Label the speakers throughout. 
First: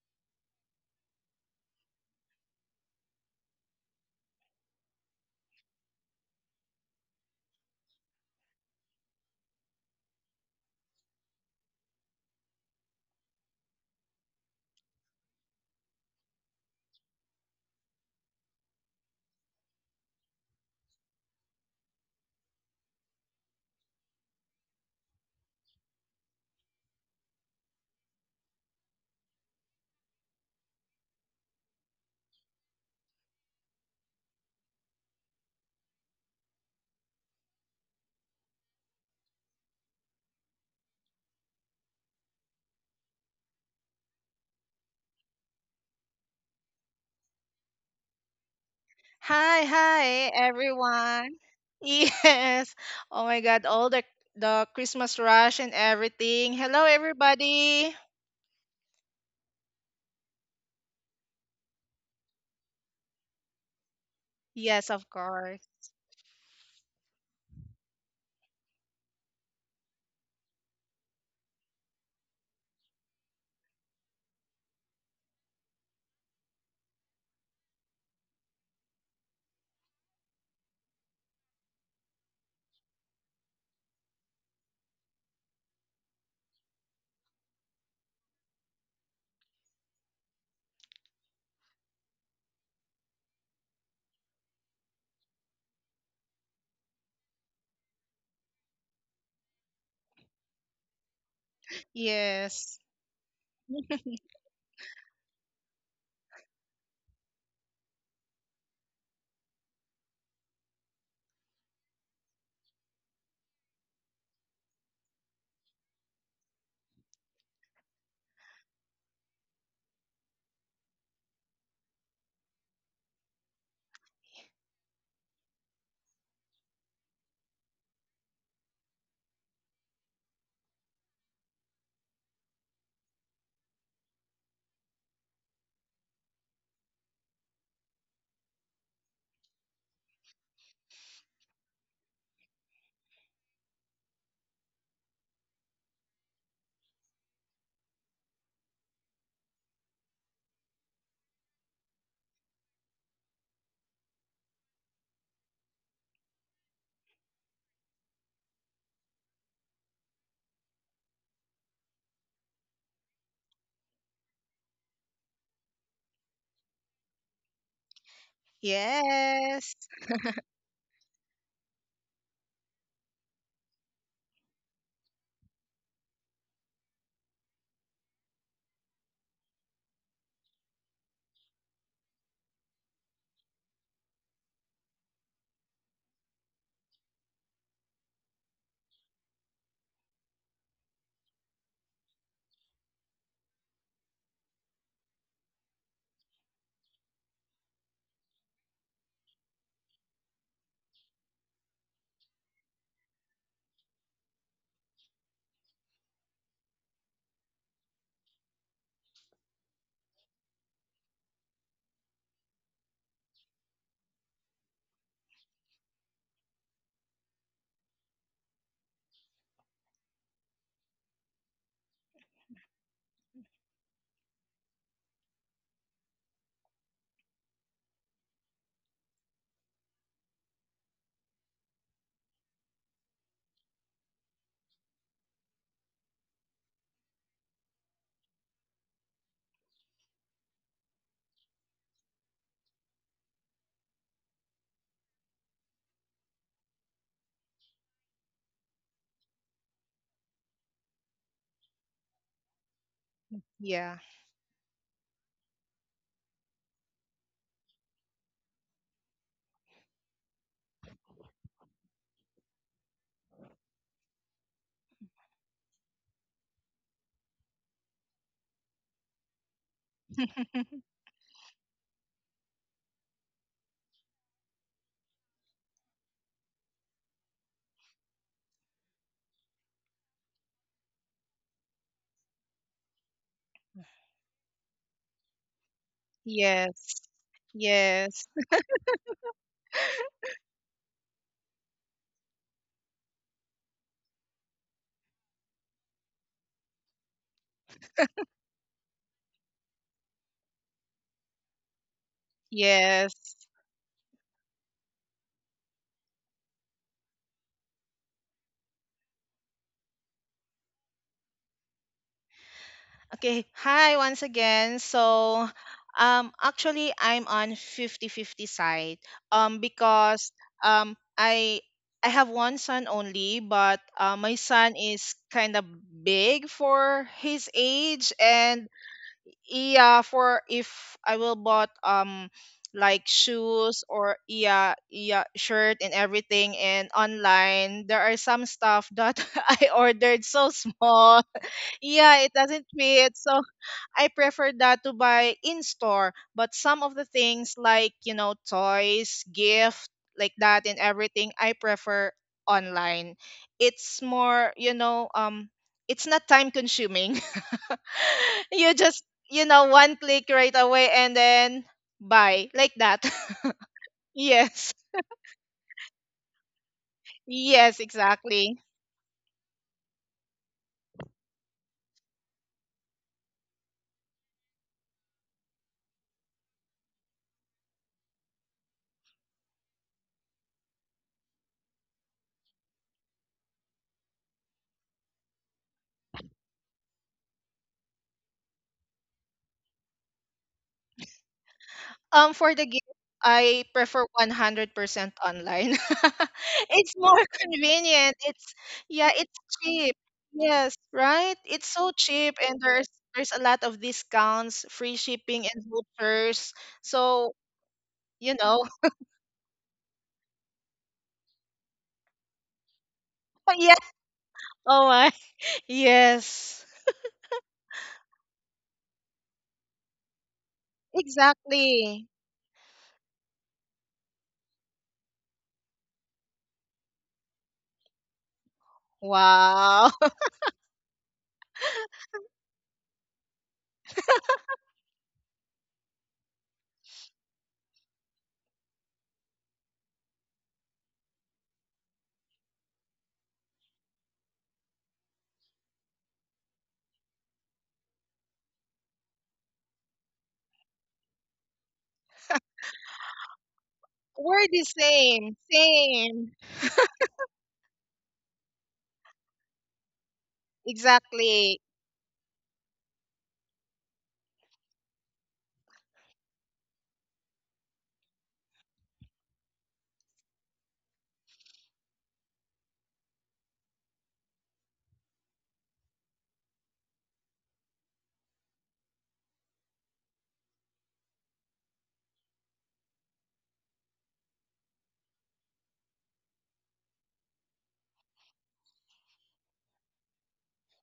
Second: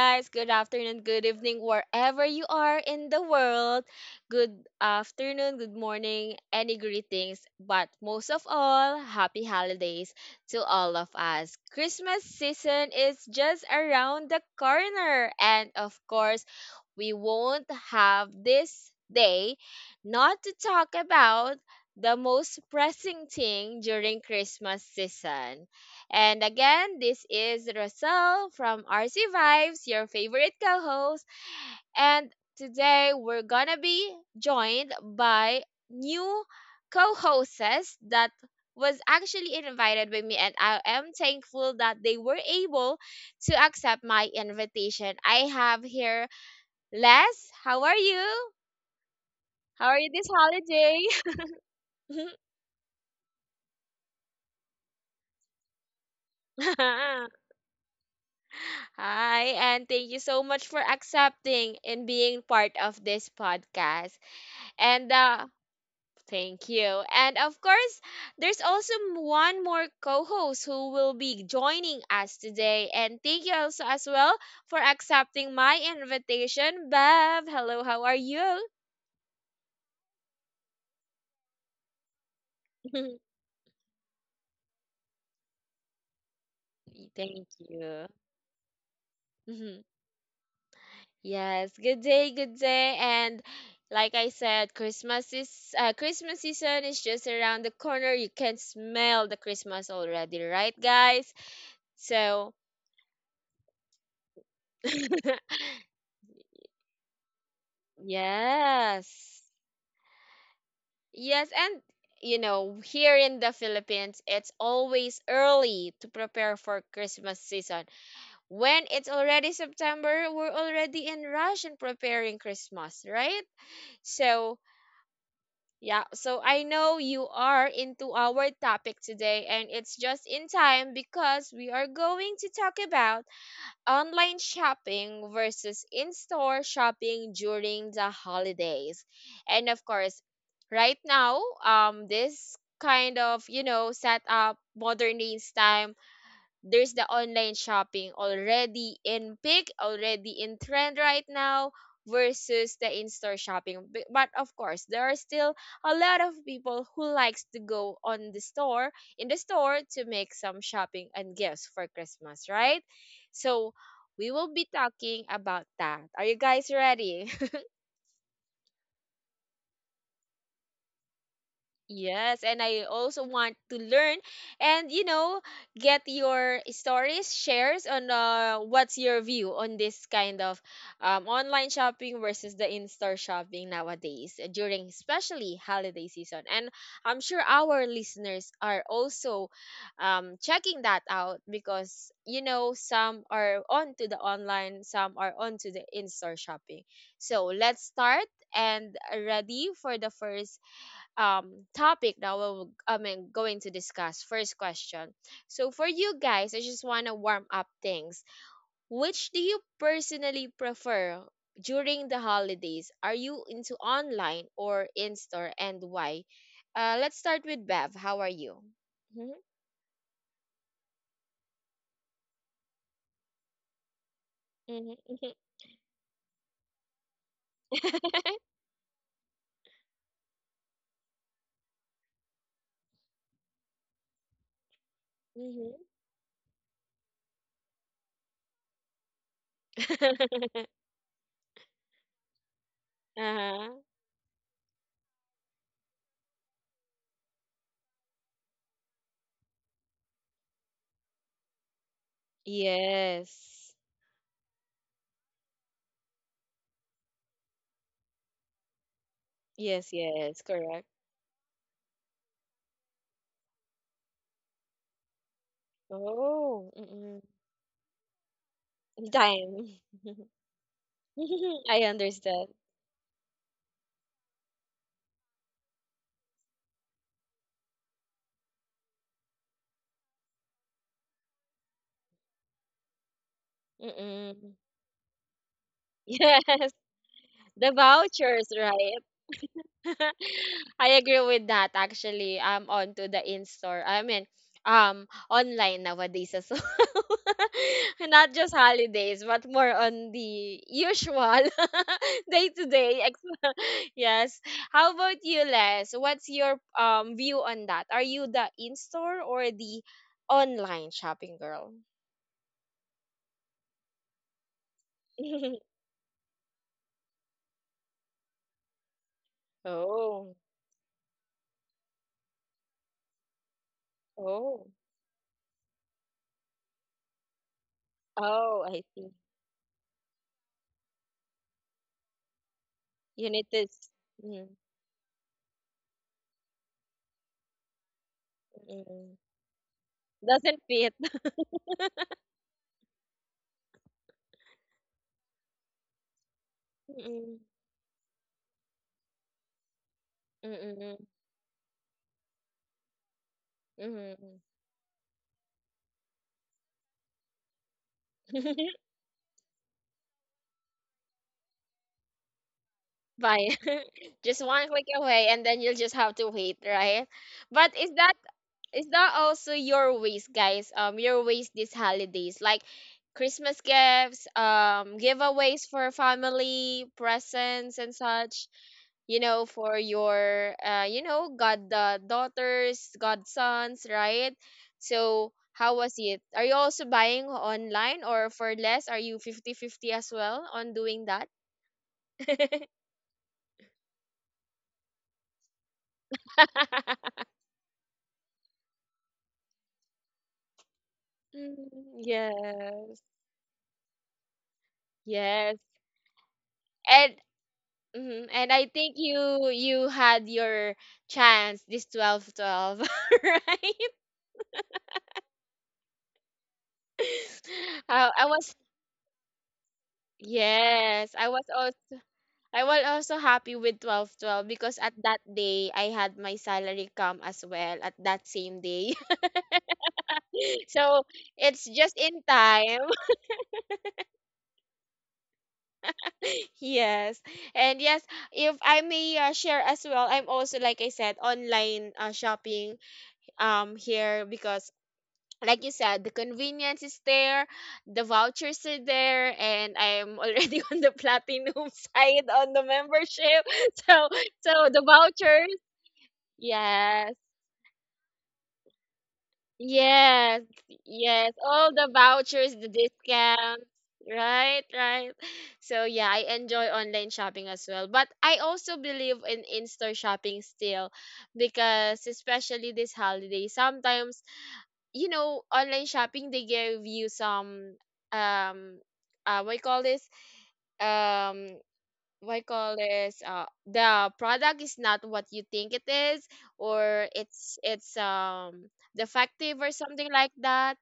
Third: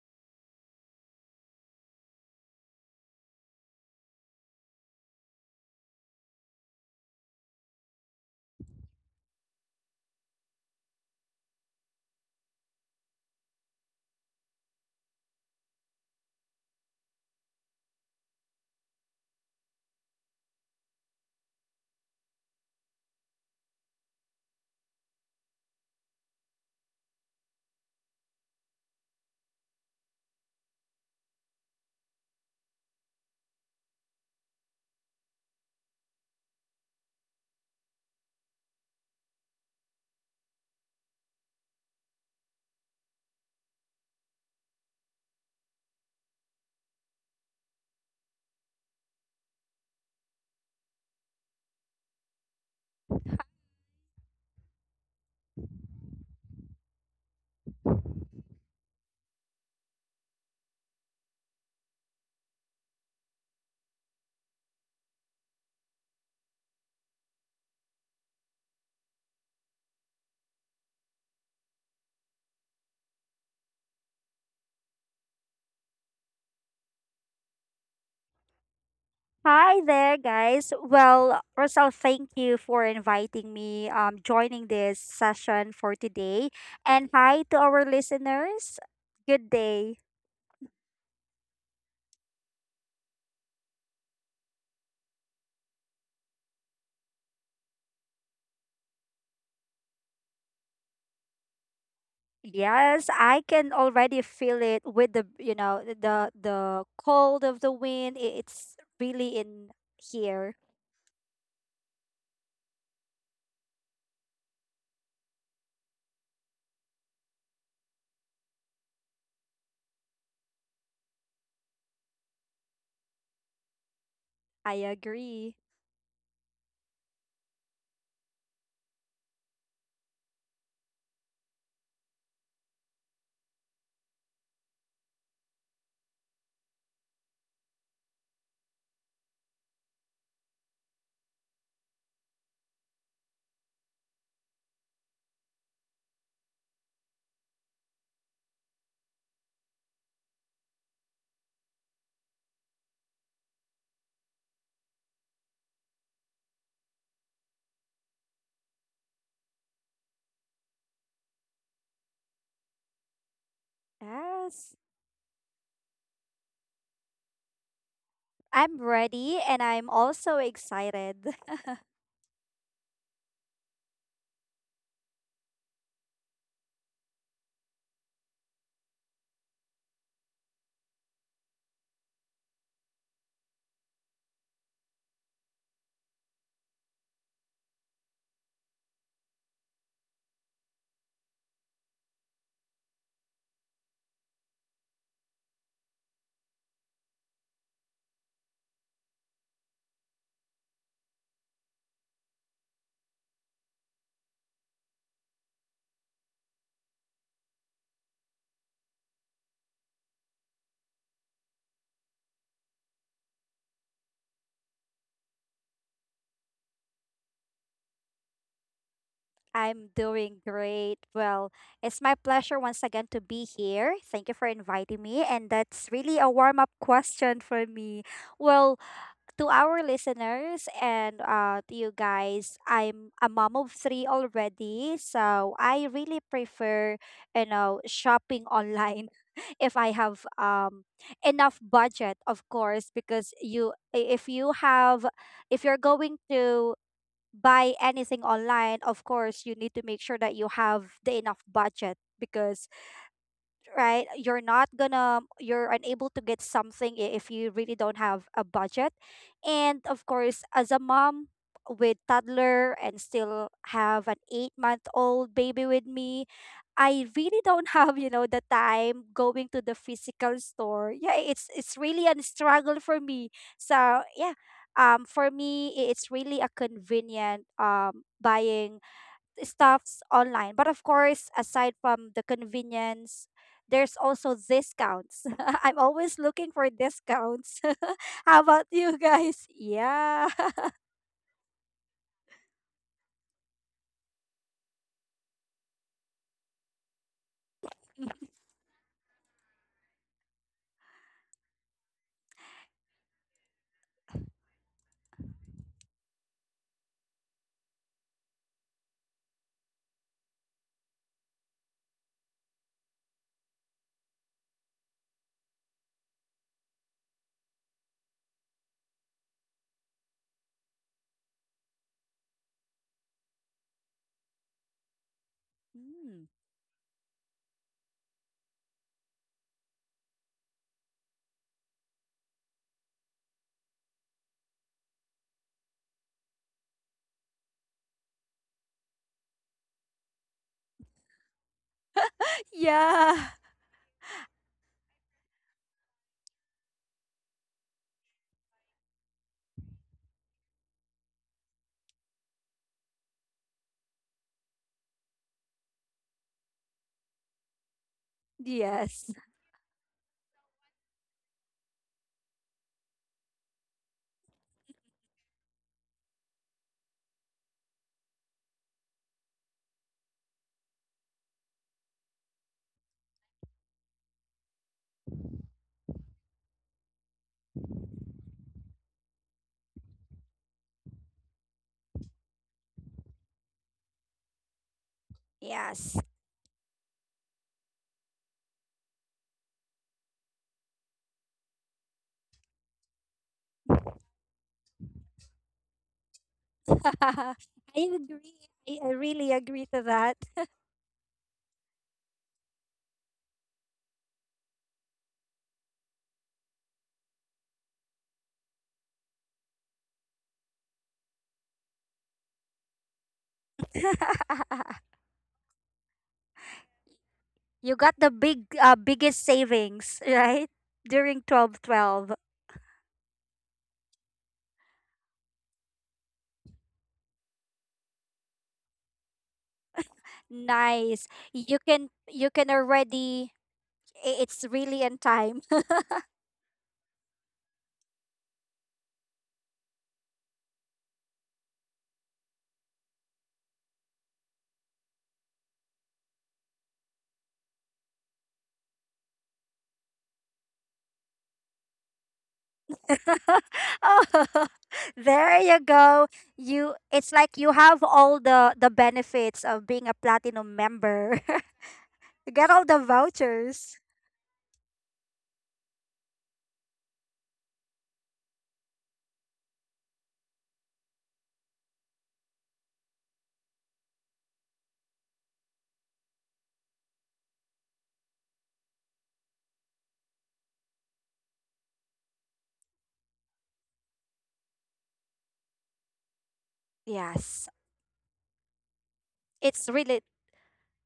Speaker 1: guys. Good afternoon, good evening, wherever you are in the world. Good afternoon, good morning, any greetings, but most of all, happy holidays to all of us. Christmas season is just around the corner, and of course, we won't have this day not to talk about the most pressing thing during Christmas season. And again, this is Russell from RC Vibes, your favorite co host. And today we're gonna be joined by new co hosts that was actually invited by me, and I am thankful that they were able to accept my invitation. I have here Les. How are you?
Speaker 2: Hi,
Speaker 1: How are you this
Speaker 2: everyone.
Speaker 1: holiday?
Speaker 2: Yes. Oh my God, all the Christmas rush and everything. Hello, everybody.
Speaker 1: Hi, and thank you so much for accepting and being part of this podcast.
Speaker 2: Yes, of
Speaker 1: And
Speaker 2: course.
Speaker 1: thank you. And of course, there's also one more co host who will be joining us today. And thank you also as well for accepting my invitation, Bev. Hello, how are you?
Speaker 3: Hi there, guys. Well, Rosal, thank you for inviting me, joining this session for today. And hi
Speaker 1: Thank
Speaker 3: to our
Speaker 1: you.
Speaker 3: listeners. Good day.
Speaker 1: Yes, good day, good day. And like I said, Christmas season is just around the corner. You can smell the Christmas already, right, guys? So,
Speaker 2: Yes.
Speaker 3: Yes, I can already feel it with the, you know, the the cold of the wind. It's really
Speaker 1: yes.
Speaker 3: in here.
Speaker 1: Yes, and you know, here in the Philippines, it's always early to prepare for Christmas season. When it's already September, we're already in rush in preparing Christmas, right? So,
Speaker 3: I agree.
Speaker 1: yeah, so I know you are into our topic today, and it's just in time because we are going to talk about online shopping versus in store shopping during the holidays. And of course, right now, this kind of, set up modern days time, there's the online shopping already in peak, already in trend right now versus the in-store shopping. But of course, there are still a lot of people who likes to go on the store, in the store to make some shopping and gifts for Christmas, right? So, we will be
Speaker 3: Yes.
Speaker 1: talking about that. Are you guys ready?
Speaker 3: I'm ready and
Speaker 2: Yes.
Speaker 3: I'm also excited.
Speaker 1: Yes, and I also want to learn and, get your stories shares on what's your view on this kind of, online shopping versus the in-store shopping nowadays, during especially holiday season. And I'm sure our listeners are also checking that out, because you know, some are on to the online, some are on to the in-store shopping. So let's start and ready for the first topic that we're going to discuss. First question. So for you guys, I just want to warm up things. Which do you personally prefer during the holidays? Are you into online or in store, and why? Let's start with Bev. How are you?
Speaker 3: I'm doing great. Well, it's my pleasure once again to be here. Thank you for
Speaker 1: Mhm, mhm,
Speaker 3: inviting me.
Speaker 1: mhm,
Speaker 3: And that's really a warm up question for me. Well, to our listeners and to you guys, I'm a mom of three already. So
Speaker 1: Mhm.
Speaker 3: I really prefer, you know, shopping online if I have enough budget, of course, because you,
Speaker 1: Uh-huh.
Speaker 3: I- if you have, if you're going to buy anything online, of course, you need to make sure that you have the enough budget because
Speaker 1: Yes.
Speaker 3: right,
Speaker 2: Yeah.
Speaker 3: you're not gonna you're unable to get something if you really don't have a budget. And
Speaker 1: Yes,
Speaker 3: of
Speaker 1: yes,
Speaker 3: course, as a
Speaker 1: correct.
Speaker 3: mom with toddler and still have an 8-month-old baby with me,
Speaker 1: Oh, mm-mm.
Speaker 3: I really don't have the time going
Speaker 1: Time.
Speaker 3: to the physical store. Yeah, it's
Speaker 1: I
Speaker 3: really a
Speaker 1: understand.
Speaker 3: struggle for me. So yeah, for me, it's really a convenient buying stuffs online. But of course, aside from the convenience, there's also
Speaker 1: Mm-mm.
Speaker 3: discounts. I'm always looking for
Speaker 1: Yes,
Speaker 2: Yes.
Speaker 3: discounts.
Speaker 1: the
Speaker 2: Yes.
Speaker 3: How
Speaker 1: vouchers,
Speaker 3: about you
Speaker 1: right?
Speaker 3: guys? Yeah.
Speaker 1: I agree with that actually. I'm on to the in-store. I mean, online nowadays as well. Not just holidays, but more on the usual day-to-day.
Speaker 2: Yes.
Speaker 1: Yes. How about you, Les? What's your view on that? Are you the in-store or the online shopping girl?
Speaker 2: Okay. Hi once again. Actually I'm on 50-50 side. Because
Speaker 1: Oh.
Speaker 2: um I I have one son only, but my
Speaker 1: Oh.
Speaker 2: son is kind of
Speaker 3: Mm.
Speaker 2: big for his age
Speaker 1: Oh,
Speaker 2: and
Speaker 1: I see.
Speaker 2: yeah, for if I will bought like
Speaker 1: Unit is.
Speaker 2: shoes or
Speaker 1: Mm,
Speaker 2: yeah, shirt and everything, and online there are some
Speaker 1: mm,
Speaker 2: stuff that
Speaker 1: mm.
Speaker 2: I ordered so
Speaker 1: Doesn't fit.
Speaker 2: small, yeah it doesn't fit,
Speaker 3: Yeah.
Speaker 2: so I prefer that to buy in store. But some of the
Speaker 1: Mm,
Speaker 2: things like, you know, toys, gift, like that and
Speaker 1: mm,
Speaker 2: everything, I prefer online. It's
Speaker 1: mm,
Speaker 2: more, you know, it's not time consuming.
Speaker 1: mm.
Speaker 2: You just,
Speaker 3: Yes.
Speaker 2: you know, one click right away and then buy like that.
Speaker 1: By, just one
Speaker 2: Yes.
Speaker 1: click away and then you'll just have to wait, right? But
Speaker 2: Yes,
Speaker 1: is that
Speaker 2: exactly.
Speaker 1: is that also your ways, guys? Your ways these holidays, like Christmas gifts, giveaways for family, presents and such. For your god, daughters, godsons, right? So how
Speaker 3: Yes.
Speaker 1: was it? Are you also buying online or for less? Are you 50 50 as well on doing that?
Speaker 2: For the gift, I prefer 100% online. It's more
Speaker 3: I
Speaker 2: convenient.
Speaker 3: agree.
Speaker 2: It's
Speaker 3: I
Speaker 2: yeah,
Speaker 3: really
Speaker 2: it's
Speaker 3: agree to
Speaker 2: cheap.
Speaker 3: that.
Speaker 2: Yes, right? It's so
Speaker 1: Mm,
Speaker 2: cheap and there's
Speaker 1: yes,
Speaker 2: there's a lot of discounts, free shipping
Speaker 1: yes,
Speaker 2: and vouchers.
Speaker 1: and
Speaker 2: So,
Speaker 1: mhm,
Speaker 2: you
Speaker 1: and
Speaker 2: know.
Speaker 1: I think you had your chance this 12 12,
Speaker 2: Yeah.
Speaker 1: right?
Speaker 2: Oh my. Yes.
Speaker 3: You got the
Speaker 1: I
Speaker 3: big
Speaker 1: was
Speaker 3: biggest savings, right?
Speaker 1: yes,
Speaker 3: During
Speaker 1: I was
Speaker 3: 12,
Speaker 1: also
Speaker 2: Exactly.
Speaker 3: 12.
Speaker 1: I was also happy with 12 12 because at that day I had my salary come as well at that same day,
Speaker 2: Wow.
Speaker 1: so
Speaker 3: Nice. You
Speaker 1: it's
Speaker 3: can
Speaker 1: just in
Speaker 3: you can
Speaker 1: time.
Speaker 3: already it's really in time.
Speaker 1: Yes, and yes, if I may share as well, I'm also, like I said, online shopping here, because like you said, the convenience is there, the vouchers are there, and I'm already on the platinum side on the membership.
Speaker 3: Oh,
Speaker 1: so
Speaker 2: We're
Speaker 1: so
Speaker 2: the
Speaker 1: the
Speaker 2: same.
Speaker 3: there
Speaker 1: vouchers,
Speaker 3: you go.
Speaker 2: Same.
Speaker 3: You, it's
Speaker 1: yes,
Speaker 3: like you have all the benefits of being a
Speaker 1: yes,
Speaker 3: platinum member.
Speaker 1: yes,
Speaker 2: Exactly.
Speaker 1: all the
Speaker 3: You get
Speaker 1: vouchers,
Speaker 3: all
Speaker 1: the
Speaker 3: the
Speaker 1: discounts,
Speaker 3: vouchers.
Speaker 1: right, right, so yeah, I enjoy online shopping as well, but I also believe in in-store shopping still, because especially this holiday sometimes, you know, online shopping, they give you some um what you call this? Um what you call this? The product is not what you think it is, or
Speaker 3: Yes.
Speaker 1: it's defective
Speaker 3: It's
Speaker 1: or
Speaker 3: really
Speaker 1: something like that.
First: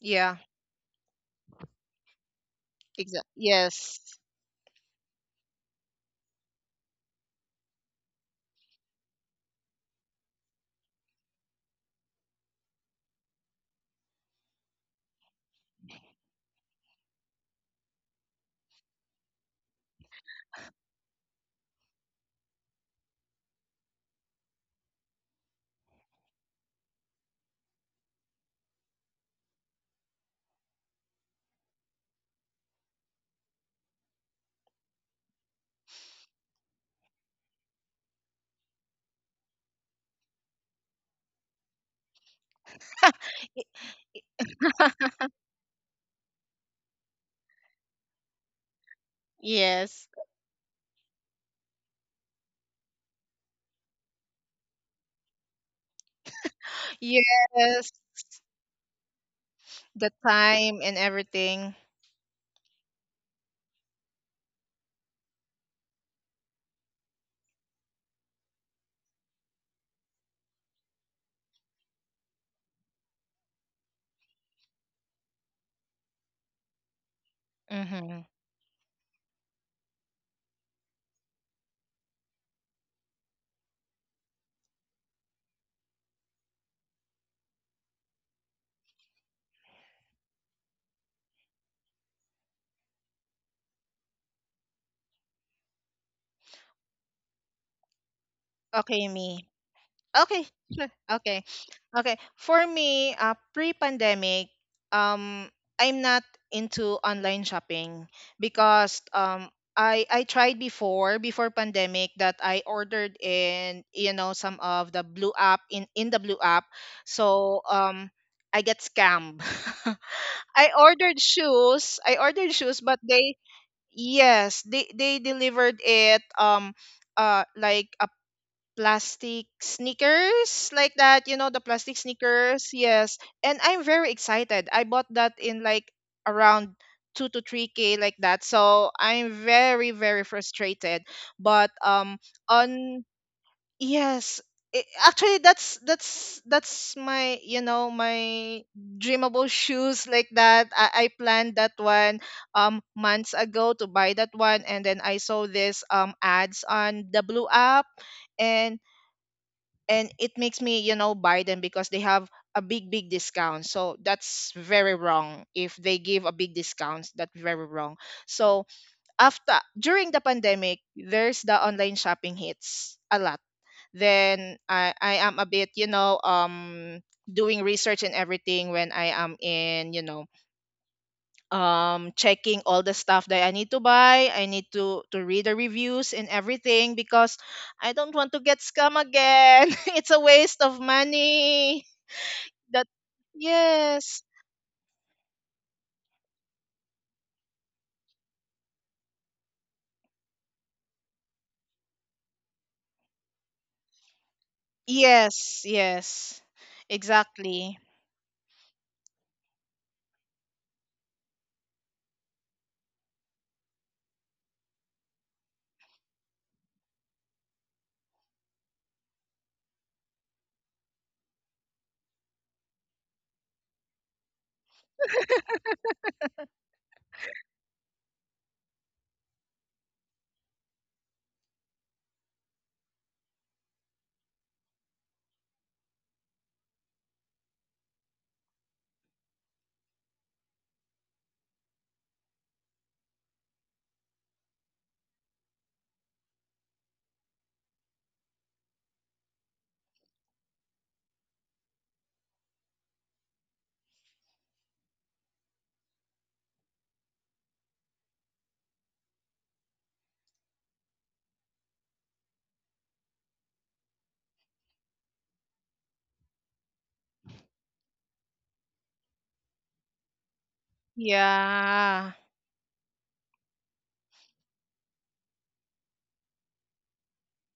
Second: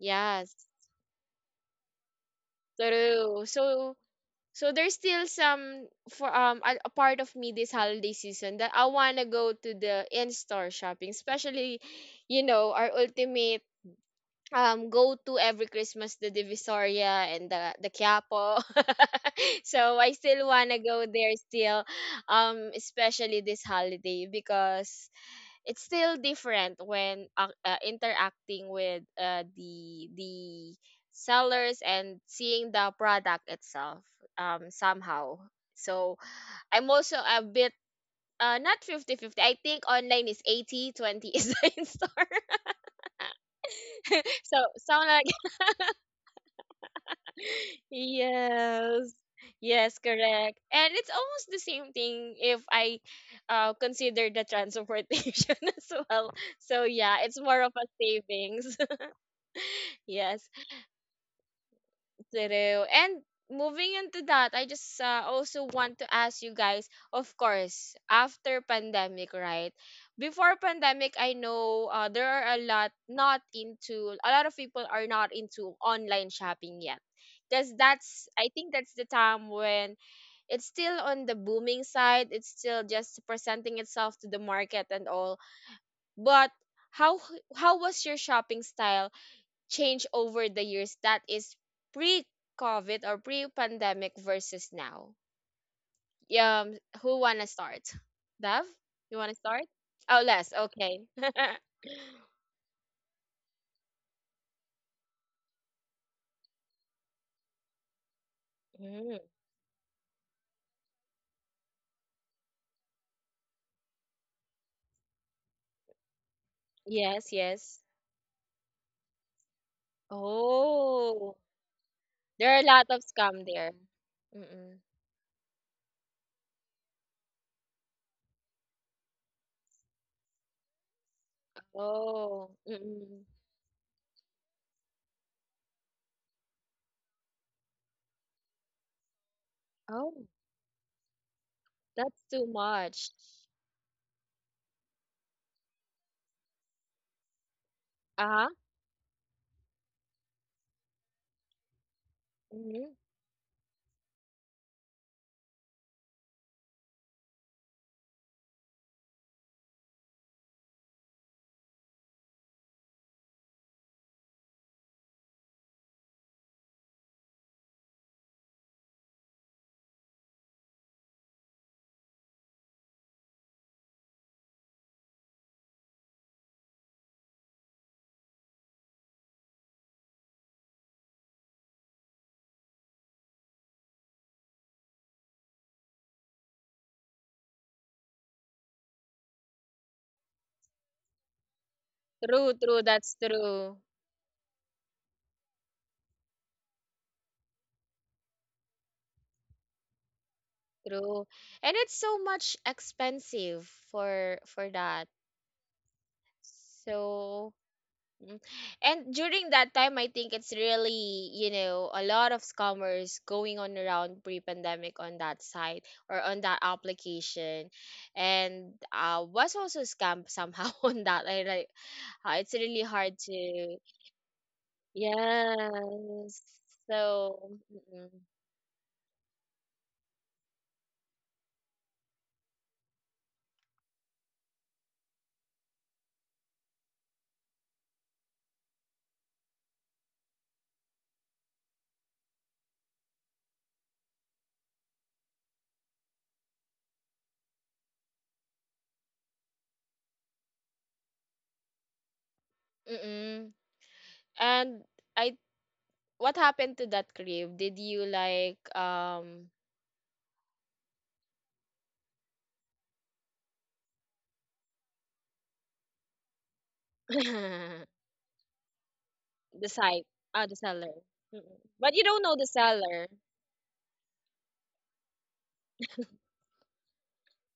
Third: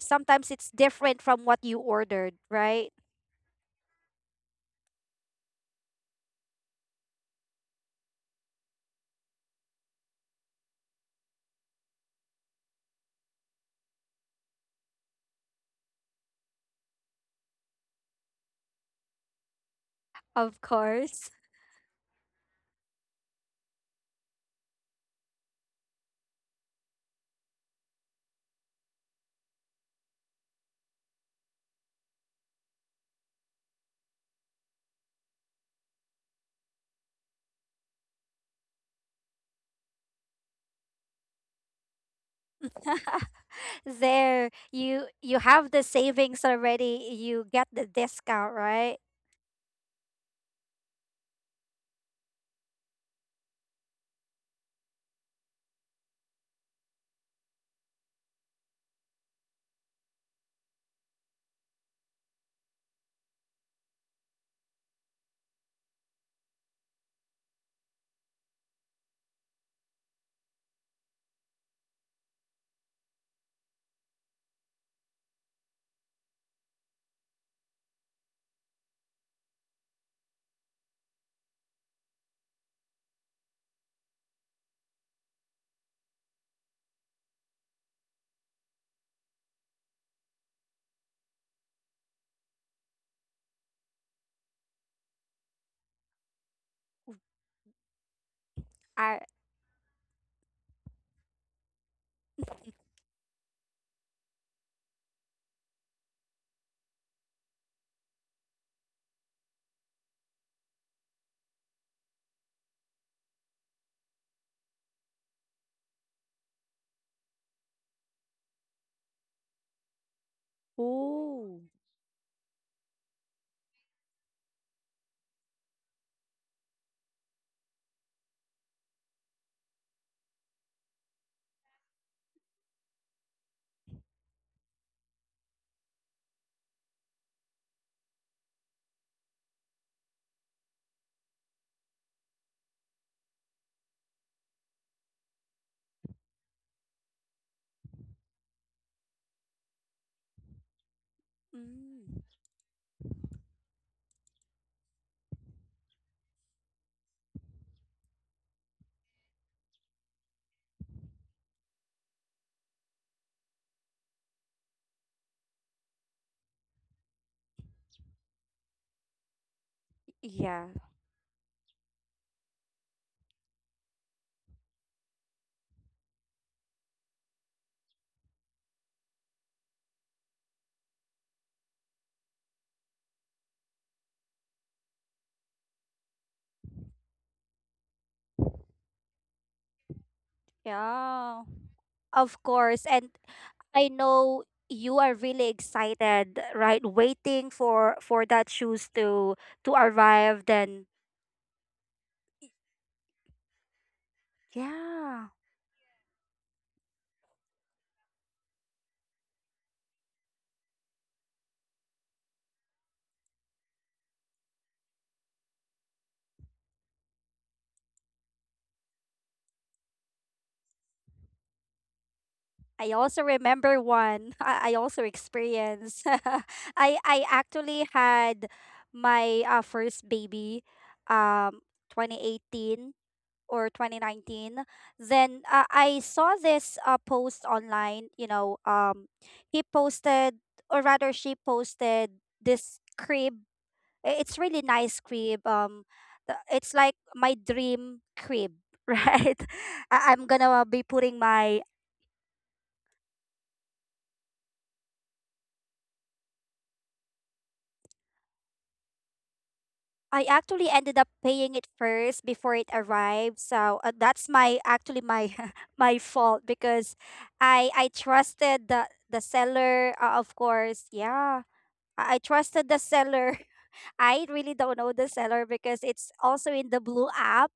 Speaker 2: Yeah.
Speaker 3: it's different from what you ordered, right?
Speaker 2: Exactly.
Speaker 1: True. So
Speaker 2: Yes.
Speaker 1: so there's still some for a part of me this holiday season that I wanna go to the in store shopping, especially you know our ultimate go to every Christmas, the Divisoria and the Quiapo. So I still
Speaker 3: Of
Speaker 1: wanna go
Speaker 3: course.
Speaker 1: there still, especially this holiday, because it's still different when interacting with the sellers and seeing the product itself somehow. So I'm also a bit, not 50 50. I think online is 80/20, 20 is the in store.
Speaker 3: There
Speaker 1: So,
Speaker 3: you have the savings already. You get the discount, right?
Speaker 1: yes. Yes,
Speaker 2: Yes.
Speaker 1: correct. And it's almost the same thing if I consider the transportation as well. So yeah, it's more of a
Speaker 2: Yes.
Speaker 1: savings.
Speaker 2: The
Speaker 1: Yes,
Speaker 2: time and everything.
Speaker 1: true. And moving into that, I just also want to ask you guys, of course, after pandemic, right? Before pandemic, I know there are a lot, not into, a lot of people are not into online shopping yet, because
Speaker 2: Mm-hmm.
Speaker 1: that's, I think that's the time when it's still on the booming side, it's still just presenting itself to the market and all, but how how was your shopping style change over the years, that is pre covid or pre pandemic versus now? um who want to start, Dev,
Speaker 2: Okay,
Speaker 1: you
Speaker 3: I
Speaker 1: want to
Speaker 2: me.
Speaker 1: start? Oh,
Speaker 2: Okay,
Speaker 1: Les, okay.
Speaker 2: okay, okay. For me, pre-pandemic, um, I'm not into online shopping because
Speaker 1: Mm,
Speaker 2: I tried before pandemic that I ordered in, you know, some of the blue app in the blue app,
Speaker 1: yes,
Speaker 2: so
Speaker 1: yes.
Speaker 2: I get scammed.
Speaker 1: Oh,
Speaker 3: Ooh.
Speaker 2: I
Speaker 1: there
Speaker 2: ordered
Speaker 1: are a lot
Speaker 2: shoes,
Speaker 1: of
Speaker 2: but
Speaker 1: scam
Speaker 2: they—
Speaker 1: there.
Speaker 2: yes,
Speaker 1: Mm-mm.
Speaker 2: they delivered it like a plastic sneakers like that, you know, the plastic
Speaker 1: Oh,
Speaker 2: sneakers. Yes.
Speaker 1: mm-mm.
Speaker 2: And I'm very excited. I bought that in like around 2 to 3K like that. So I'm
Speaker 1: Oh.
Speaker 2: very frustrated. But
Speaker 1: That's too
Speaker 2: on
Speaker 1: much.
Speaker 2: yes, I— actually, that's my, you know,
Speaker 1: Uh-huh.
Speaker 2: my dreamable shoes like that. I planned that
Speaker 3: Mm,
Speaker 2: one
Speaker 1: Hmm.
Speaker 2: months ago to buy that one, and then I saw this ads on the Blue app, and it makes me, you know, buy them because they have a big discount. So that's very wrong if they give a big discount. That's very wrong. So after, during the
Speaker 3: yeah.
Speaker 2: pandemic, there's the online shopping hits a lot, then I am a bit, you know, doing research and everything when I am in, you know, checking all the stuff that I need to buy. I need to read the reviews and everything because I don't want to get scam again. It's a waste of
Speaker 3: Yeah.
Speaker 2: money.
Speaker 3: Of
Speaker 1: True, true.
Speaker 3: course.
Speaker 2: That
Speaker 3: And
Speaker 1: That's true.
Speaker 3: I
Speaker 2: Yes.
Speaker 3: know you are really excited, right? Waiting for that shoes to arrive. Then
Speaker 1: True. And it's so much expensive for that.
Speaker 3: yeah,
Speaker 2: Yes, yes.
Speaker 1: So,
Speaker 2: Exactly.
Speaker 1: mm. And during that time, I think it's really, you know, a lot of scammers going on around pre-pandemic on that site or on that application. And was also scammed somehow on that. I, like, it's really
Speaker 3: I
Speaker 1: hard
Speaker 3: also
Speaker 1: to,
Speaker 3: remember one. I also experienced.
Speaker 1: yes.
Speaker 3: I
Speaker 1: So,
Speaker 3: actually
Speaker 1: mm-mm.
Speaker 3: had my first baby, um, 2018. Or 2019. Then I saw this post online, he posted, or rather she posted, this crib. It's really nice crib, it's like my dream crib. Right, I'm gonna be putting my...
Speaker 1: Mm-mm. And I what happened to that crib? Did you like,
Speaker 3: I actually ended up paying it first before it arrived. So that's my actually my my fault because I
Speaker 1: the
Speaker 3: I trusted the seller,
Speaker 1: site?
Speaker 3: of
Speaker 1: Ah, the
Speaker 3: course.
Speaker 1: seller.
Speaker 3: Yeah,
Speaker 1: Mm-mm. But you
Speaker 2: Yeah.
Speaker 3: I
Speaker 1: don't know the
Speaker 3: trusted the
Speaker 1: seller,
Speaker 3: seller. I really don't know the seller because it's also in the blue app.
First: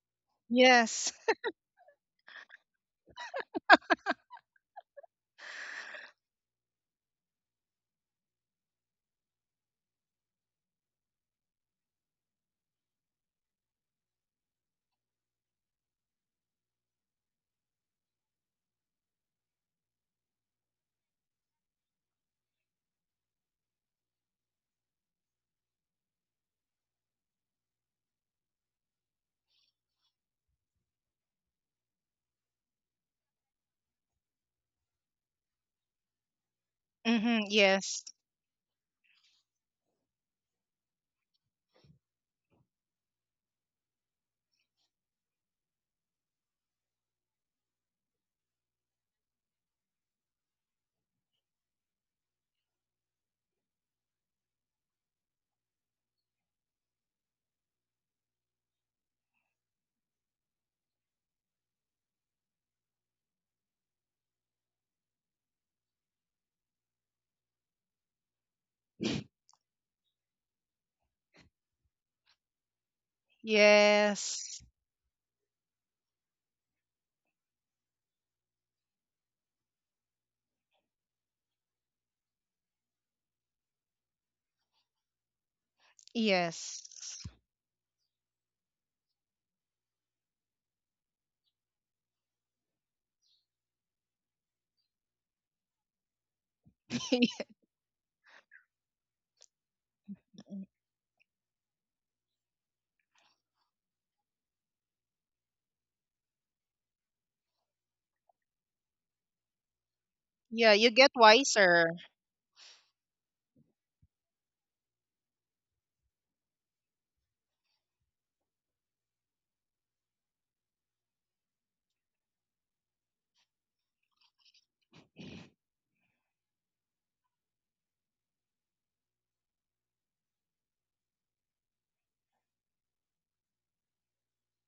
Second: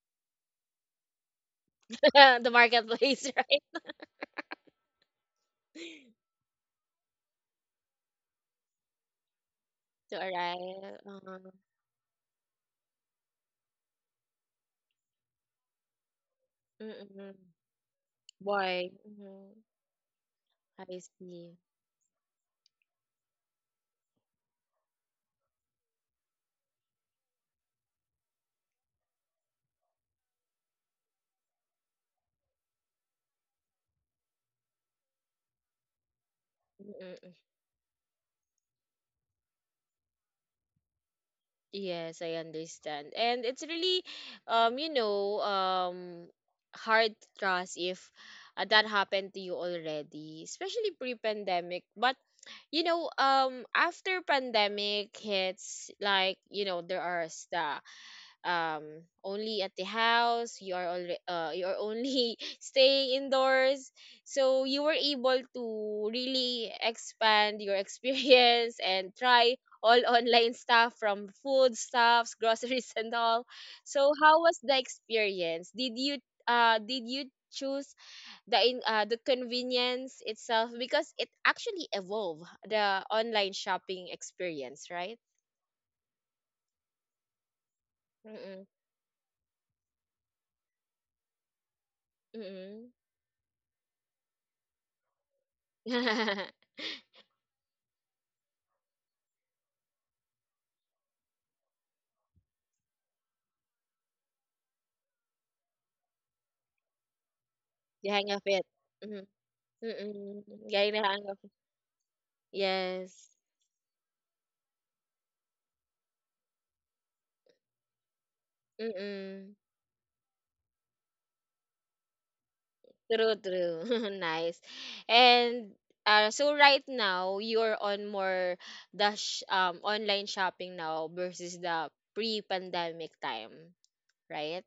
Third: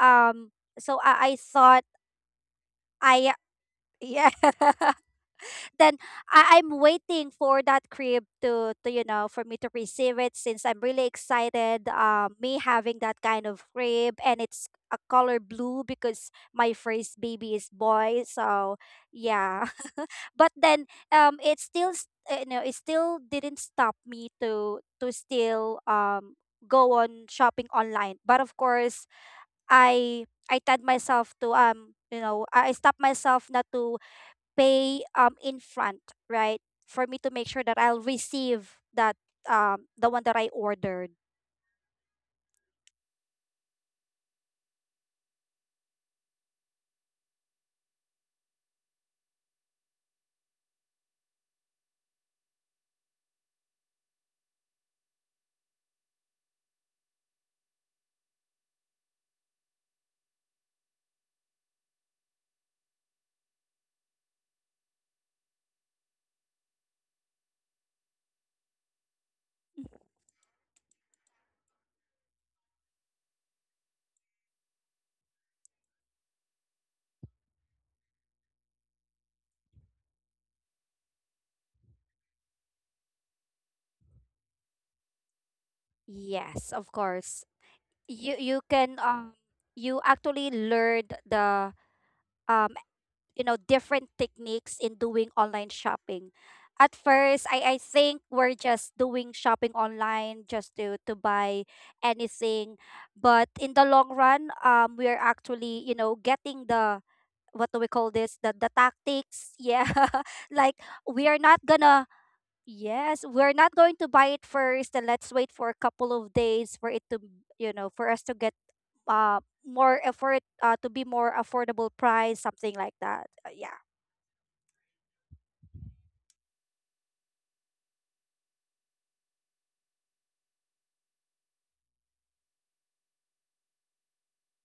Speaker 3: Um, so
Speaker 2: Yes.
Speaker 3: I thought.
Speaker 1: the marketplace,
Speaker 3: I
Speaker 1: right?
Speaker 3: Yeah. Then I'm waiting for that crib to for me to
Speaker 1: To
Speaker 3: receive it since I'm
Speaker 1: arrive.
Speaker 3: really excited. Me having that kind of crib, and it's a color blue because my first
Speaker 1: Mm-mm.
Speaker 3: baby is boy. So
Speaker 1: Why? Mm-hmm.
Speaker 3: yeah. But then
Speaker 1: I see.
Speaker 3: it still you know, it still didn't stop me to still go on shopping online. But of course, I tied myself to, I stopped myself not to pay, in front, right, for me to
Speaker 1: Mm-mm.
Speaker 2: Mhm.
Speaker 3: make sure that I'll
Speaker 2: Yes.
Speaker 3: receive that, the one that I ordered.
Speaker 1: Yes, I understand. And it's really, you know, hard to trust if that happened to you already, especially pre-pandemic. But you know, after pandemic hits, like you know, there are the only at the house. You are already, you are only staying indoors, so you were able to really expand your experience and try all online stuff, from food stuffs, groceries, and all. So, how was
Speaker 2: Yes.
Speaker 1: the experience? Did you choose the in, the convenience itself, because it actually evolved the online shopping experience, right?
Speaker 3: Yes,
Speaker 2: Yes.
Speaker 3: of course. You
Speaker 1: Mm-mm.
Speaker 3: can, you actually learned the, um
Speaker 1: Mm-mm.
Speaker 3: different techniques in doing online
Speaker 1: The
Speaker 3: shopping. At first, I think we're just doing shopping online just to buy anything, but in the long run, we're actually, getting the, what do we call
Speaker 1: hang
Speaker 3: this,
Speaker 1: of
Speaker 3: the
Speaker 1: it.
Speaker 3: the
Speaker 1: Mm-mm.
Speaker 3: tactics. Yeah.
Speaker 1: Mm-mm.
Speaker 2: Yeah,
Speaker 3: Like,
Speaker 2: you
Speaker 1: Getting the
Speaker 2: get
Speaker 1: hang
Speaker 3: we
Speaker 1: of
Speaker 3: are
Speaker 1: it.
Speaker 3: not
Speaker 2: wiser.
Speaker 3: gonna yes,
Speaker 1: Yes.
Speaker 3: we're not going to buy it first, and let's wait for a couple of days for it to, for us to get, uh
Speaker 1: Mm-mm.
Speaker 3: more effort, to be more affordable price, something like that.
Speaker 1: True,
Speaker 3: Yeah.
Speaker 1: true. Nice. And so right now you're on more the online shopping now versus the pre-pandemic time, right?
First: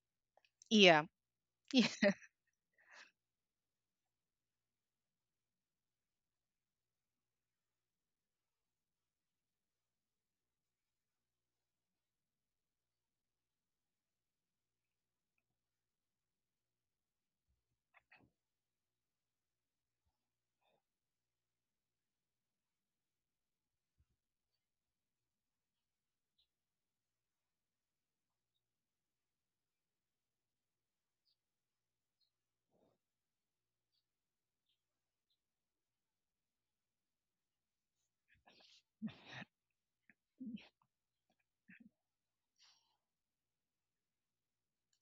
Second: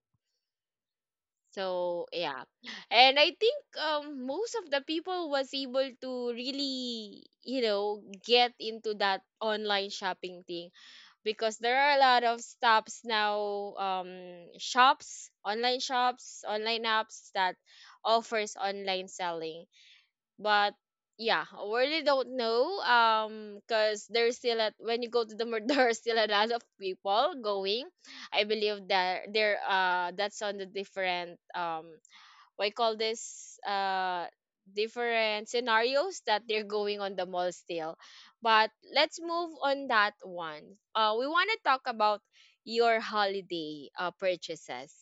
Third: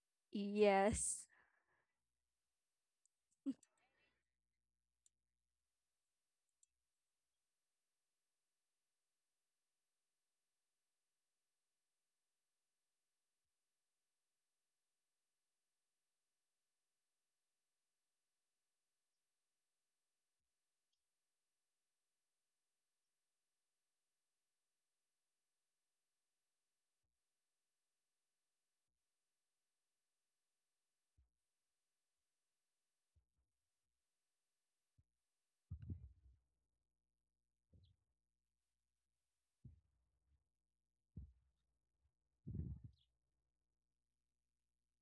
Speaker 2: Yeah.
Speaker 3: Yes.
Speaker 1: So
Speaker 2: Yeah.
Speaker 1: yeah, and I think most of the people was able to really, you know, get into that online shopping thing, because there are a lot of stops now, um shops, online shops, online apps that offers online selling. But yeah, I really don't know, because there's still a, when you go to the mall, there are still a lot of people going. I believe that there, that's on the different we call this, different scenarios that they're going on the mall still. But let's move on that one. We want to talk about your holiday purchases.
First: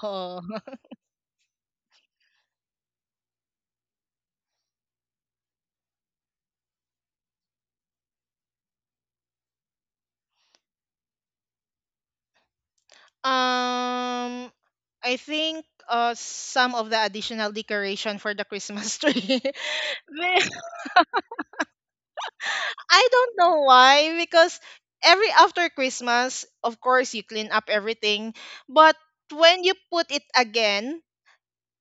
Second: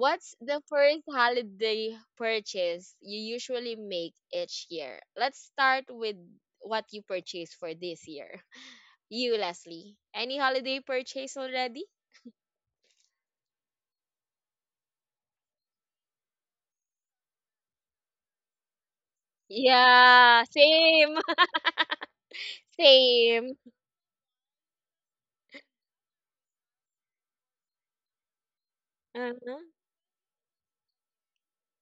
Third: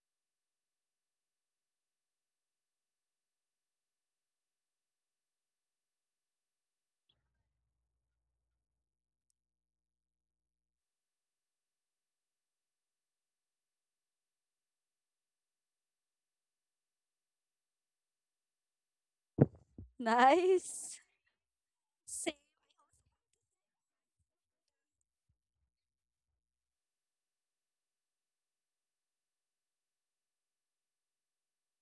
Speaker 1: What's
Speaker 2: Oh.
Speaker 1: the first holiday purchase you usually make each year? Let's start with what you purchased for this year. You, Leslie, any holiday purchase already?
Speaker 2: Um, I think some of the additional decoration for the Christmas tree. Me—
Speaker 1: Yeah,
Speaker 3: Nice.
Speaker 1: same.
Speaker 3: Same.
Speaker 2: I don't
Speaker 1: Same.
Speaker 2: know why, because every after Christmas, of course, you clean up everything, but
Speaker 1: Uh-huh.
Speaker 2: when you put it again,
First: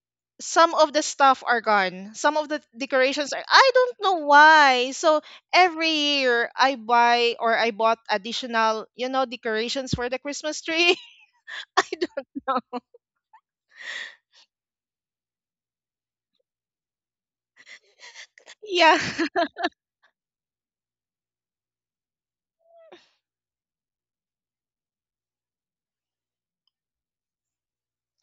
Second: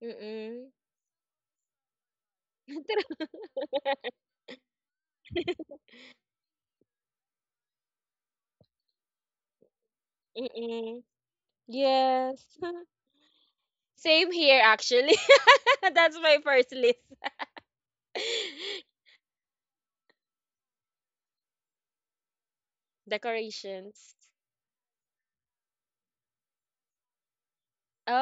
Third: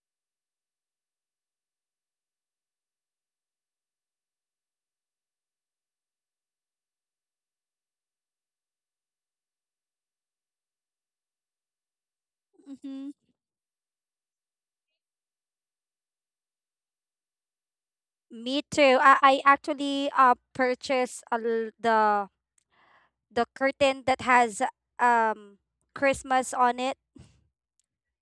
Speaker 1: Mm.
Speaker 2: some of the stuff are gone. Some of the decorations are—
Speaker 1: True.
Speaker 2: I don't know why. So every year I buy or I bought additional, you know, decorations for the Christmas tree.
Speaker 1: Mm. Yes.
Speaker 3: Hmm.
Speaker 1: Same here actually. That's my first list.
Speaker 3: Me
Speaker 2: Yeah.
Speaker 3: too. I, I actually purchased a, l- the curtain
Speaker 1: Decorations.
Speaker 3: that has um Christmas on it.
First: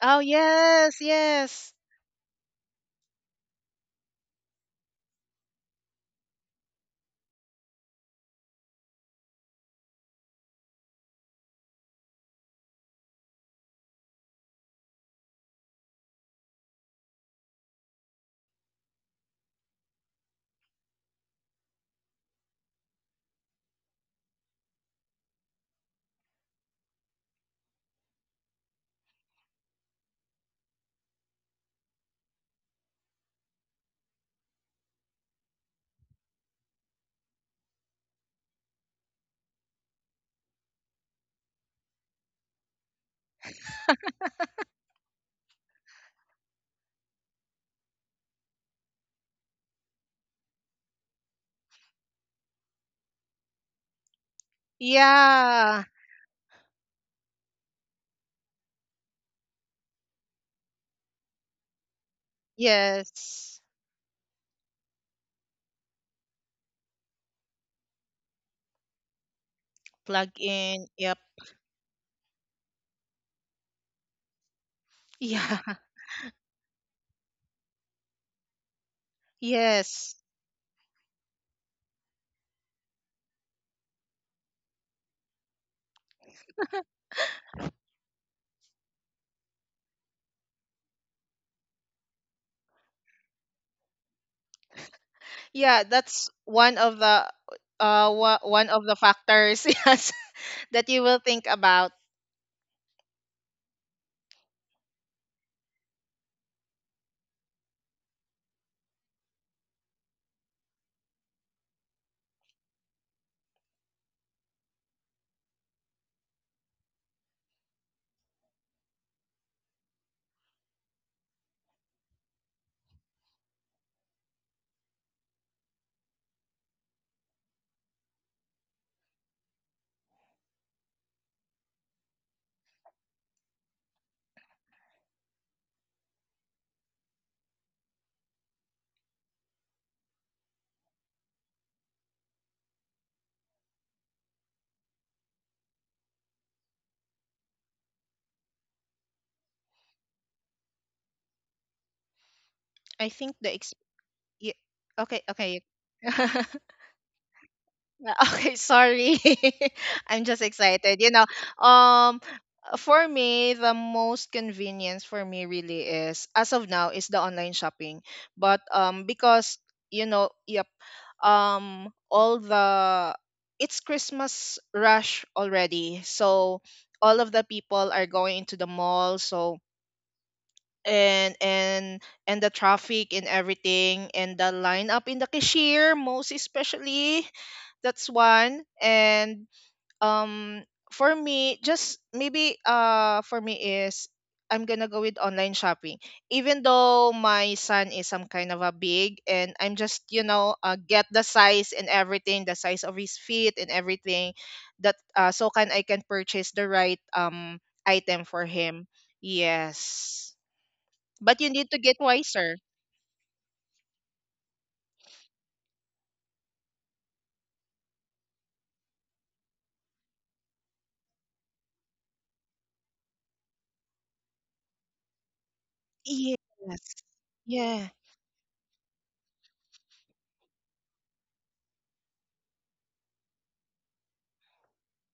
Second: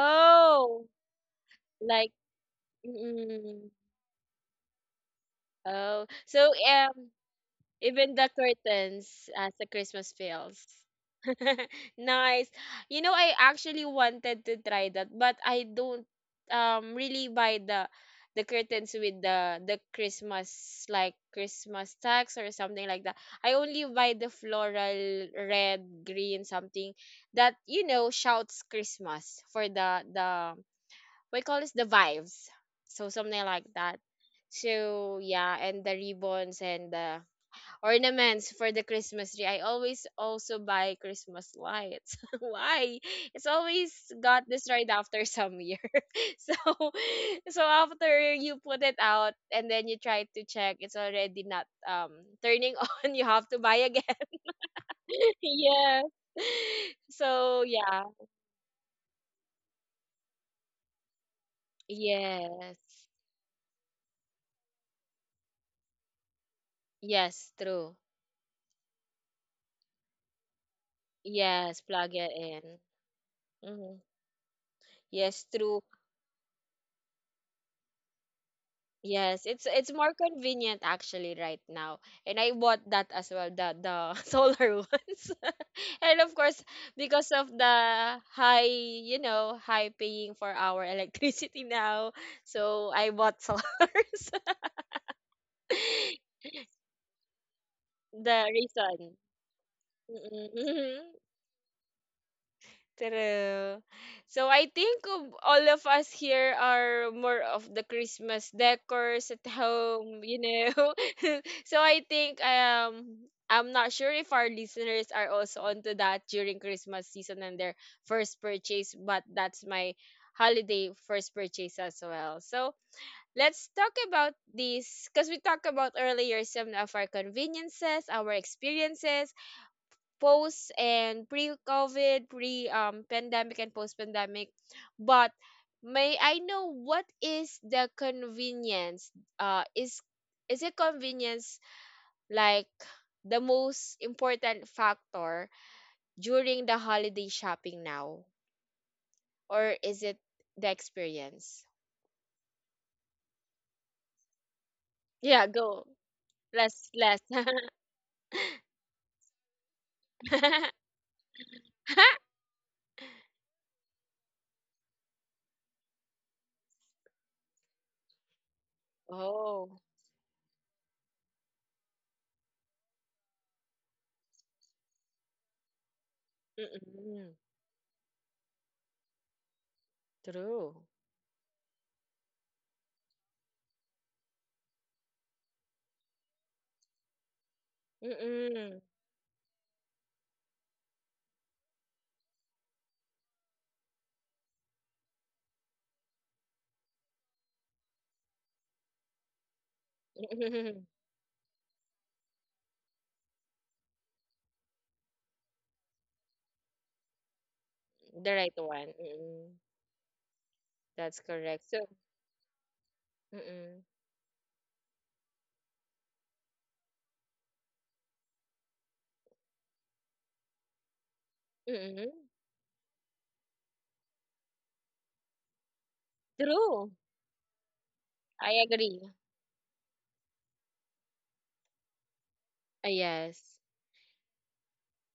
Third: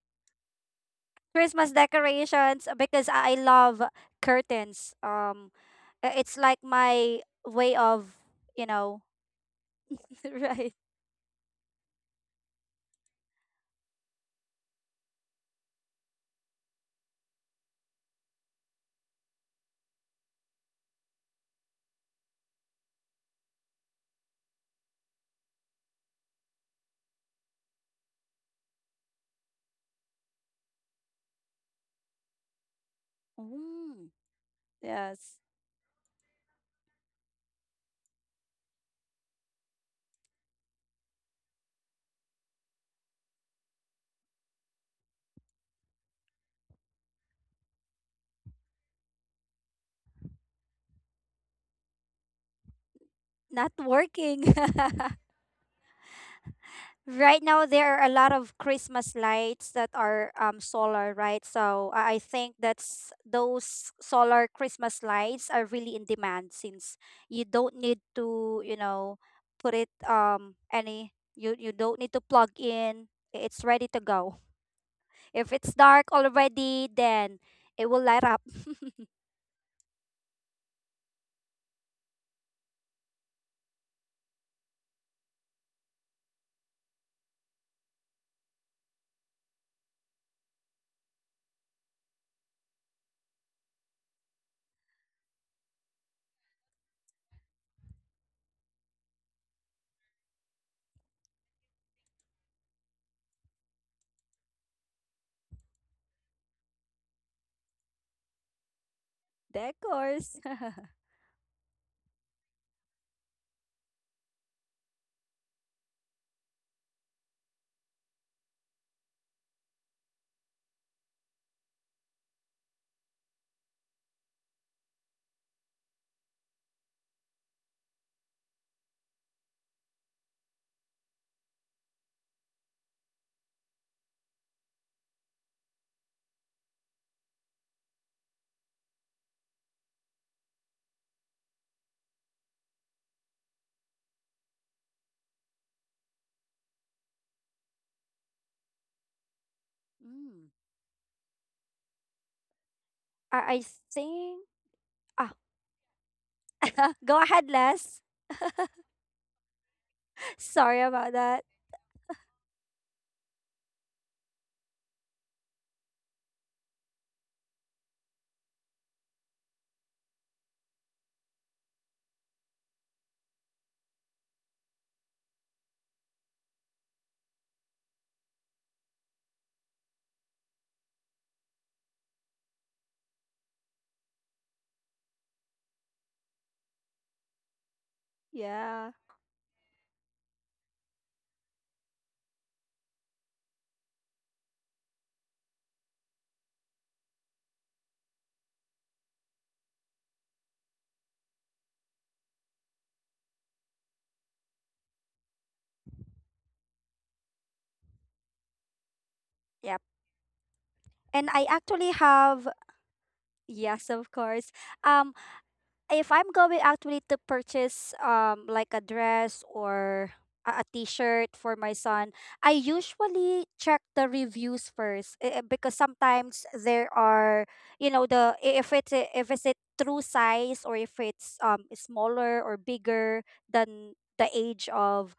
Speaker 2: Oh yes, yes.
Speaker 3: Christmas
Speaker 1: like,
Speaker 3: decorations, because I
Speaker 1: mm.
Speaker 3: love curtains.
Speaker 1: Oh,
Speaker 3: It's
Speaker 1: so
Speaker 3: like my way
Speaker 1: even
Speaker 3: of,
Speaker 1: the
Speaker 3: you know.
Speaker 1: curtains as the Christmas feels.
Speaker 3: Right.
Speaker 1: Nice. You know, I actually wanted to try that, but I don't really buy the, curtains with the Christmas, like Christmas tags or something like that. I only buy the floral red, green, something that you know shouts Christmas for the, we call this, the vibes. So something like that.
Speaker 3: Mm,
Speaker 1: So
Speaker 3: yes.
Speaker 1: yeah, and the ribbons and the ornaments for the Christmas tree. I always also buy Christmas lights. Why? It's always got destroyed after some year. so so after you put it out and then you try to check, it's already not turning on. You have to buy
Speaker 3: Not
Speaker 1: again.
Speaker 3: working.
Speaker 2: Yeah.
Speaker 1: Yeah.
Speaker 3: Right
Speaker 1: So
Speaker 3: now,
Speaker 1: yeah.
Speaker 3: there are a lot of Christmas lights that are, solar, right? So I think
Speaker 1: Yes.
Speaker 3: that's
Speaker 2: Yes.
Speaker 3: those solar Christmas lights are really in demand since you
Speaker 1: Yes,
Speaker 3: don't
Speaker 1: true.
Speaker 3: need to, you know, put it,
Speaker 2: Plug in. Yep.
Speaker 3: any
Speaker 1: Yes,
Speaker 3: you you
Speaker 1: plug
Speaker 3: don't
Speaker 1: it
Speaker 3: need to plug
Speaker 1: in.
Speaker 3: in. It's
Speaker 1: Hmm.
Speaker 3: ready to go.
Speaker 1: Yes,
Speaker 2: Yeah.
Speaker 3: If
Speaker 1: true.
Speaker 3: it's dark already, then it will light up.
Speaker 1: Yes, it's more
Speaker 2: Yes.
Speaker 1: convenient actually right now. And I bought that as well, the solar ones. And of course, because of the high, high paying for our electricity now, so I bought solars.
Speaker 2: Yeah, that's one of the
Speaker 1: The
Speaker 2: one of the
Speaker 1: reason.
Speaker 2: factors yes that
Speaker 1: Mm-mm.
Speaker 2: you will think about.
Speaker 1: True. So I think of all of us here are more of the Christmas decors at home, you
Speaker 3: Decors.
Speaker 1: know. So I think I'm not sure if our listeners are also onto that during Christmas season and their first purchase, but that's my holiday first purchase as well. So let's talk about this because we talked about earlier some of our conveniences, our experiences, post and pre-COVID, pre pandemic and post-pandemic. But may I know what is the convenience? Is is it convenience like the most important factor during the holiday shopping now, or is it
Speaker 3: Mm.
Speaker 1: the experience?
Speaker 2: I
Speaker 3: I
Speaker 2: think the
Speaker 3: I
Speaker 2: exp-
Speaker 3: think,
Speaker 2: y- okay,
Speaker 3: ah
Speaker 1: Yeah,
Speaker 2: okay.
Speaker 1: go less
Speaker 3: go
Speaker 1: less.
Speaker 3: ahead, Les.
Speaker 2: Okay, sorry. I'm just
Speaker 3: Sorry
Speaker 2: excited. You
Speaker 3: about
Speaker 2: know,
Speaker 3: that.
Speaker 2: um for me the most convenience for me really is, as of now, is the online shopping. But because
Speaker 1: Oh,
Speaker 2: you know, yep, all the it's Christmas rush already. So all of
Speaker 1: mm-mm.
Speaker 2: the people are going into the mall, so
Speaker 1: True.
Speaker 2: and and the traffic and everything and the lineup in the cashier most especially, that's one.
Speaker 1: Mm-mm.
Speaker 3: Yeah.
Speaker 2: And um for me, just maybe for me is I'm gonna go with online shopping even though my son is some kind of a big, and I'm just, you know, get the size and everything, the size of his feet and everything, that so can I— can purchase the right item
Speaker 1: The
Speaker 2: for
Speaker 1: right
Speaker 2: him,
Speaker 1: one. Mm-mm.
Speaker 3: Yeah.
Speaker 2: yes.
Speaker 1: That's
Speaker 3: And
Speaker 2: But
Speaker 3: I
Speaker 2: you
Speaker 1: correct.
Speaker 2: need to
Speaker 1: So,
Speaker 3: actually
Speaker 2: get
Speaker 3: have
Speaker 2: wiser.
Speaker 1: mm-mm,
Speaker 3: yes, of course. Um if I'm going actually to purchase, like a dress or a t-shirt for my son,
Speaker 1: mm-mm,
Speaker 3: I usually check the reviews first, because
Speaker 2: Yes.
Speaker 3: sometimes there
Speaker 1: true.
Speaker 3: are, you
Speaker 2: Yeah.
Speaker 3: know, the I-
Speaker 1: I agree.
Speaker 3: if it's a true size, or if it's smaller or
Speaker 1: Uh,
Speaker 3: bigger
Speaker 1: yes.
Speaker 3: than the age of,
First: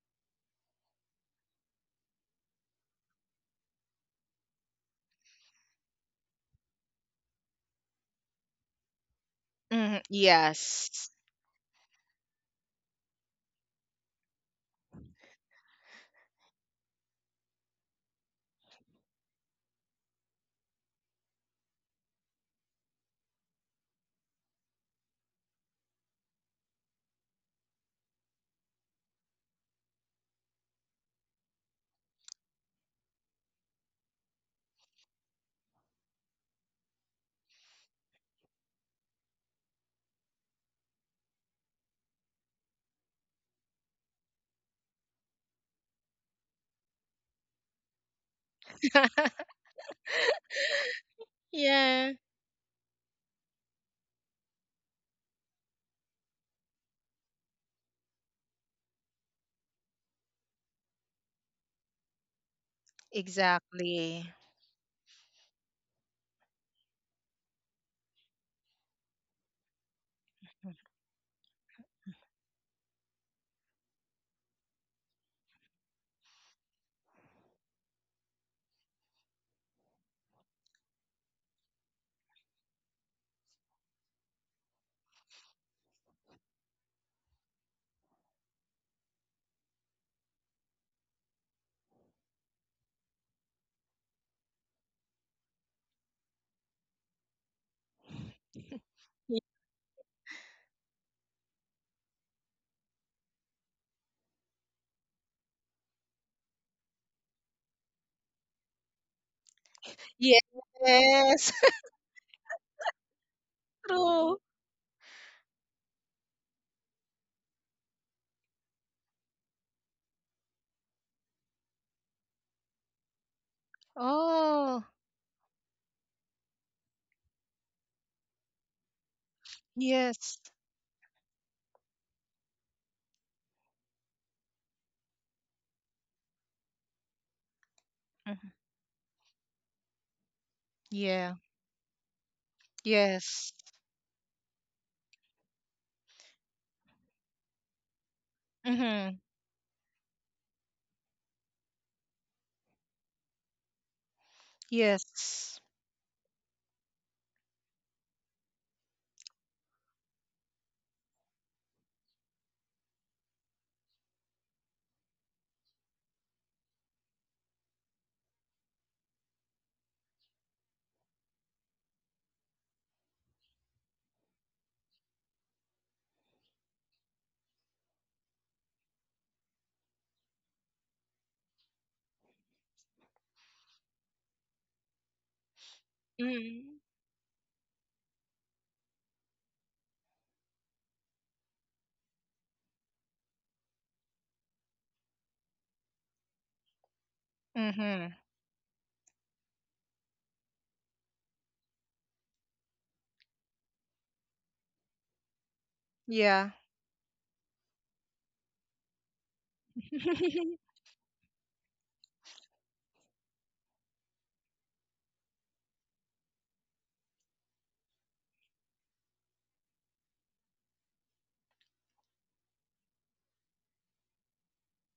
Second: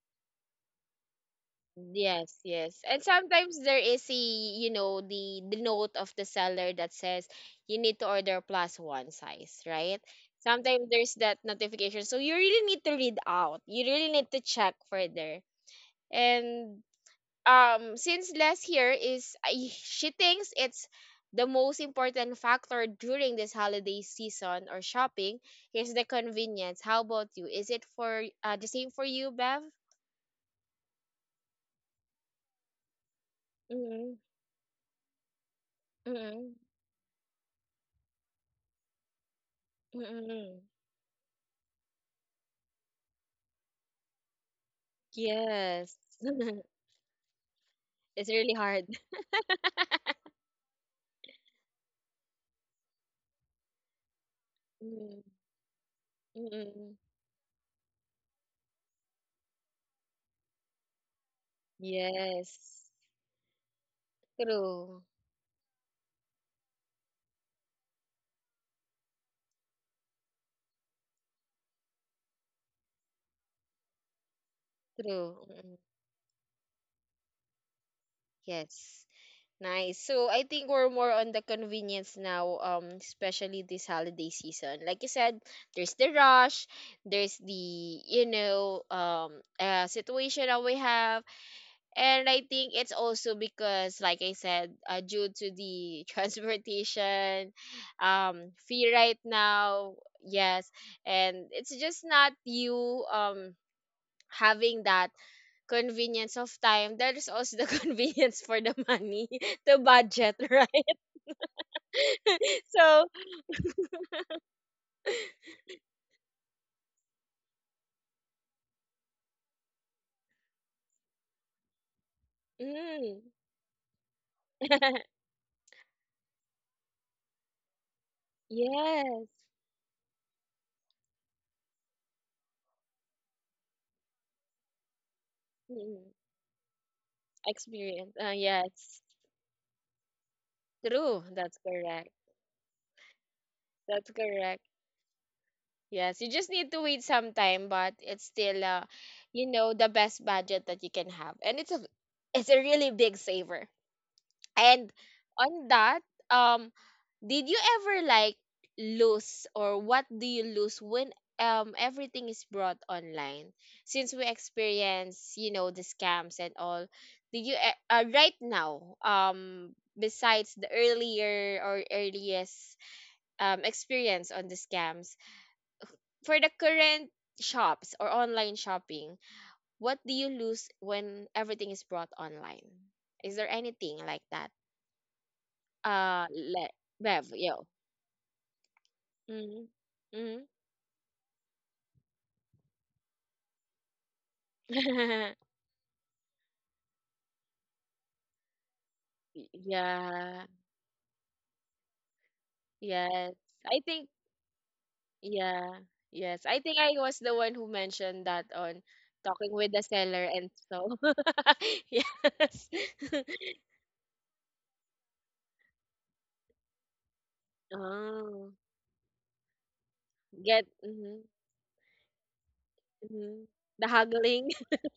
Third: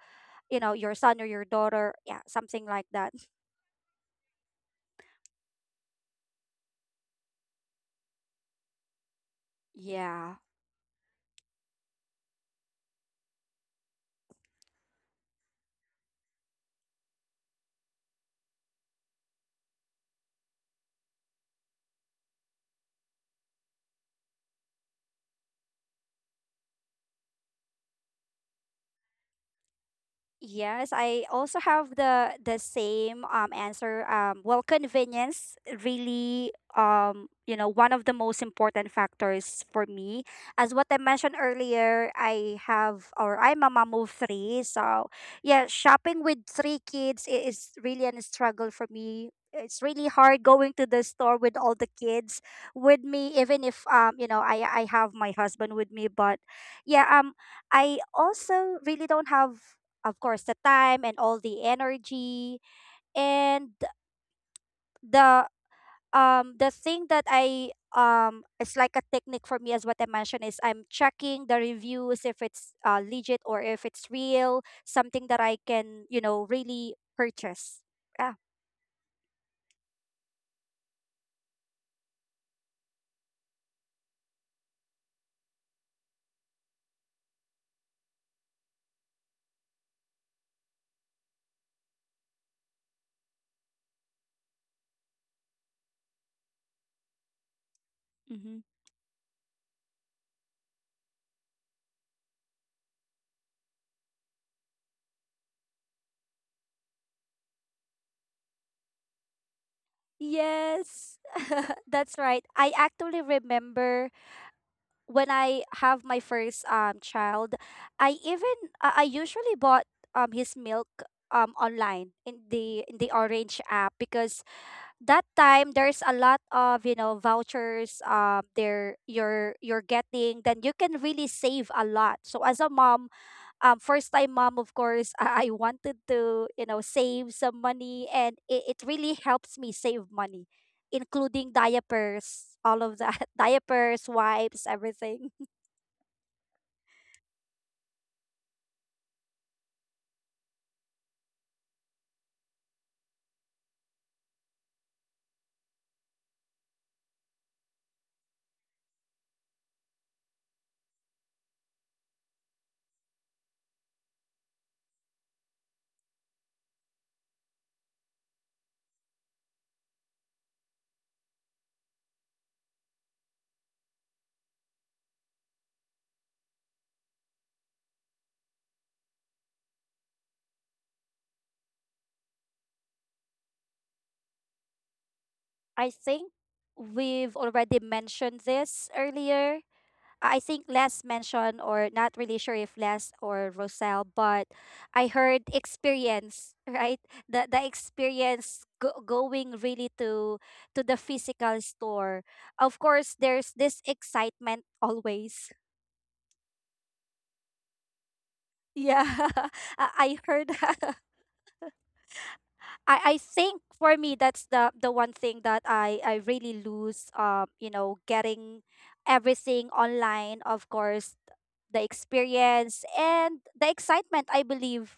Speaker 3: you know, your son or your daughter, yeah,
Speaker 1: Yes,
Speaker 3: something
Speaker 1: yes.
Speaker 3: like
Speaker 1: And
Speaker 3: that.
Speaker 1: sometimes there is a, you know, the note of the seller that says you need to order plus one size,
Speaker 2: Hmm.
Speaker 1: right?
Speaker 3: Yeah.
Speaker 1: Sometimes
Speaker 2: Yes.
Speaker 1: there's that notification. So you really need to read out. You really need to check further. And since last year is I- she thinks it's the most important factor during this holiday season or shopping is the convenience. How about you? Is it for the same for you, Bev?
Speaker 3: Yes, I also have the same answer.
Speaker 1: Mm-hmm.
Speaker 3: Well, convenience really,
Speaker 1: Mm-hmm.
Speaker 3: one of the most important factors for me.
Speaker 1: Mm-hmm.
Speaker 3: As what I mentioned earlier, I have, or I'm a mom of three, so yeah,
Speaker 1: Yes.
Speaker 3: shopping with three kids is really a
Speaker 1: It's really
Speaker 3: struggle for
Speaker 1: hard.
Speaker 3: me. It's really hard going to the store with all the
Speaker 2: Yeah.
Speaker 3: kids with me, even if, I have my husband with me, but
Speaker 1: Mm-hmm.
Speaker 3: yeah, I also really don't have, of course, the time and all the energy,
Speaker 1: Yes.
Speaker 3: and
Speaker 2: Exactly.
Speaker 1: True.
Speaker 3: the the thing that, I it's like a technique for me, as what I mentioned, is I'm checking the reviews if it's, legit, or if it's real, something that
Speaker 1: True.
Speaker 3: I
Speaker 1: Mm-mm.
Speaker 3: can, really purchase. Yeah.
Speaker 1: Yes. Nice. So I think we're more on the convenience now, especially this holiday season. Like you said, there's the rush, there's the you know um situation that we have, and I think it's also because, like I said, due to the transportation,
Speaker 3: Mm-hmm.
Speaker 1: fee right
Speaker 2: Y-
Speaker 1: now, yes, and it's just not you having that convenience of time. There's also the convenience for the money, the budget, right?
Speaker 3: Yes.
Speaker 2: Yes.
Speaker 3: That's right. I
Speaker 1: So,
Speaker 3: actually remember
Speaker 2: True.
Speaker 3: when I have my first, child, I usually bought, his milk, online in the
Speaker 1: mm,
Speaker 3: Orange app, because
Speaker 2: Oh.
Speaker 3: that time there's a lot of, vouchers, there.
Speaker 1: yes,
Speaker 3: You're getting,
Speaker 2: Yes.
Speaker 3: then you can really save a lot. So as a mom, first time mom, of course, I wanted
Speaker 1: mm,
Speaker 3: to, save some money,
Speaker 1: experience. Uh,
Speaker 3: and
Speaker 2: Mhm.
Speaker 3: it
Speaker 1: yes,
Speaker 3: really helps me save money,
Speaker 1: true.
Speaker 2: Yeah.
Speaker 3: including
Speaker 1: That's correct.
Speaker 3: diapers, all of that,
Speaker 2: Yes.
Speaker 3: diapers,
Speaker 1: That's correct.
Speaker 3: wipes, everything.
Speaker 1: Yes, you just need to wait some time, but it's still,
Speaker 2: Mm-hmm.
Speaker 1: you know, the best budget that you can have, and it's a really big saver. And
Speaker 2: Yes.
Speaker 1: on that, um, did you ever like lose or what do you lose when everything is brought online? Since we experience, you know, the scams and all, did you right now, besides the earlier or earliest experience on the scams, for the current shops or online shopping, what do you lose when everything is brought online? Is there anything like that?
Speaker 3: I think
Speaker 1: Le
Speaker 2: Mm.
Speaker 1: Bev,
Speaker 3: we've
Speaker 1: yo.
Speaker 3: already mentioned this earlier.
Speaker 1: Mm-hmm.
Speaker 3: I think Les mentioned, or not really sure if Les or Roselle, but I
Speaker 1: Mm-hmm.
Speaker 3: heard experience, right? The
Speaker 2: Mm-hmm.
Speaker 3: experience, going really to
Speaker 1: Yeah.
Speaker 3: to the physical store. Of course,
Speaker 1: Yes.
Speaker 3: there's this
Speaker 1: I think,
Speaker 3: excitement always.
Speaker 1: yeah. Yes.
Speaker 2: Yeah.
Speaker 1: I think I was the one who mentioned that on
Speaker 3: Yeah.
Speaker 1: talking with the
Speaker 3: I
Speaker 1: Seller
Speaker 3: heard
Speaker 1: and so.
Speaker 3: that.
Speaker 1: Yes.
Speaker 3: I think for me, that's the one thing that I really lose,
Speaker 1: Oh,
Speaker 3: getting everything online.
Speaker 1: get
Speaker 3: Of course,
Speaker 1: mm-hmm,
Speaker 3: the experience and
Speaker 1: mm-hmm.
Speaker 3: the
Speaker 1: The
Speaker 3: excitement, I
Speaker 1: haggling,
Speaker 3: believe.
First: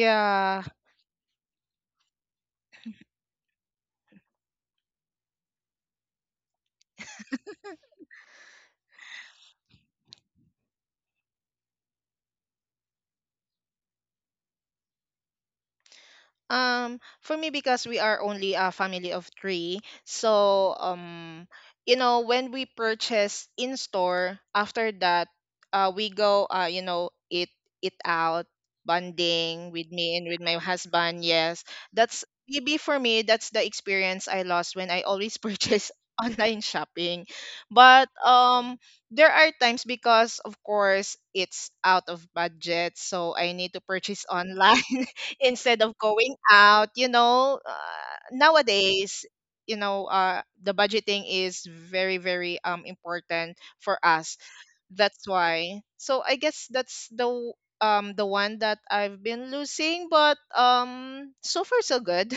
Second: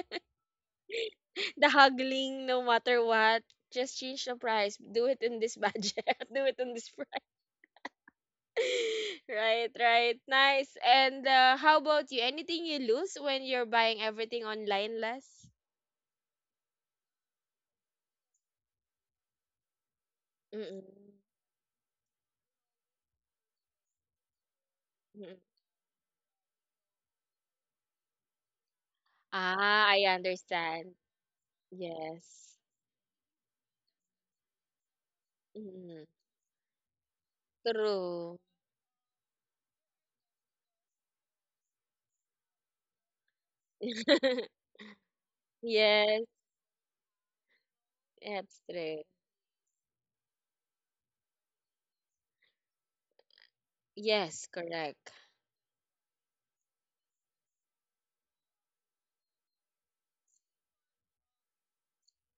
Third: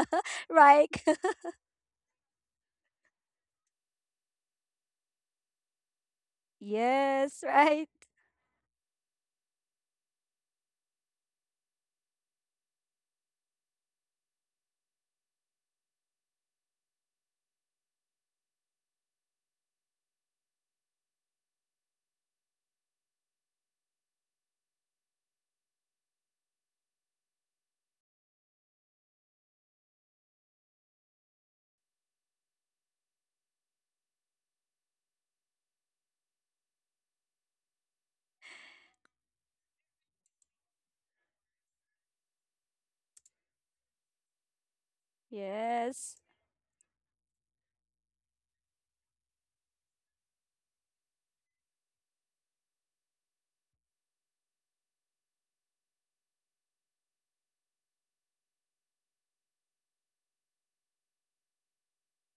Speaker 3: Right.
Speaker 1: the haggling, no matter what. Just change the price. Do it in this budget. Do it in this
Speaker 3: Yes, right.
Speaker 1: right, right. Nice. And how about you? Anything you lose when you're buying everything online less?
Speaker 2: For me, because we are only a family of three, so
Speaker 1: Mm-mm.
Speaker 2: you know, when we purchase in store, after that,
Speaker 1: Mm-mm.
Speaker 2: we go, you know, eat it out, bonding
Speaker 1: Ah,
Speaker 2: with
Speaker 1: I
Speaker 2: me and with my
Speaker 1: understand.
Speaker 2: husband. Yes, that's
Speaker 1: Yes.
Speaker 2: maybe for me. That's the experience I lost when I always purchase
Speaker 1: Mm,
Speaker 2: online shopping. But
Speaker 1: true.
Speaker 2: there are times because, of course, it's out of budget, so I need to purchase online instead of
Speaker 3: Yes.
Speaker 1: Yes,
Speaker 2: going out, you know,
Speaker 1: that's true.
Speaker 2: nowadays, you know, the budgeting is very important for us,
Speaker 1: Yes, correct.
Speaker 2: that's why. So I guess that's the the one that I've been losing, but so far so good.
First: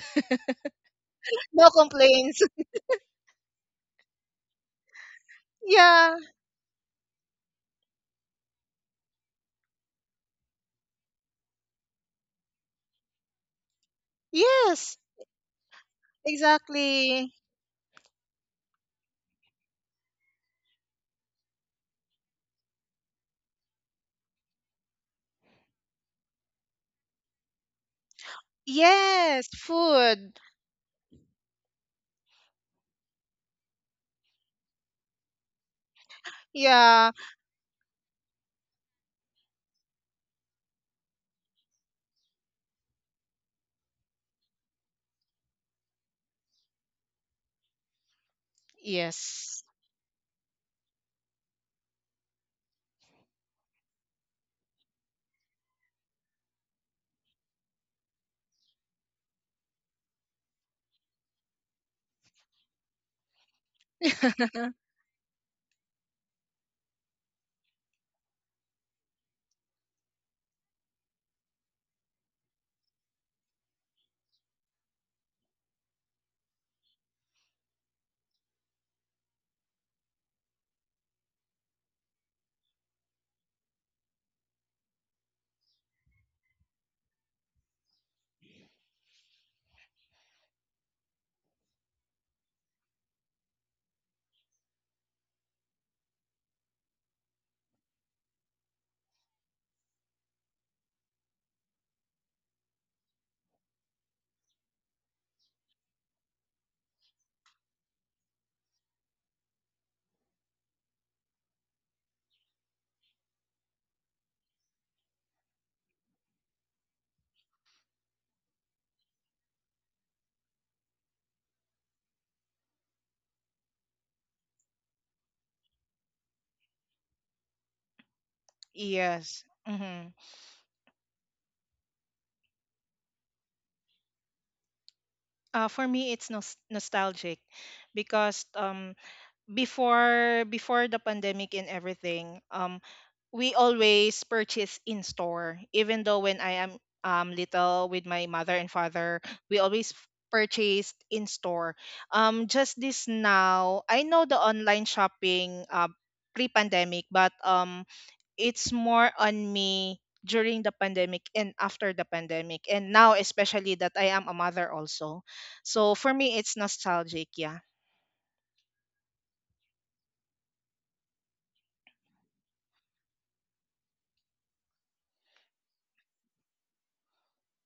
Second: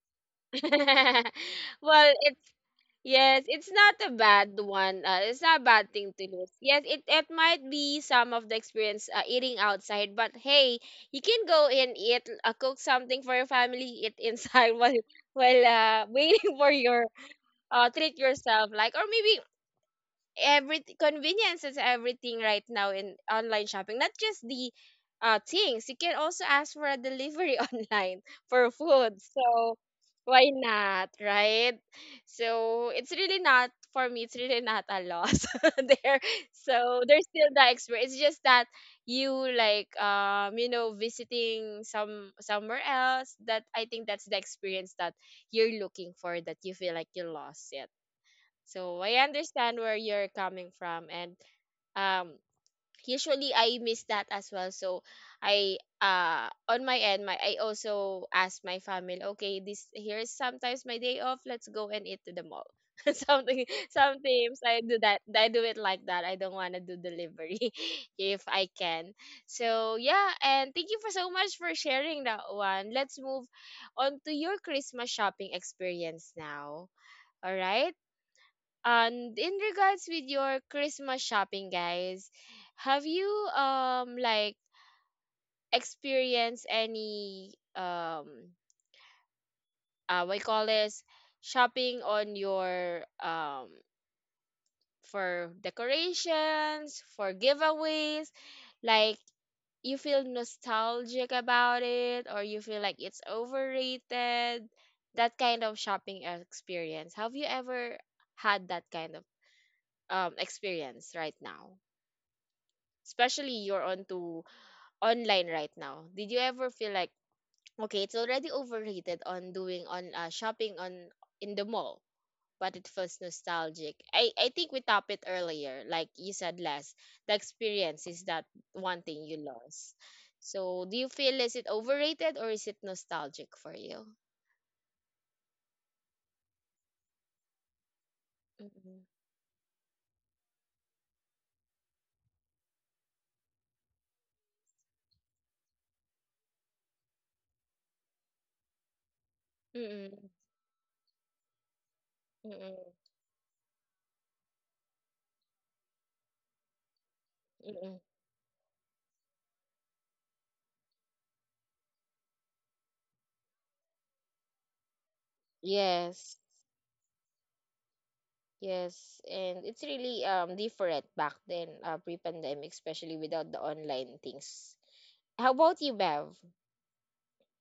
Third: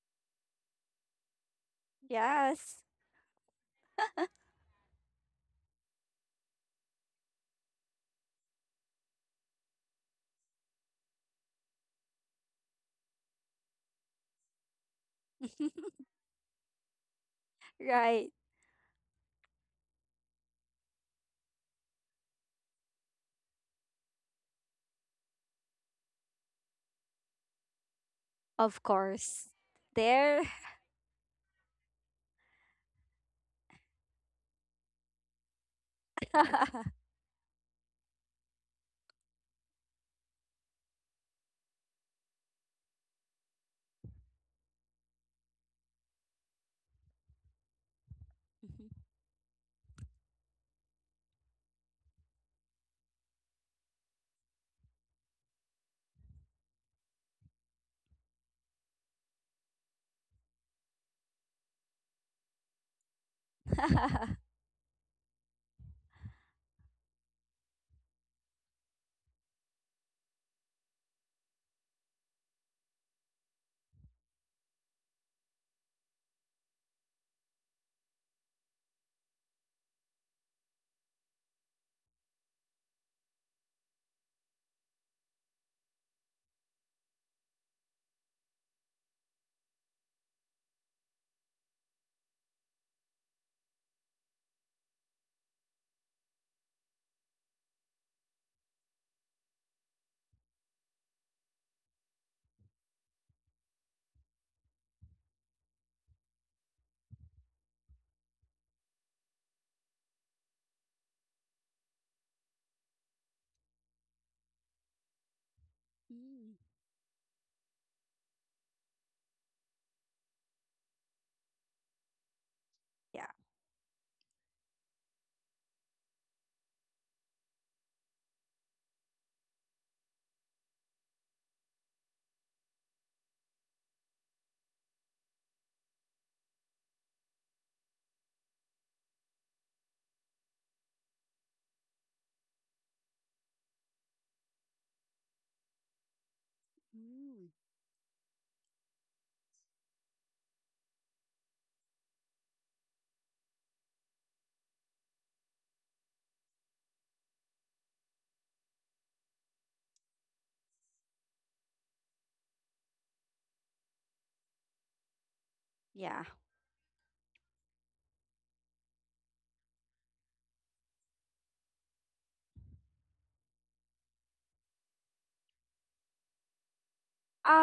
Speaker 2: No
Speaker 1: Well, it's
Speaker 2: complaints.
Speaker 3: Yes.
Speaker 1: yes, it's not a bad one. It's not a bad thing
Speaker 2: Yeah.
Speaker 1: to lose. Yes, it might be some of the experience eating outside, but hey, you can go and eat, cook something for your family, eat inside
Speaker 2: Yes.
Speaker 1: while waiting for your
Speaker 2: Exactly.
Speaker 1: treat
Speaker 3: Right.
Speaker 1: yourself. Like or maybe every convenience is everything right now in online shopping, not just the things. You can also ask for a delivery online for
Speaker 3: Of
Speaker 1: food,
Speaker 2: Yes.
Speaker 3: course.
Speaker 1: so
Speaker 2: Food.
Speaker 3: There.
Speaker 1: why not, right? So it's really not for me, it's really not a loss. There, so
Speaker 2: Yeah.
Speaker 1: there's still the experience, it's just that you like you know visiting some somewhere else. That I think that's the experience that you're looking for, that you feel like you lost it. So I
Speaker 2: Yes.
Speaker 1: understand where you're coming from, and um usually I miss that as well. So I on my end, my I also ask my family, okay, this, here's sometimes my day off, let's go and eat to the mall. Something, sometimes I do that, I do it like that. I don't wanna do delivery if I can. So yeah, and thank you for so much for sharing that one. Let's move on to your Christmas shopping experience now. All right. And in regards with your Christmas shopping, guys, have you like experienced any what you call this, shopping on your for decorations, for giveaways, like you feel nostalgic about it or you feel like it's overrated, that kind of shopping experience. Have you ever had that kind of experience right now? Especially you're onto online right now, did you
Speaker 3: Mm.
Speaker 1: ever feel like okay, it's already overrated on doing on shopping on in the mall, but it feels
Speaker 3: Yeah.
Speaker 1: nostalgic. I think we top it earlier, like you said last, the experience is that one thing you
Speaker 2: Yes.
Speaker 1: lost.
Speaker 2: Hmm.
Speaker 1: So do you feel, is it overrated or is it nostalgic for you?
Speaker 2: For me, it's nostalgic because
Speaker 1: Mm-mm.
Speaker 2: before the pandemic and everything, we always purchase in store. Even though when I am
Speaker 3: Mm.
Speaker 2: little with my mother and father, we always
Speaker 1: Mm-mm.
Speaker 2: purchased in store. Just
Speaker 1: Mm-mm.
Speaker 2: this now, I know the online shopping, pre-pandemic, but
Speaker 1: Mm-mm.
Speaker 2: it's more on me during the pandemic and after the pandemic, and now especially that I am a mother also. So for
Speaker 3: Yeah.
Speaker 2: me
Speaker 1: Yes.
Speaker 2: it's nostalgic, yeah.
Speaker 1: Yes, and it's really different back then, pre-pandemic, especially without the online things. How about you, Bev?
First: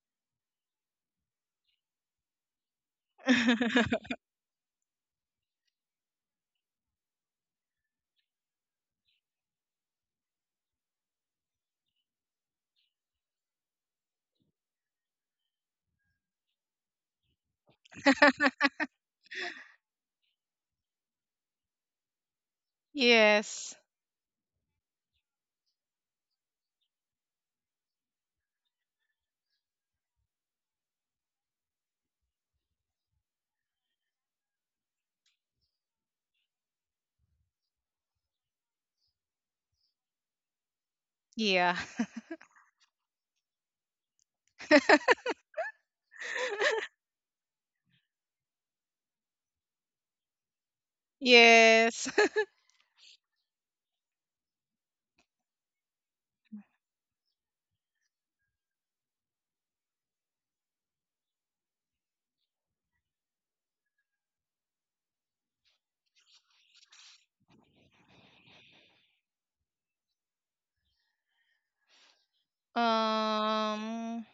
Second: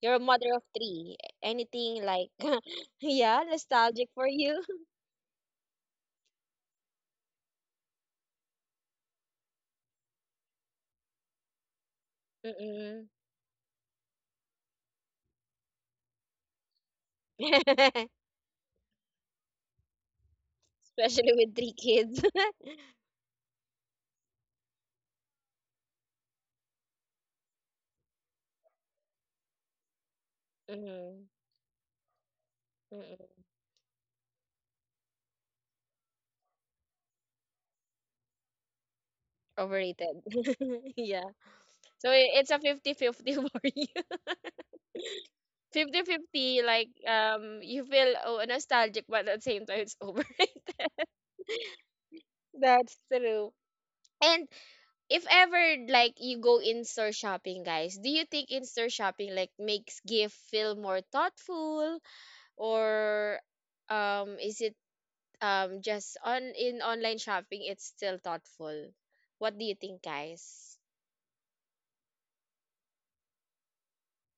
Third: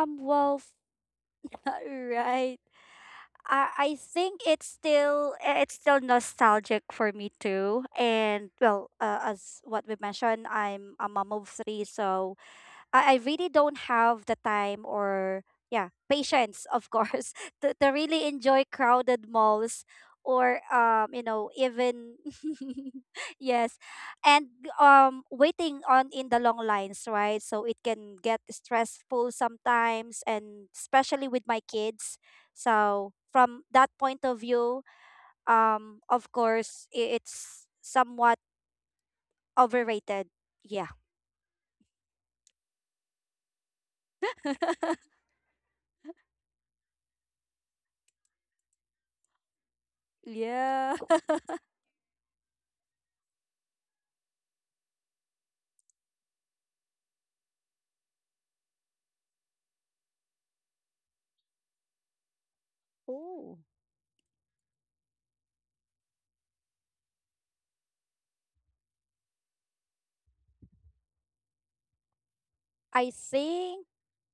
Speaker 1: You're a mother
Speaker 3: Well.
Speaker 1: of three. Anything like,
Speaker 3: Right.
Speaker 1: yeah,
Speaker 3: I
Speaker 1: nostalgic for
Speaker 3: think
Speaker 1: you?
Speaker 3: it's still nostalgic for me too. And well, as what we mentioned, I'm a mom of three, so
Speaker 1: Mm-mm.
Speaker 3: I really don't have the time or, yeah, patience, of course, to really enjoy crowded malls, or
Speaker 1: Especially with three
Speaker 3: even.
Speaker 1: kids.
Speaker 2: Yes.
Speaker 3: Yes. And waiting on in the long lines, right, so it can get stressful sometimes, and
Speaker 1: Mm-mm.
Speaker 3: especially with my kids. So
Speaker 1: Mm-mm.
Speaker 3: from that point of view, of course, it's somewhat
Speaker 1: Overrated.
Speaker 3: overrated. Yeah.
Speaker 1: Yeah.
Speaker 2: Yeah.
Speaker 1: So I- it's a 50-50 for you. 50-50 like you feel, oh, nostalgic, but at the same time it's overrated.
Speaker 3: Yeah.
Speaker 2: Yes.
Speaker 1: That's true. And if ever like you go in store shopping, guys, do you think in store shopping like makes gift feel more thoughtful, or
Speaker 3: Oh.
Speaker 1: is it just on in online shopping, it's still thoughtful? What do you think, guys?
Speaker 3: I think
Speaker 2: Um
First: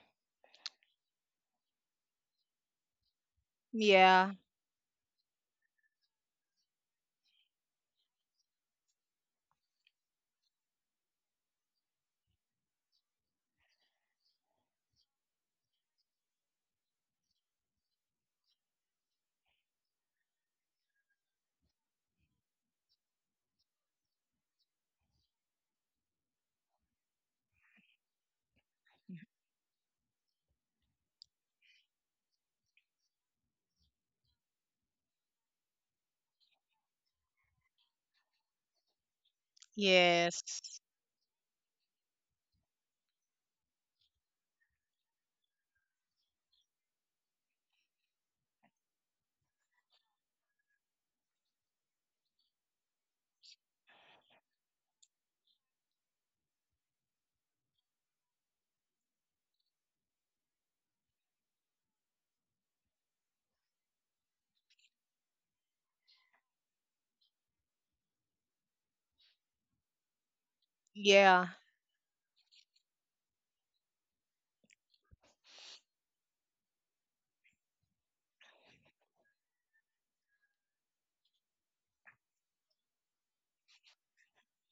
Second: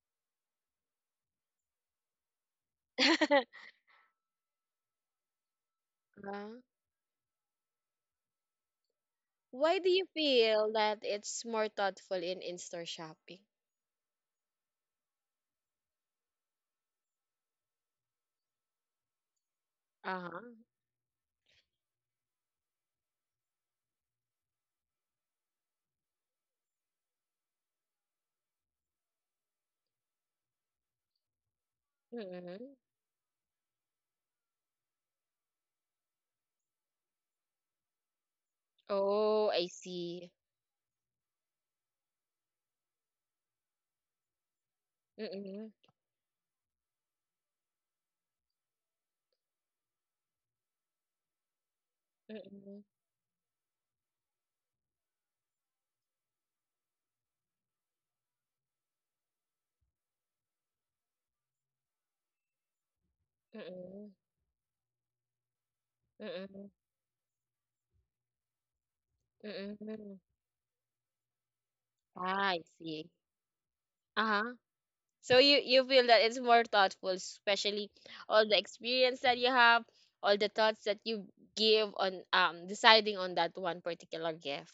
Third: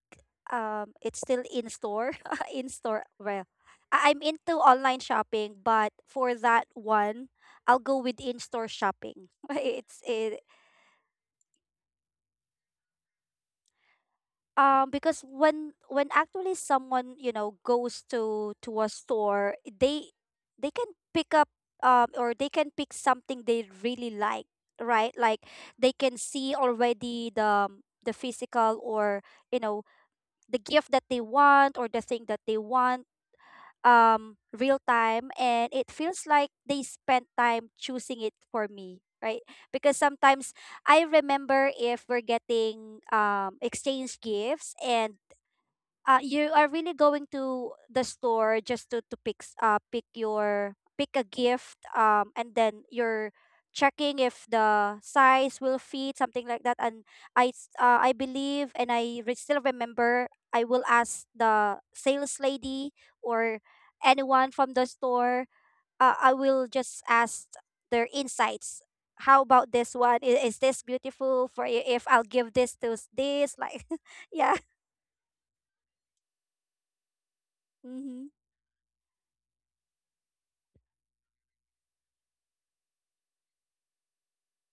Speaker 3: it's still in store. In store. Well,
Speaker 1: uh,
Speaker 3: I'm
Speaker 2: yeah,
Speaker 3: into online shopping, but for that one, I'll go with in-store shopping.
Speaker 1: why do
Speaker 3: It's
Speaker 1: you
Speaker 3: it
Speaker 1: feel that it's more thoughtful in store shopping?
Speaker 3: Because when actually someone, you know, goes to a store, they
Speaker 1: Uh-huh.
Speaker 3: they can pick up, or they can pick something they really like, right? Like, they can see already the physical, or you know the gift that they want, or the thing that they
Speaker 1: Mm-hmm.
Speaker 3: want real time, and it feels like they spent time choosing it for me, right?
Speaker 1: Oh, I
Speaker 3: Because
Speaker 1: see.
Speaker 3: sometimes,
Speaker 2: yes.
Speaker 3: I remember if we're getting, exchange gifts, and
Speaker 1: Mm-hmm.
Speaker 3: you are really going to the store just to pick s- pick your pick a gift, and
Speaker 1: Mm-hmm.
Speaker 3: then you're checking if the size will fit, something like that. And I believe, and I still remember, I will ask the sales lady, or
Speaker 1: Mm-hmm.
Speaker 3: anyone from the store, I
Speaker 1: Mm-hmm.
Speaker 3: will just ask their insights: how about this
Speaker 1: Mm-hmm.
Speaker 3: one, is this
Speaker 2: Yeah.
Speaker 3: beautiful for you? If I'll
Speaker 1: Ah,
Speaker 3: give
Speaker 1: I
Speaker 3: this
Speaker 1: see.
Speaker 3: this, like.
Speaker 1: Uh-huh.
Speaker 3: Yeah.
Speaker 1: So you feel that it's more thoughtful, especially
Speaker 3: Hmm.
Speaker 1: all the experience that you have, all the thoughts that you give on deciding on that one particular gift.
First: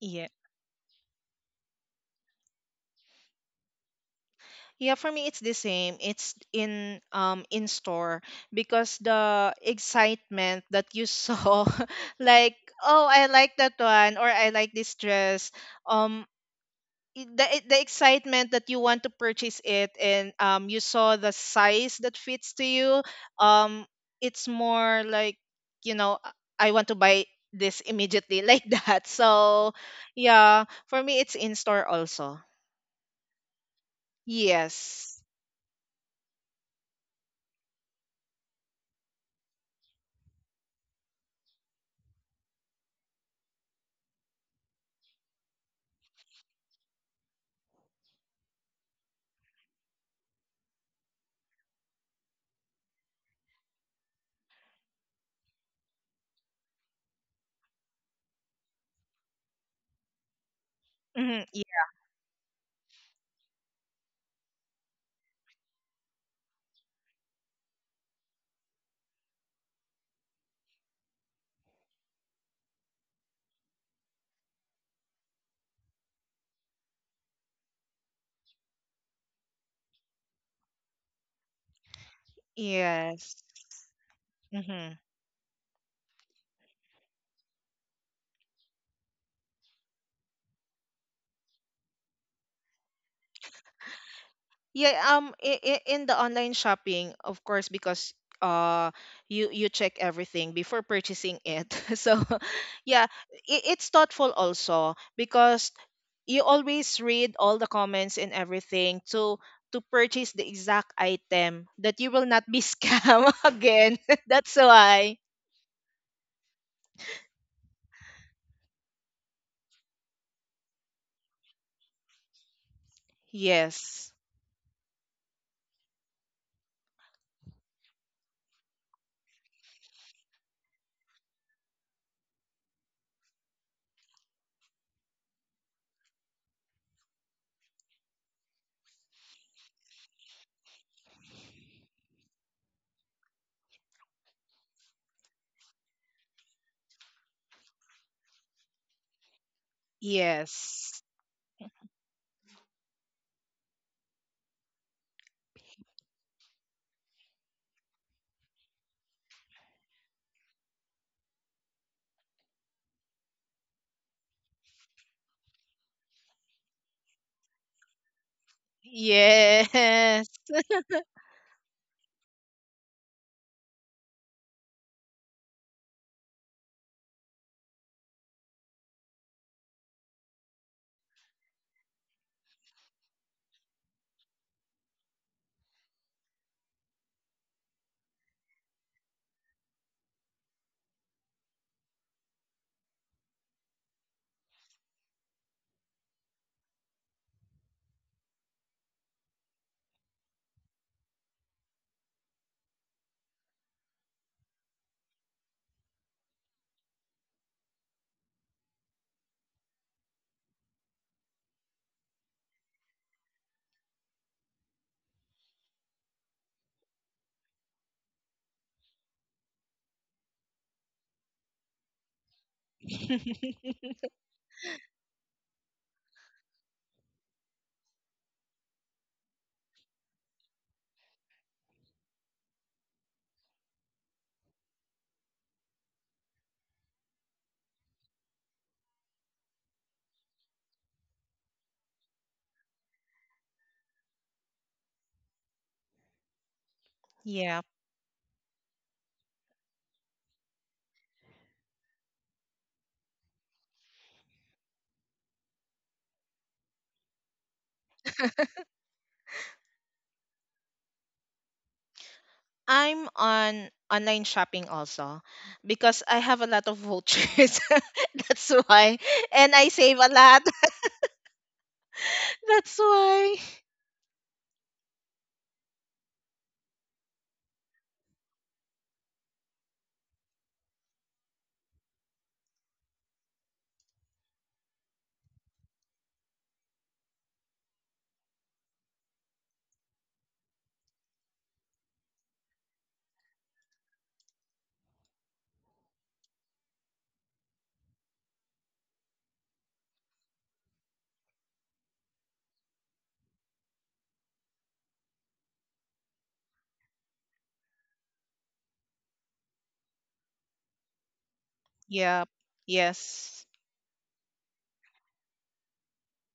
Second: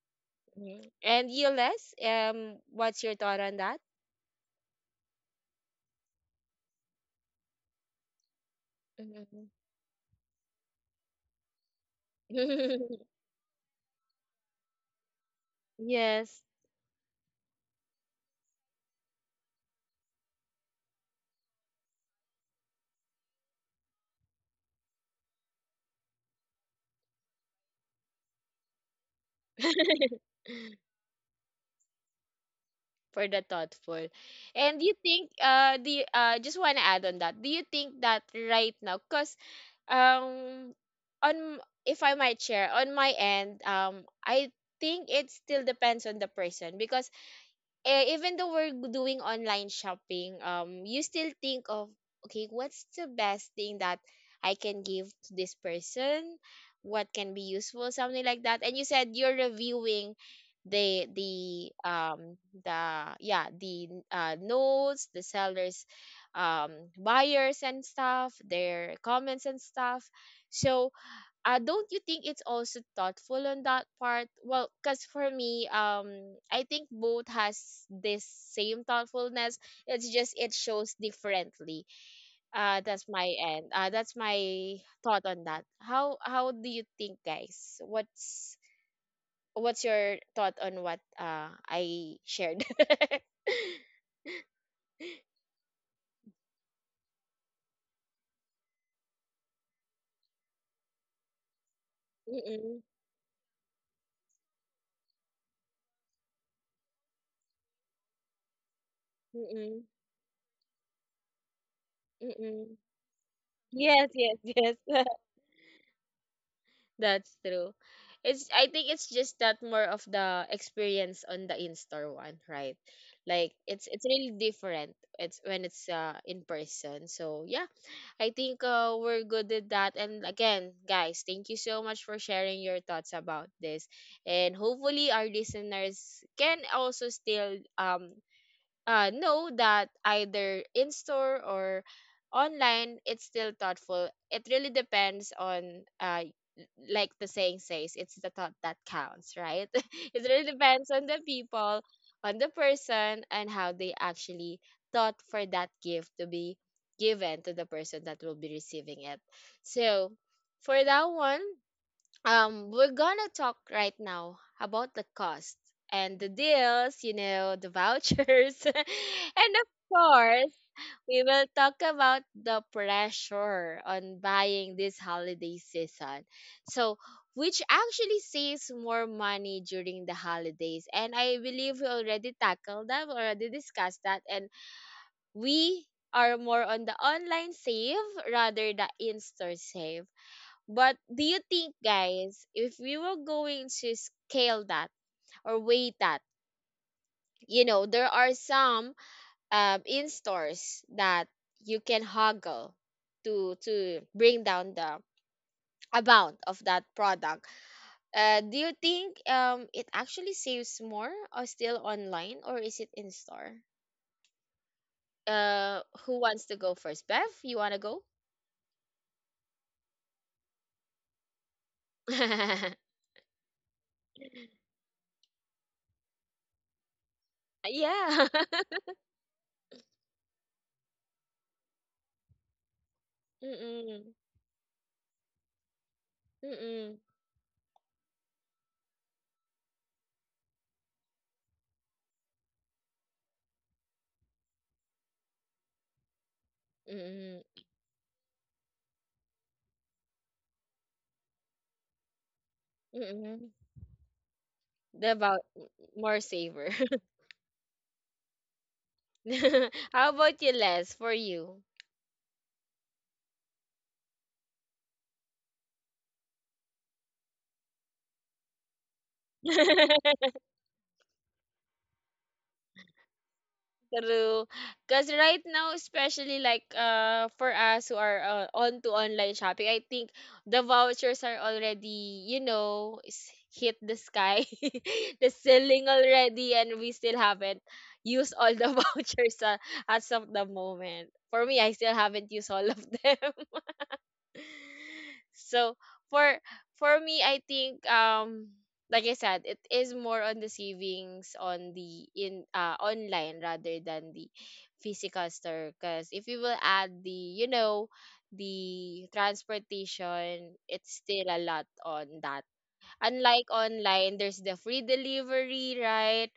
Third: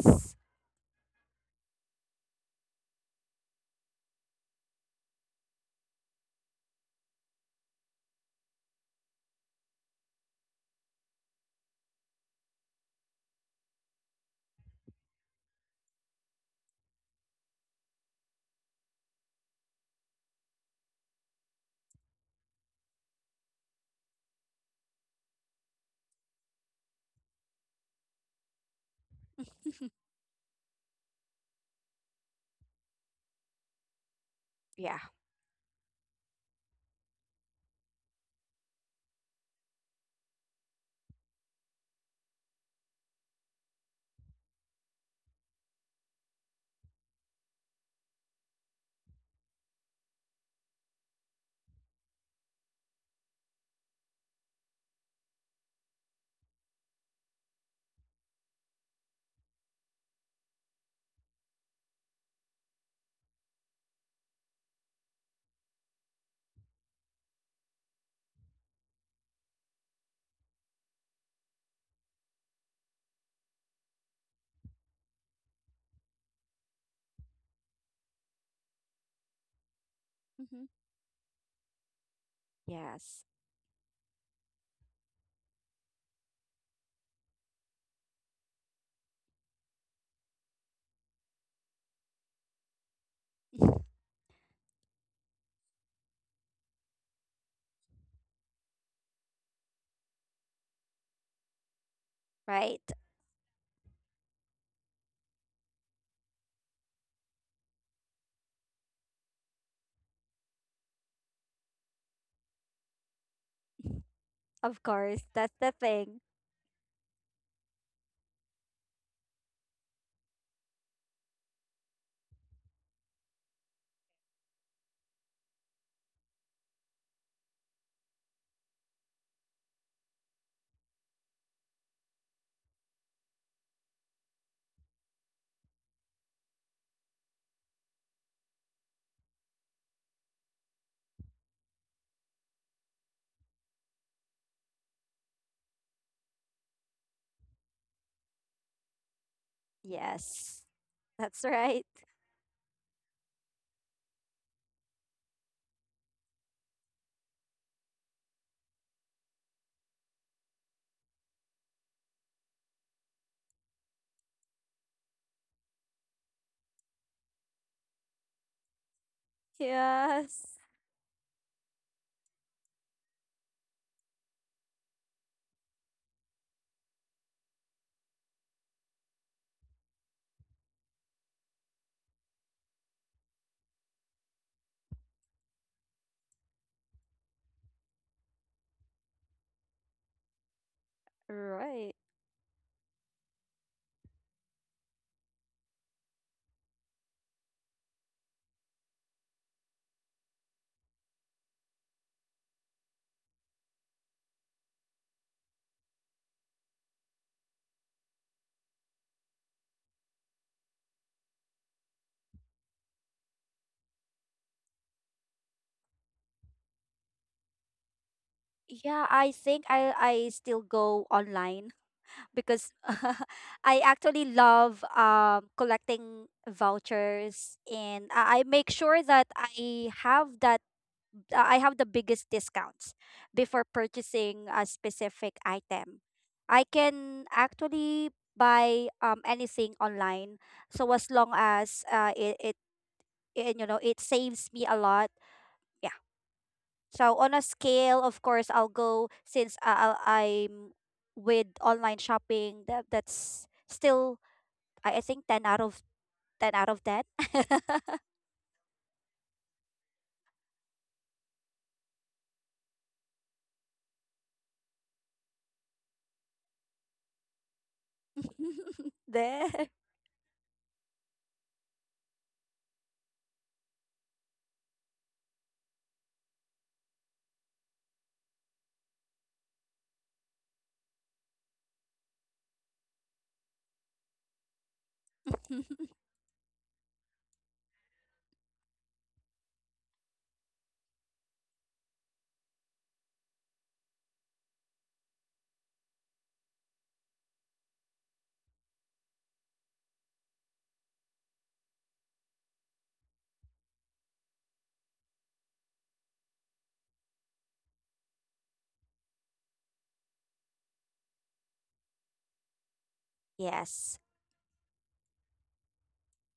Speaker 2: Yeah.
Speaker 1: Mhm. And you, Les, what's your thought on that?
Speaker 2: Yeah, for me it's the same. It's in store because
Speaker 1: Mhm.
Speaker 2: the excitement that you saw, like, oh I like that one or I like this dress, um
Speaker 1: Yes.
Speaker 2: the excitement that you want to purchase it, and you saw the size that fits to you, um it's more like, you know, I want to buy this immediately like that. So yeah, for me it's in store also.
Speaker 1: For the thoughtful. And you
Speaker 3: Yeah.
Speaker 2: Yes.
Speaker 1: think the just want to add on that. Do you think that right now cuz um on if I might share on my end, I think it still depends on the person because even though we're doing online shopping, you still think of okay, what's the best thing that I can give to this person? What can be useful, something like that. And you said you're reviewing the
Speaker 2: Mhm.
Speaker 1: the um the yeah the notes, the sellers, um buyers and stuff, their comments and stuff. So don't you think it's also thoughtful on that part? Well, because for me, I think both has this same thoughtfulness. It's just it
Speaker 3: Mm-hmm.
Speaker 1: shows differently. That's
Speaker 3: Yes.
Speaker 2: Yes.
Speaker 1: my end. That's my
Speaker 2: Mm-hmm.
Speaker 1: thought on that. How do you think, guys? What's your thought on what I shared?
Speaker 2: Yeah, I in the online shopping, of course, because uh you you check everything before purchasing it. So
Speaker 1: Mm-mm,
Speaker 3: Right?
Speaker 2: yeah, I it's thoughtful also because you always read all the comments and everything to
Speaker 1: mm-mm,
Speaker 2: purchase the exact item that you will not be
Speaker 1: mm-mm.
Speaker 2: scam again.
Speaker 1: Yes, yes,
Speaker 2: That's
Speaker 1: yes.
Speaker 3: Of
Speaker 2: why.
Speaker 3: course. That's the thing.
Speaker 1: That's true. It's I think it's just that more of the experience on the in-store one, right? Like it's
Speaker 2: Yes.
Speaker 1: really different. It's when it's in person. So yeah, I think we're good at that. And again, guys, thank you so much for sharing your thoughts about this. And hopefully our listeners can also still know that either in store or online, it's still thoughtful. It really depends on, l- like the saying says, it's the thought that counts, right? It really
Speaker 3: Yes.
Speaker 1: depends
Speaker 2: Yes.
Speaker 1: on the
Speaker 3: That's
Speaker 1: people,
Speaker 3: right.
Speaker 1: on the person, and how they actually thought for that gift to be given to the person that will be receiving it. So, for that one, we're gonna talk right now about the cost and the deals, you know, the vouchers and of
Speaker 2: Yes.
Speaker 1: course
Speaker 3: Yes.
Speaker 1: we will talk about the pressure on buying this holiday season. So which actually saves more money during the holidays? And I believe we already tackled that, we already discussed that, and we are more on the online save rather the in-store save. But do you think,
Speaker 3: Right.
Speaker 1: guys, if we were going to scale that or weigh that, you know, there are some in stores that you can haggle to bring down the amount of that product. Do you think it actually saves more or still online or is it in store? Who wants to go first? Bev, you wanna go?
Speaker 3: Yeah, I think I still go online because I actually love collecting vouchers and
Speaker 1: Yeah.
Speaker 3: I make sure that I have the biggest discounts before
Speaker 1: Mm-mm.
Speaker 3: purchasing a specific item. I
Speaker 1: Mm-mm.
Speaker 3: can actually buy anything online. So as long as it it saves me a lot. Yeah. So on a
Speaker 1: Mm-mm.
Speaker 2: Yeah.
Speaker 3: scale, of course, I'll go since I'm with online shopping. That's
Speaker 1: Mm-mm.
Speaker 3: still I
Speaker 1: The
Speaker 3: think
Speaker 1: about more
Speaker 3: ten out
Speaker 1: savor.
Speaker 3: of ten.
Speaker 1: How about you, Les? For you.
Speaker 2: I'm on online shopping also because I have a lot of vouchers. That's why. And
Speaker 3: There.
Speaker 2: I save a lot. That's why.
Speaker 1: True. Because right now, especially like for us who are on to online shopping, I think the vouchers are already, hit the sky, the ceiling already, and we still haven't used all the vouchers as of the moment. For me, I still haven't used all of them. So for for me I think like I said, it is more on the savings on the in online rather than the physical store because if you will add the you know the transportation, it's still a lot on
Speaker 2: Yep.
Speaker 1: that.
Speaker 2: Yes.
Speaker 1: Unlike
Speaker 3: Yes.
Speaker 1: online, there's the free delivery, right?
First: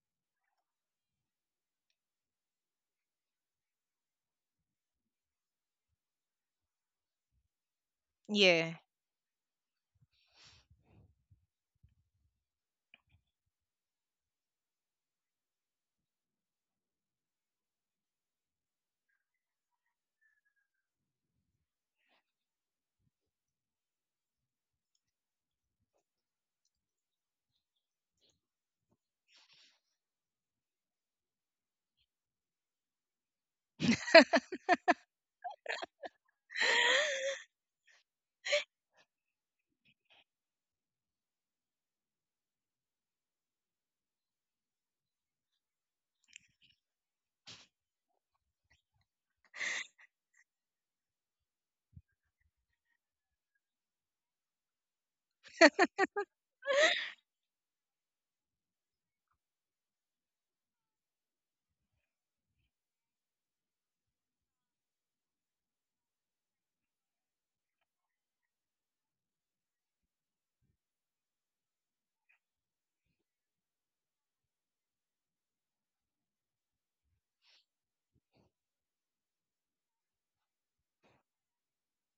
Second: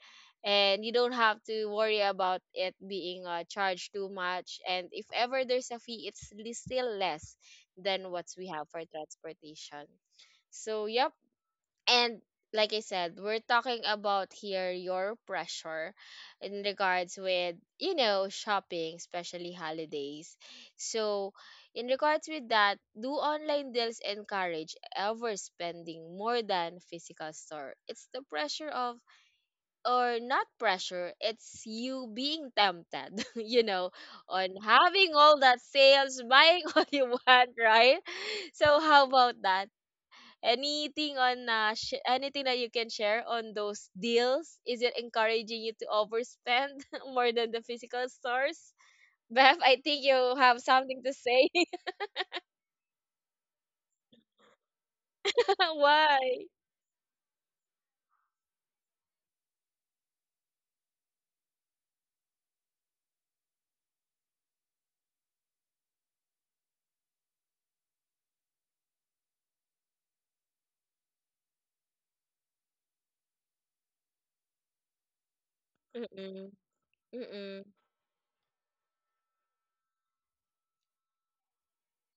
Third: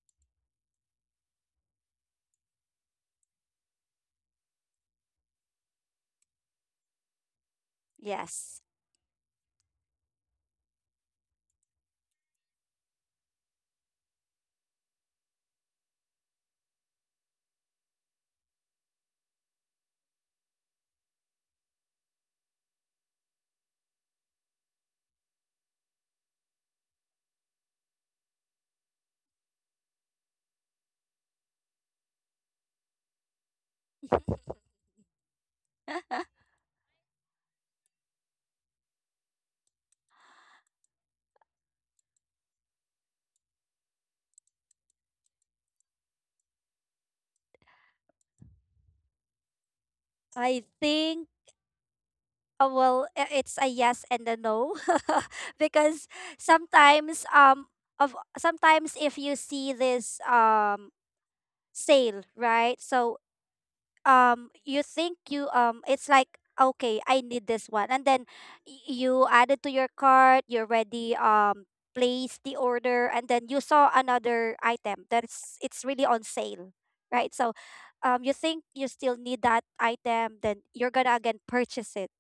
Speaker 1: And you don't have to worry about it being charged too much, and if ever there's a fee, it's still less than what we
Speaker 3: Yes.
Speaker 1: have
Speaker 2: Yeah.
Speaker 1: for transportation. So, yep. And like I said, we're talking about here your pressure in regards with, shopping, especially holidays. So, in regards with that, do online deals encourage ever spending more than physical store? It's the pressure of, or not pressure, it's you being tempted, on having all that sales, buying all you want, right? So, how about that? Anything on anything that you can share on those deals? Is it encouraging you to overspend more than the physical stores? Beth, I think you have
Speaker 3: I
Speaker 1: something to
Speaker 3: think,
Speaker 1: say.
Speaker 3: well, it's a yes and a no. Because
Speaker 1: Why?
Speaker 3: sometimes um sometimes if you see this sale, right? So you think you it's like, okay, I need this one. And then you add it to your cart, you already place the order, and then you saw another item that's it's really on
Speaker 1: Mm-mm.
Speaker 3: sale, right? So
Speaker 1: Mm-mm.
Speaker 3: you think you still need that item, then you're gonna again purchase it,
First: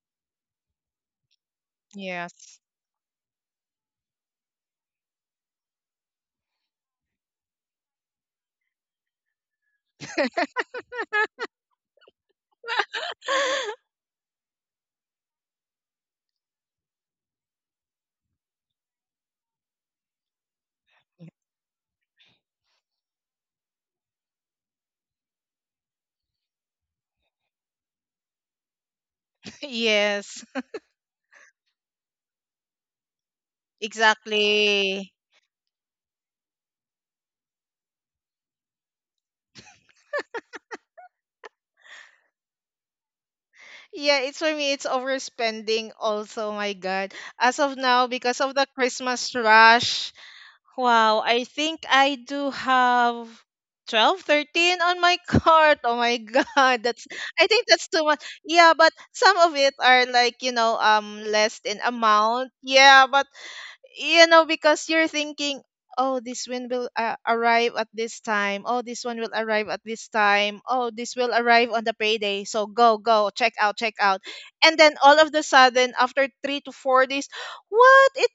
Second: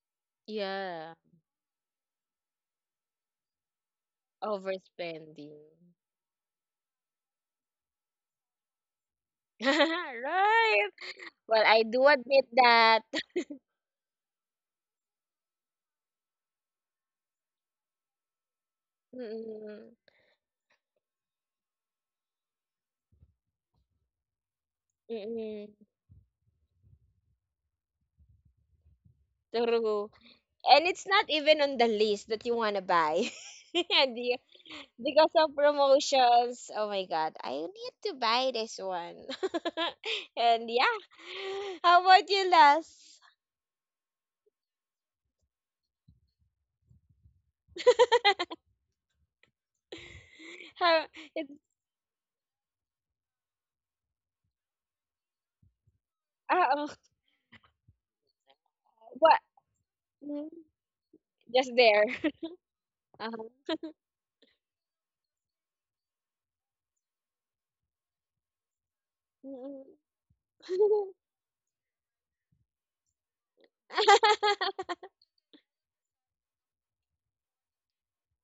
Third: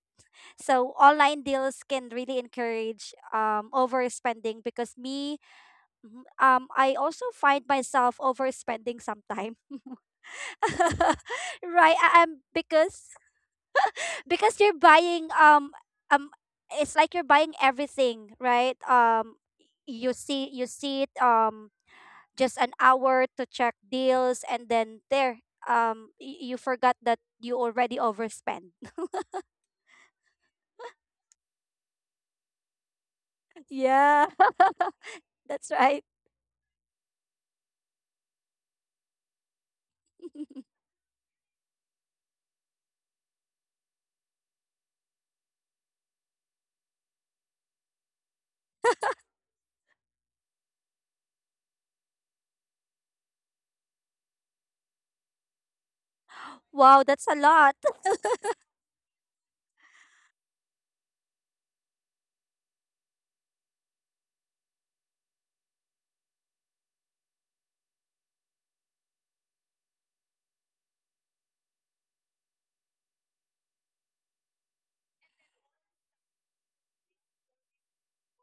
Speaker 3: so
Speaker 1: Yeah,
Speaker 3: online deals can really
Speaker 2: Yes.
Speaker 3: encourage overspending because me,
Speaker 1: overspending.
Speaker 3: mhm, I also find myself overspending sometime,
Speaker 1: Right. Well, I
Speaker 3: right?
Speaker 1: do
Speaker 3: I'm
Speaker 1: admit that.
Speaker 3: because you're buying um, it's like you're buying everything, right?
Speaker 1: Mm-mm.
Speaker 3: You see it just an hour to check deals, and then there
Speaker 1: Mm-mm.
Speaker 3: you forgot that you already overspent.
Speaker 1: True.
Speaker 2: Yes.
Speaker 1: And it's not even on the list that you want to buy. and
Speaker 3: Yeah.
Speaker 1: you,
Speaker 2: Exactly.
Speaker 1: Because of
Speaker 3: That's right.
Speaker 1: promotions. Oh my god, I need to buy this one. And yeah. How about you, Las?
Speaker 2: Yeah, it's— for me, it's overspending also, my God. As of now, because of the Christmas rush,
Speaker 1: How
Speaker 2: wow, I
Speaker 1: it's
Speaker 2: think I do have 12, 13 on my cart. Oh my
Speaker 1: uh,
Speaker 2: god,
Speaker 3: Wow,
Speaker 2: that's—
Speaker 3: that's a
Speaker 2: I think
Speaker 3: lot.
Speaker 2: that's too much. Yeah, but
Speaker 1: what
Speaker 2: some of it are
Speaker 1: mm,
Speaker 2: like, you know, less
Speaker 1: just
Speaker 2: in
Speaker 1: there.
Speaker 2: amount. Yeah, but
Speaker 1: Uh-huh.
Speaker 2: you know because you're thinking, oh this one will arrive at this time, oh this one will
Speaker 1: Mm,
Speaker 2: arrive
Speaker 1: mm.
Speaker 2: at this time, oh this will arrive on the payday, so go go check out, check out, and then all of the sudden after 3 to 4 days, what it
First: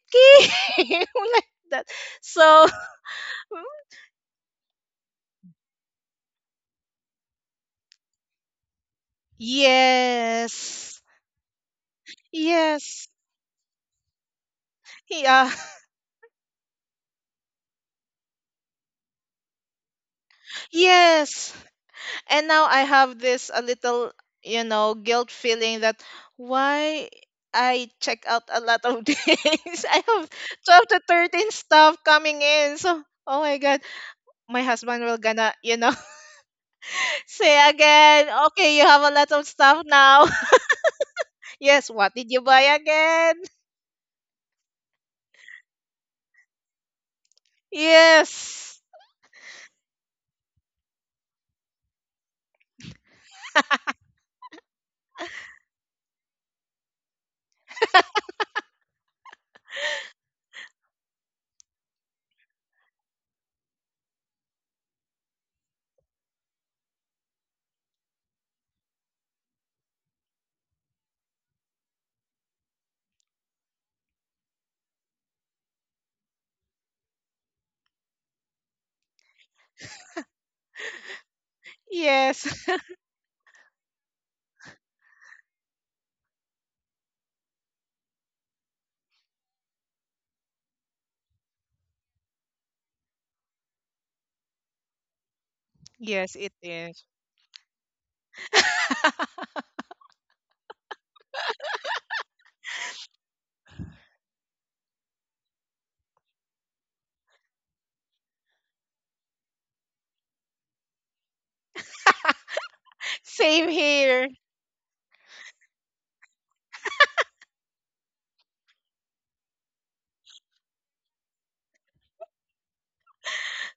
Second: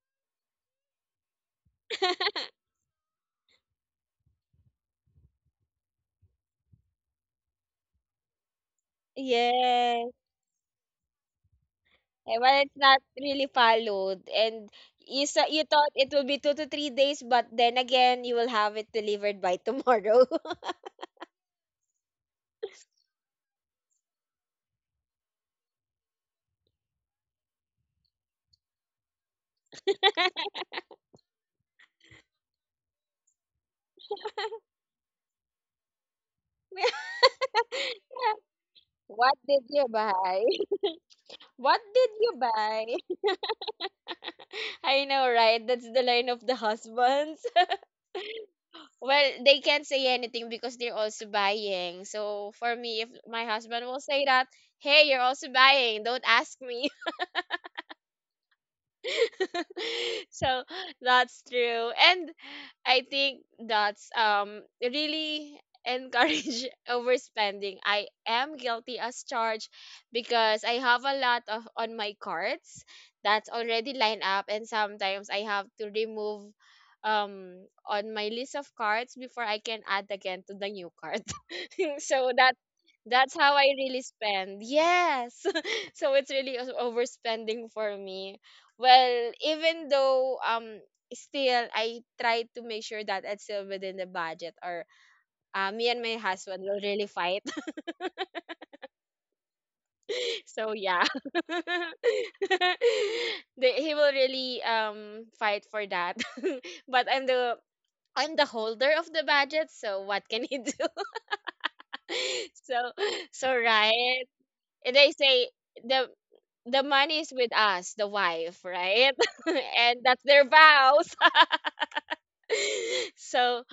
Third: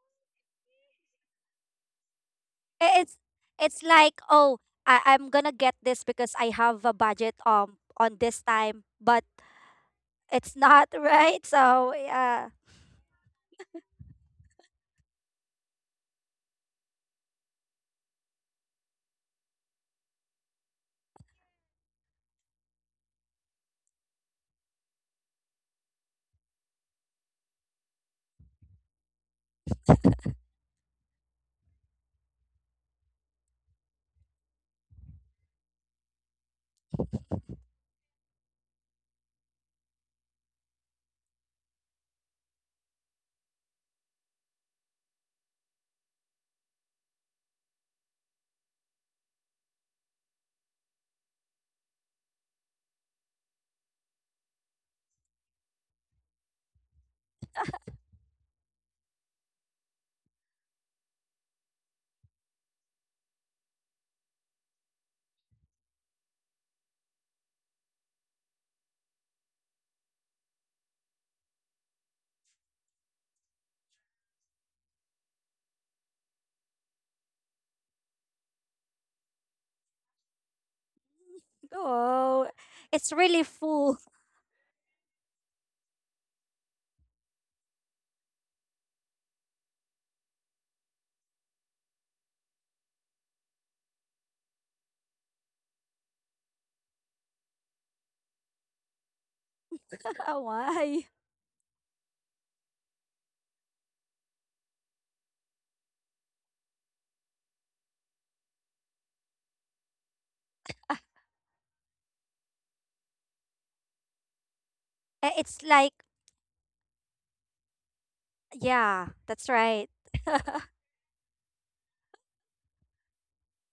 Speaker 2: came like that, so
Speaker 3: I- it's it's like, oh, I'm gonna get this because I have a budget on this time, but
Speaker 1: Yes.
Speaker 3: it's not,
Speaker 2: yes.
Speaker 3: right, so yeah.
Speaker 1: Well, it's not
Speaker 2: Yes.
Speaker 1: really followed. And
Speaker 2: Yeah.
Speaker 1: you thought it will be 2 to 3 days, but then again, you will have it delivered by tomorrow.
Speaker 2: Yes. And now I have this a little, you know, guilt feeling that why I check out a lot of things. I have 12 to 13 stuff coming in. So oh my god, my husband will gonna, you know, say again, okay, you have a lot
Speaker 1: What
Speaker 2: of
Speaker 1: did
Speaker 2: stuff
Speaker 1: you
Speaker 2: now.
Speaker 1: buy? What
Speaker 2: Yes, what
Speaker 1: did
Speaker 2: did
Speaker 1: you
Speaker 2: you buy
Speaker 1: buy?
Speaker 2: again?
Speaker 1: I know, right? That's the line of the husbands.
Speaker 2: Yes.
Speaker 1: Well, they can't say anything because they're also buying. So for me, if my husband will say that, hey, you're also buying, don't ask me. So that's true. And I think that's really encourage overspending. I am guilty as charged because I have a lot of on my cards that's already lined up, and sometimes I have to remove um on my list of cards before I can add again to the new card. So
Speaker 2: Yes.
Speaker 3: Oh, it's
Speaker 1: that's
Speaker 3: really
Speaker 1: how I
Speaker 3: full.
Speaker 1: really spend. Yes. So it's really overspending for me. Well, even though still I try to make sure that it's still within the budget, or me and my
Speaker 2: Yes, it
Speaker 1: husband will
Speaker 2: is.
Speaker 1: really fight. So
Speaker 3: Why?
Speaker 1: yeah. He will really fight for that. But I'm the holder of the budget, so what can he do? So
Speaker 2: Same
Speaker 1: right.
Speaker 2: here.
Speaker 1: And they say
Speaker 3: It's like,
Speaker 1: the the money is with us, the wife,
Speaker 3: yeah,
Speaker 1: right?
Speaker 3: that's right.
Speaker 1: And that's their vows. so,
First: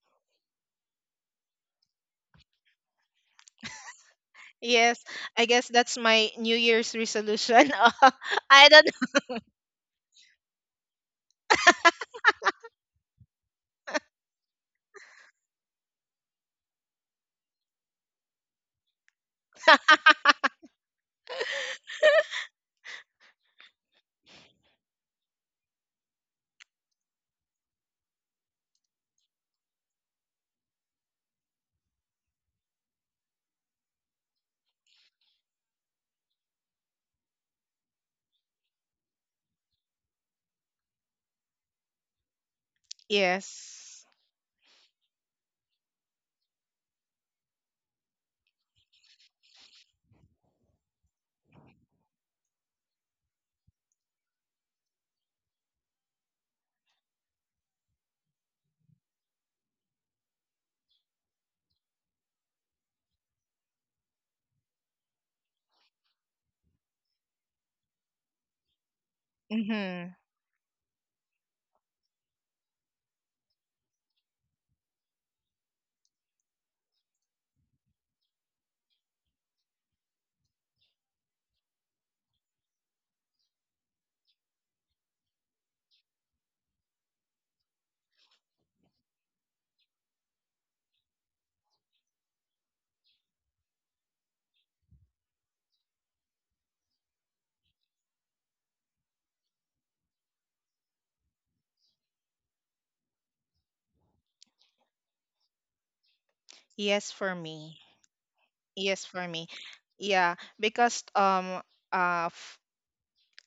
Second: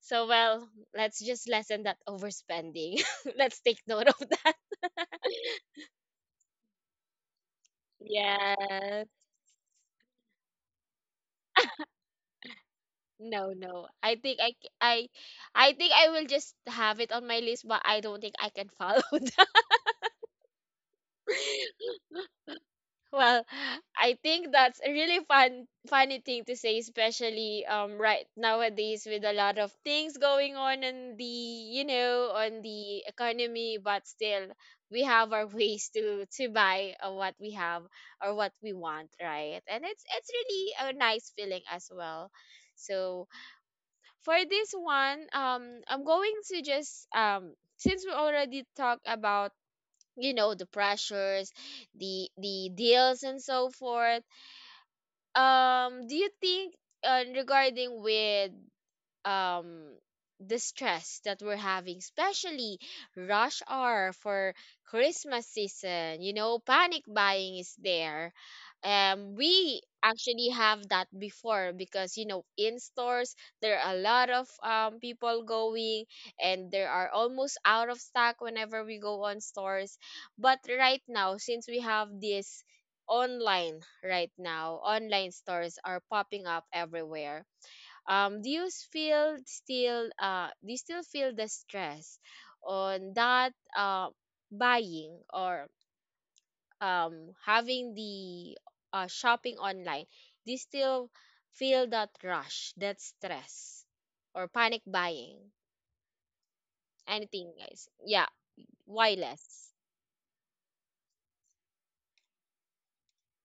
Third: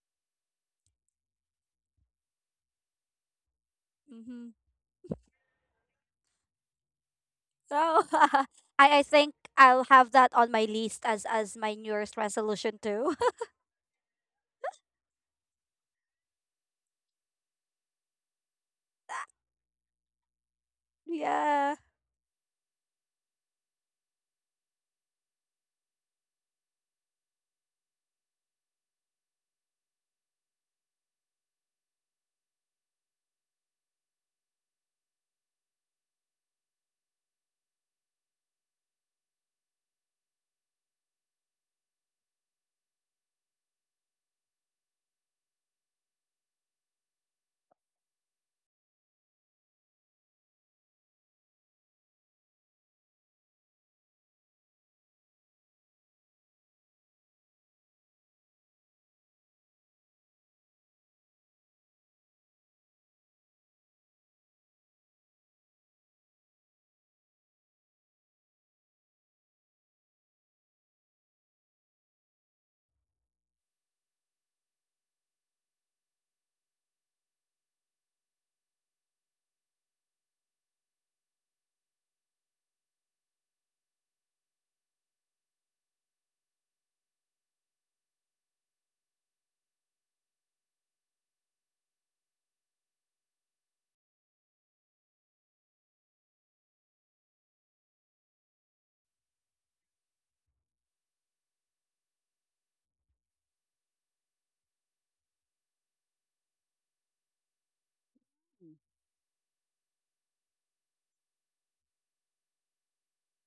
Speaker 1: well, let's just lessen that overspending. Let's take note of
Speaker 3: Hmm,
Speaker 1: that.
Speaker 2: Yes. I guess that's my New Year's resolution.
Speaker 3: so. I,
Speaker 2: I don't
Speaker 3: I
Speaker 1: Yeah.
Speaker 2: know.
Speaker 3: think I'll have that on my list as my New Year's resolution, too.
Speaker 1: No, no. I think I will just have it on my list, but I don't think I can follow
Speaker 3: Yeah.
Speaker 1: that. Well, I think that's a really funny thing to say, especially right nowadays with a lot of things going on in the you know on the economy, but still we have our ways to buy what we have or what we want, right? And it's really a nice feeling as well. So
Speaker 2: Yes.
Speaker 1: for this one, I'm going to just since we already talked about the pressures, the deals, and so forth, do you think regarding with um the stress that we're having, especially rush hour for Christmas season. You know, panic buying is there. We
Speaker 2: Mm-hmm.
Speaker 1: actually have that before because in stores there are a lot of people going and there are almost out of stock whenever we go on stores. But right now, since we have this online right now, online stores are popping up everywhere. Do you feel still do you still feel the stress on that buying or having the shopping online? Do you still feel that rush, that stress, or panic buying,
Speaker 2: Yes, for
Speaker 1: anything,
Speaker 2: me.
Speaker 1: guys? Yeah?
Speaker 3: Mm.
Speaker 2: Yes,
Speaker 1: Why,
Speaker 2: for me.
Speaker 1: less?
Speaker 2: Yeah, because f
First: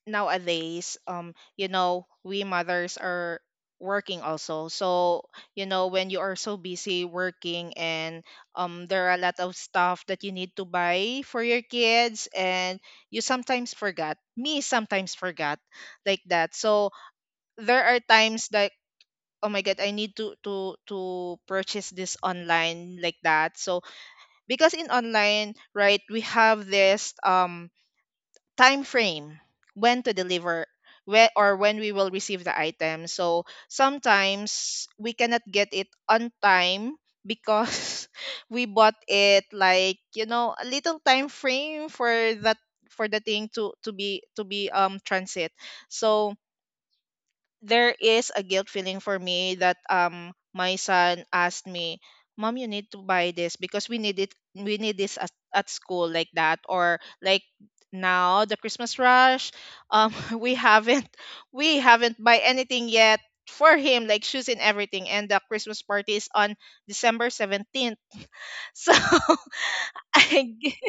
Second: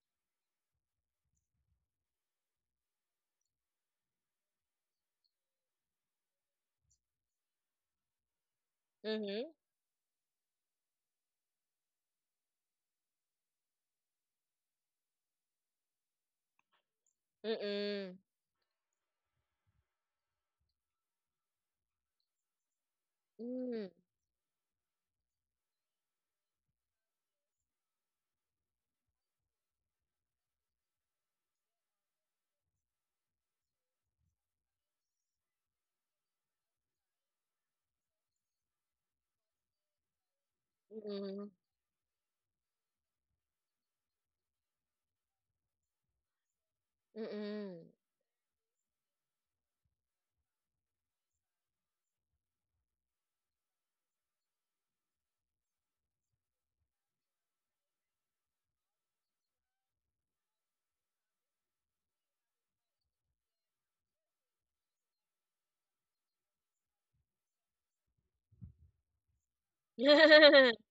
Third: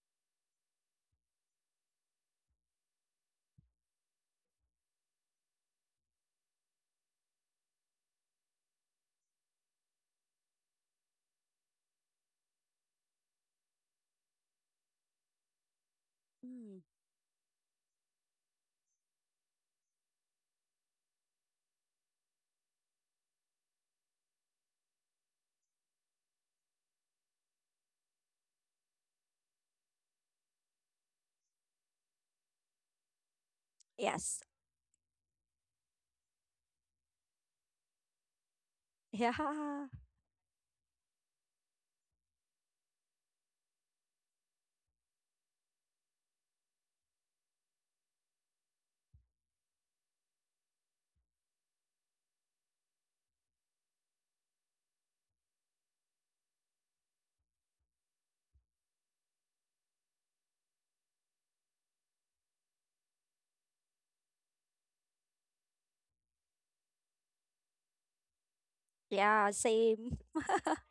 Speaker 2: nowadays, you know we mothers are working also. So, you know, when you are so busy working and there are a lot
Speaker 1: Mm-hmm.
Speaker 2: of stuff that you need to buy for your kids and you sometimes forgot. Me sometimes forgot like that.
Speaker 3: Mm,
Speaker 2: So, there are
Speaker 1: Mm-mm.
Speaker 2: times like, oh my god, I need to purchase this online like that. So,
Speaker 1: Mm-mm.
Speaker 2: because in online, right, we have this time frame when to deliver, when or when we will receive the item. So
Speaker 3: yes,
Speaker 2: sometimes we cannot get it on time because we bought it
Speaker 3: yeah,
Speaker 2: like, you know, a little time
Speaker 1: Mm-mm.
Speaker 2: frame for that, for the thing to be transit. So
Speaker 1: Mm-mm.
Speaker 2: there is a guilt feeling for me that my son asked me, mom you need to buy this because we need it, we need this at school like that. Or like, now the Christmas rush, um we haven't we haven't buy anything yet for him, like shoes and everything, and the Christmas party is on December 17th, so
Speaker 3: yeah, same,
Speaker 2: I g-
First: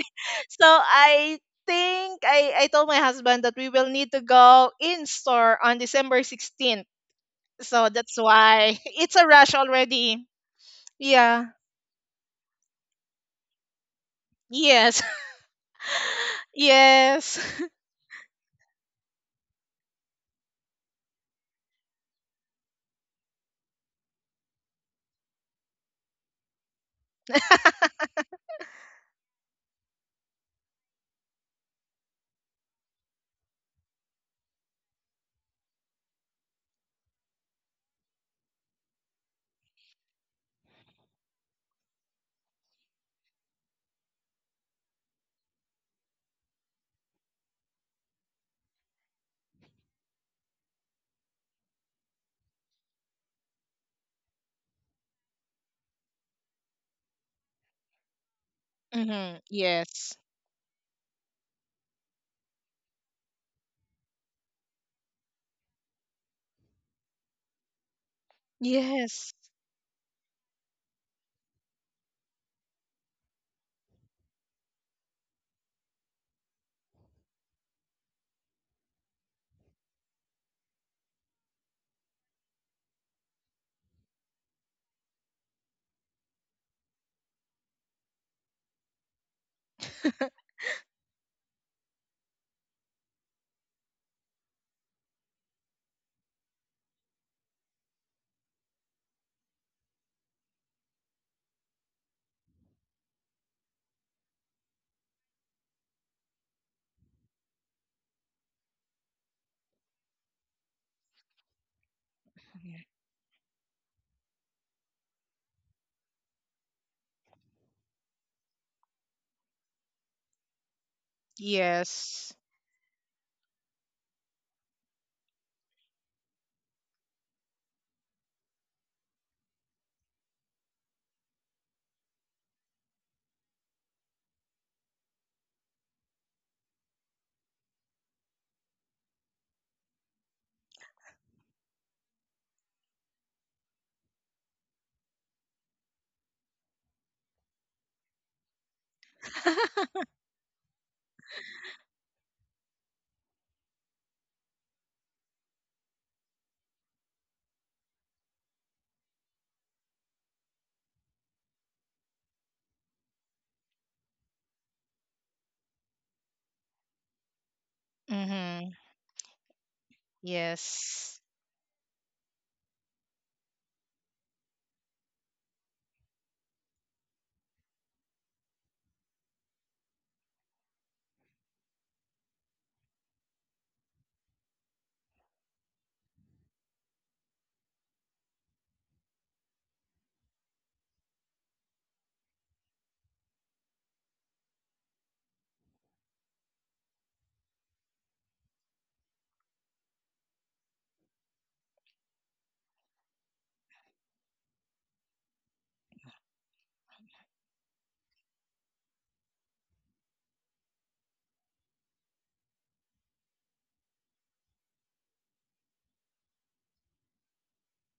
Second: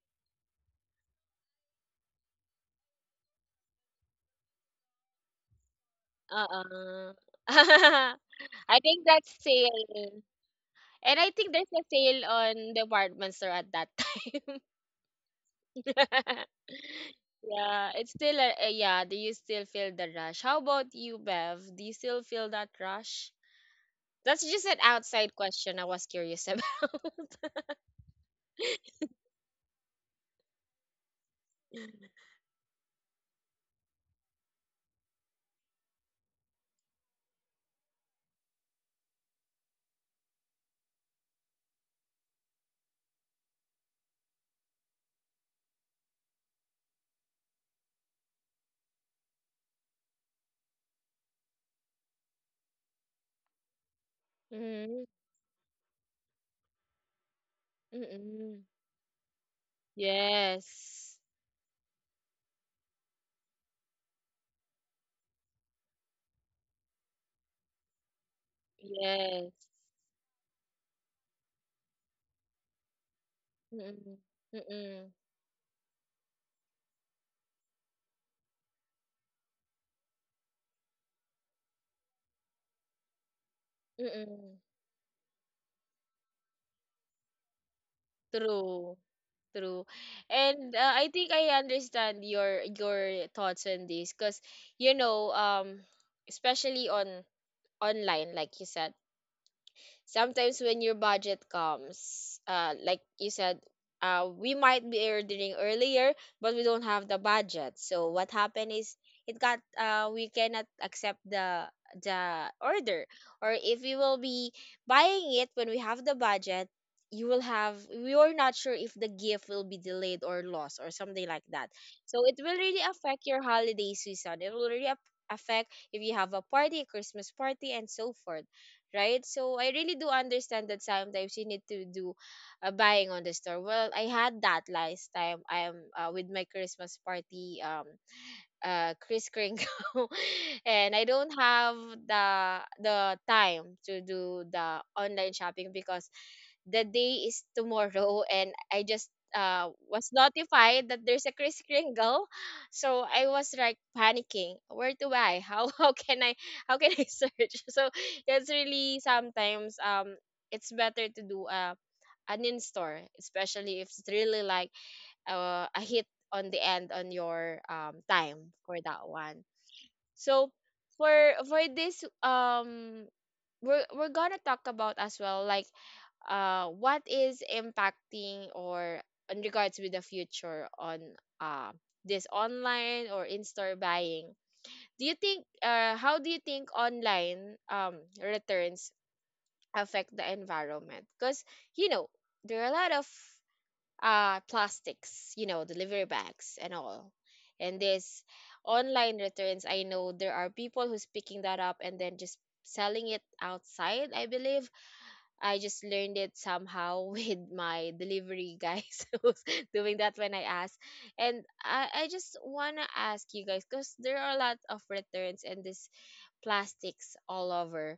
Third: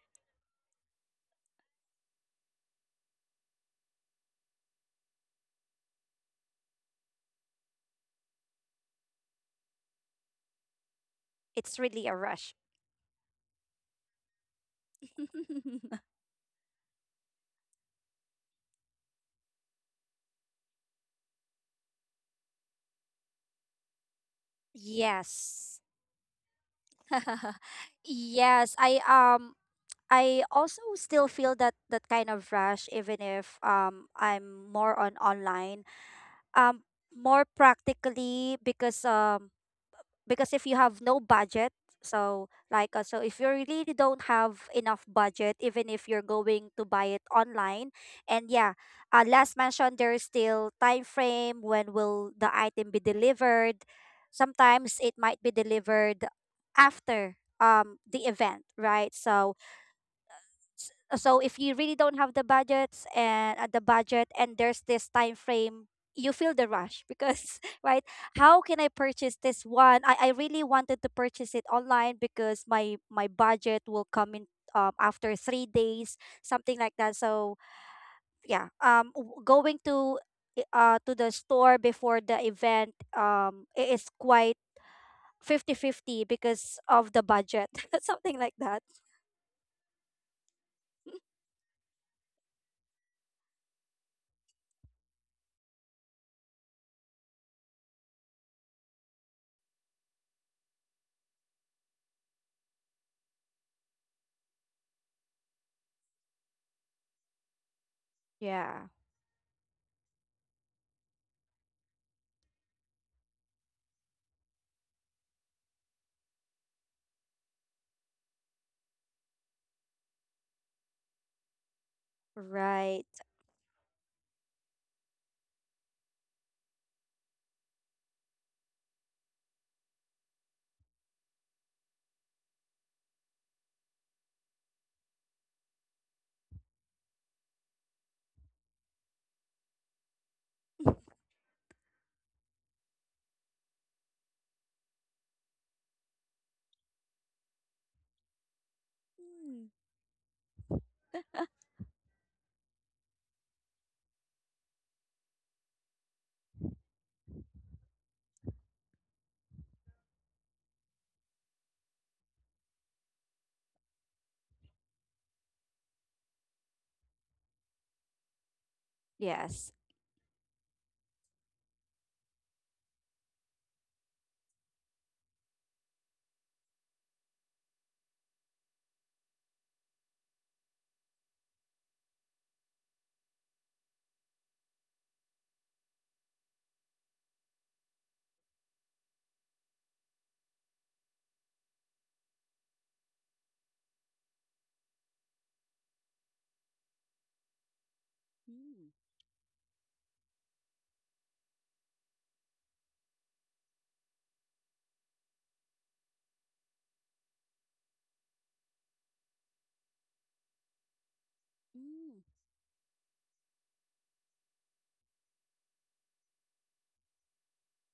Speaker 2: so I think I told my husband that we will need to go in store on December 16th,
Speaker 1: Uh-uh.
Speaker 2: so that's why
Speaker 1: I think
Speaker 2: it's a
Speaker 1: that's
Speaker 2: rush
Speaker 1: sale.
Speaker 2: already.
Speaker 1: And I
Speaker 2: Yeah.
Speaker 1: think there's
Speaker 3: it's
Speaker 1: a
Speaker 3: really a
Speaker 1: sale
Speaker 3: rush.
Speaker 1: on department store at that time.
Speaker 2: Yes. Yes.
Speaker 1: Yeah, it's still yeah. Do you still feel the rush? How about you, Bev? Do you still feel that rush? That's just an outside question
Speaker 3: Yes.
Speaker 1: I was curious about.
Speaker 3: Yes, I also still feel that kind of rush, even if I'm more on online. Um More practically, because if you have no budget, so so if you really don't have enough budget even if you're going to buy it online. And yeah, last mentioned, there is still time frame when will the item be delivered. Sometimes
Speaker 1: Mm-mm.
Speaker 3: it might be delivered after the
Speaker 1: Mm-mm.
Speaker 3: event, right?
Speaker 2: Hmm.
Speaker 3: So
Speaker 2: Yes.
Speaker 3: s-
Speaker 1: Yes.
Speaker 3: so if you really don't have the budgets and, the budget, and there's this time frame, you feel the rush, because, right, how can I
Speaker 2: Yes.
Speaker 3: purchase
Speaker 1: Yes.
Speaker 3: this one? I really wanted to purchase it online because my budget will
Speaker 1: Mm-mm.
Speaker 3: come in,
Speaker 1: Mm-mm.
Speaker 3: after 3 days, something like that, so yeah. Going to the store before the event is
Speaker 1: Mm-mm.
Speaker 3: quite 50/50 because of the budget, something like that.
Speaker 1: True. True. And I think I understand your thoughts on this because you know um especially on online, like you said, sometimes when your budget comes, like you said, we might be ordering earlier, but we don't have the budget. So what happened
Speaker 3: Yeah.
Speaker 1: is it got we cannot accept the
Speaker 2: Mhm.
Speaker 1: order, or if we will be buying it when we have the budget. We are not sure if the gift will be delayed or lost or something like that. So
Speaker 2: Yes.
Speaker 1: it will really
Speaker 3: Right.
Speaker 1: affect your holiday season. It will really affect if you have a party, a Christmas party, and so forth, right? So I really do understand that sometimes you need to do buying on the store. Well, I had that last time I'm with my Christmas party Kris Kringle and I don't have the the time to do the online shopping because the day is tomorrow, and I just
Speaker 3: Mm.
Speaker 1: was notified that there's a Kris Kringle. So I was like panicking. Where to buy? How how can I search? So it's really sometimes it's better to do a an in store, especially if it's really like a hit on the end on your time
Speaker 2: Hmm.
Speaker 1: for that one.
Speaker 3: Yes.
Speaker 1: So
Speaker 2: Yes.
Speaker 1: for for this we're gonna talk about as well, like what is impacting or in regards with the future on uh this online or in-store buying. Do you think, how do you think online returns affect the environment? Because you know there are a lot of plastics, delivery bags and all. And this
Speaker 3: Mm.
Speaker 1: online returns, I know there are people who's picking that up and then just selling it outside, I believe. I just learned it somehow with my delivery guys who's doing that when I asked. And I
Speaker 3: Mm.
Speaker 1: just want to ask you guys because there are a lot of returns and this plastics all over.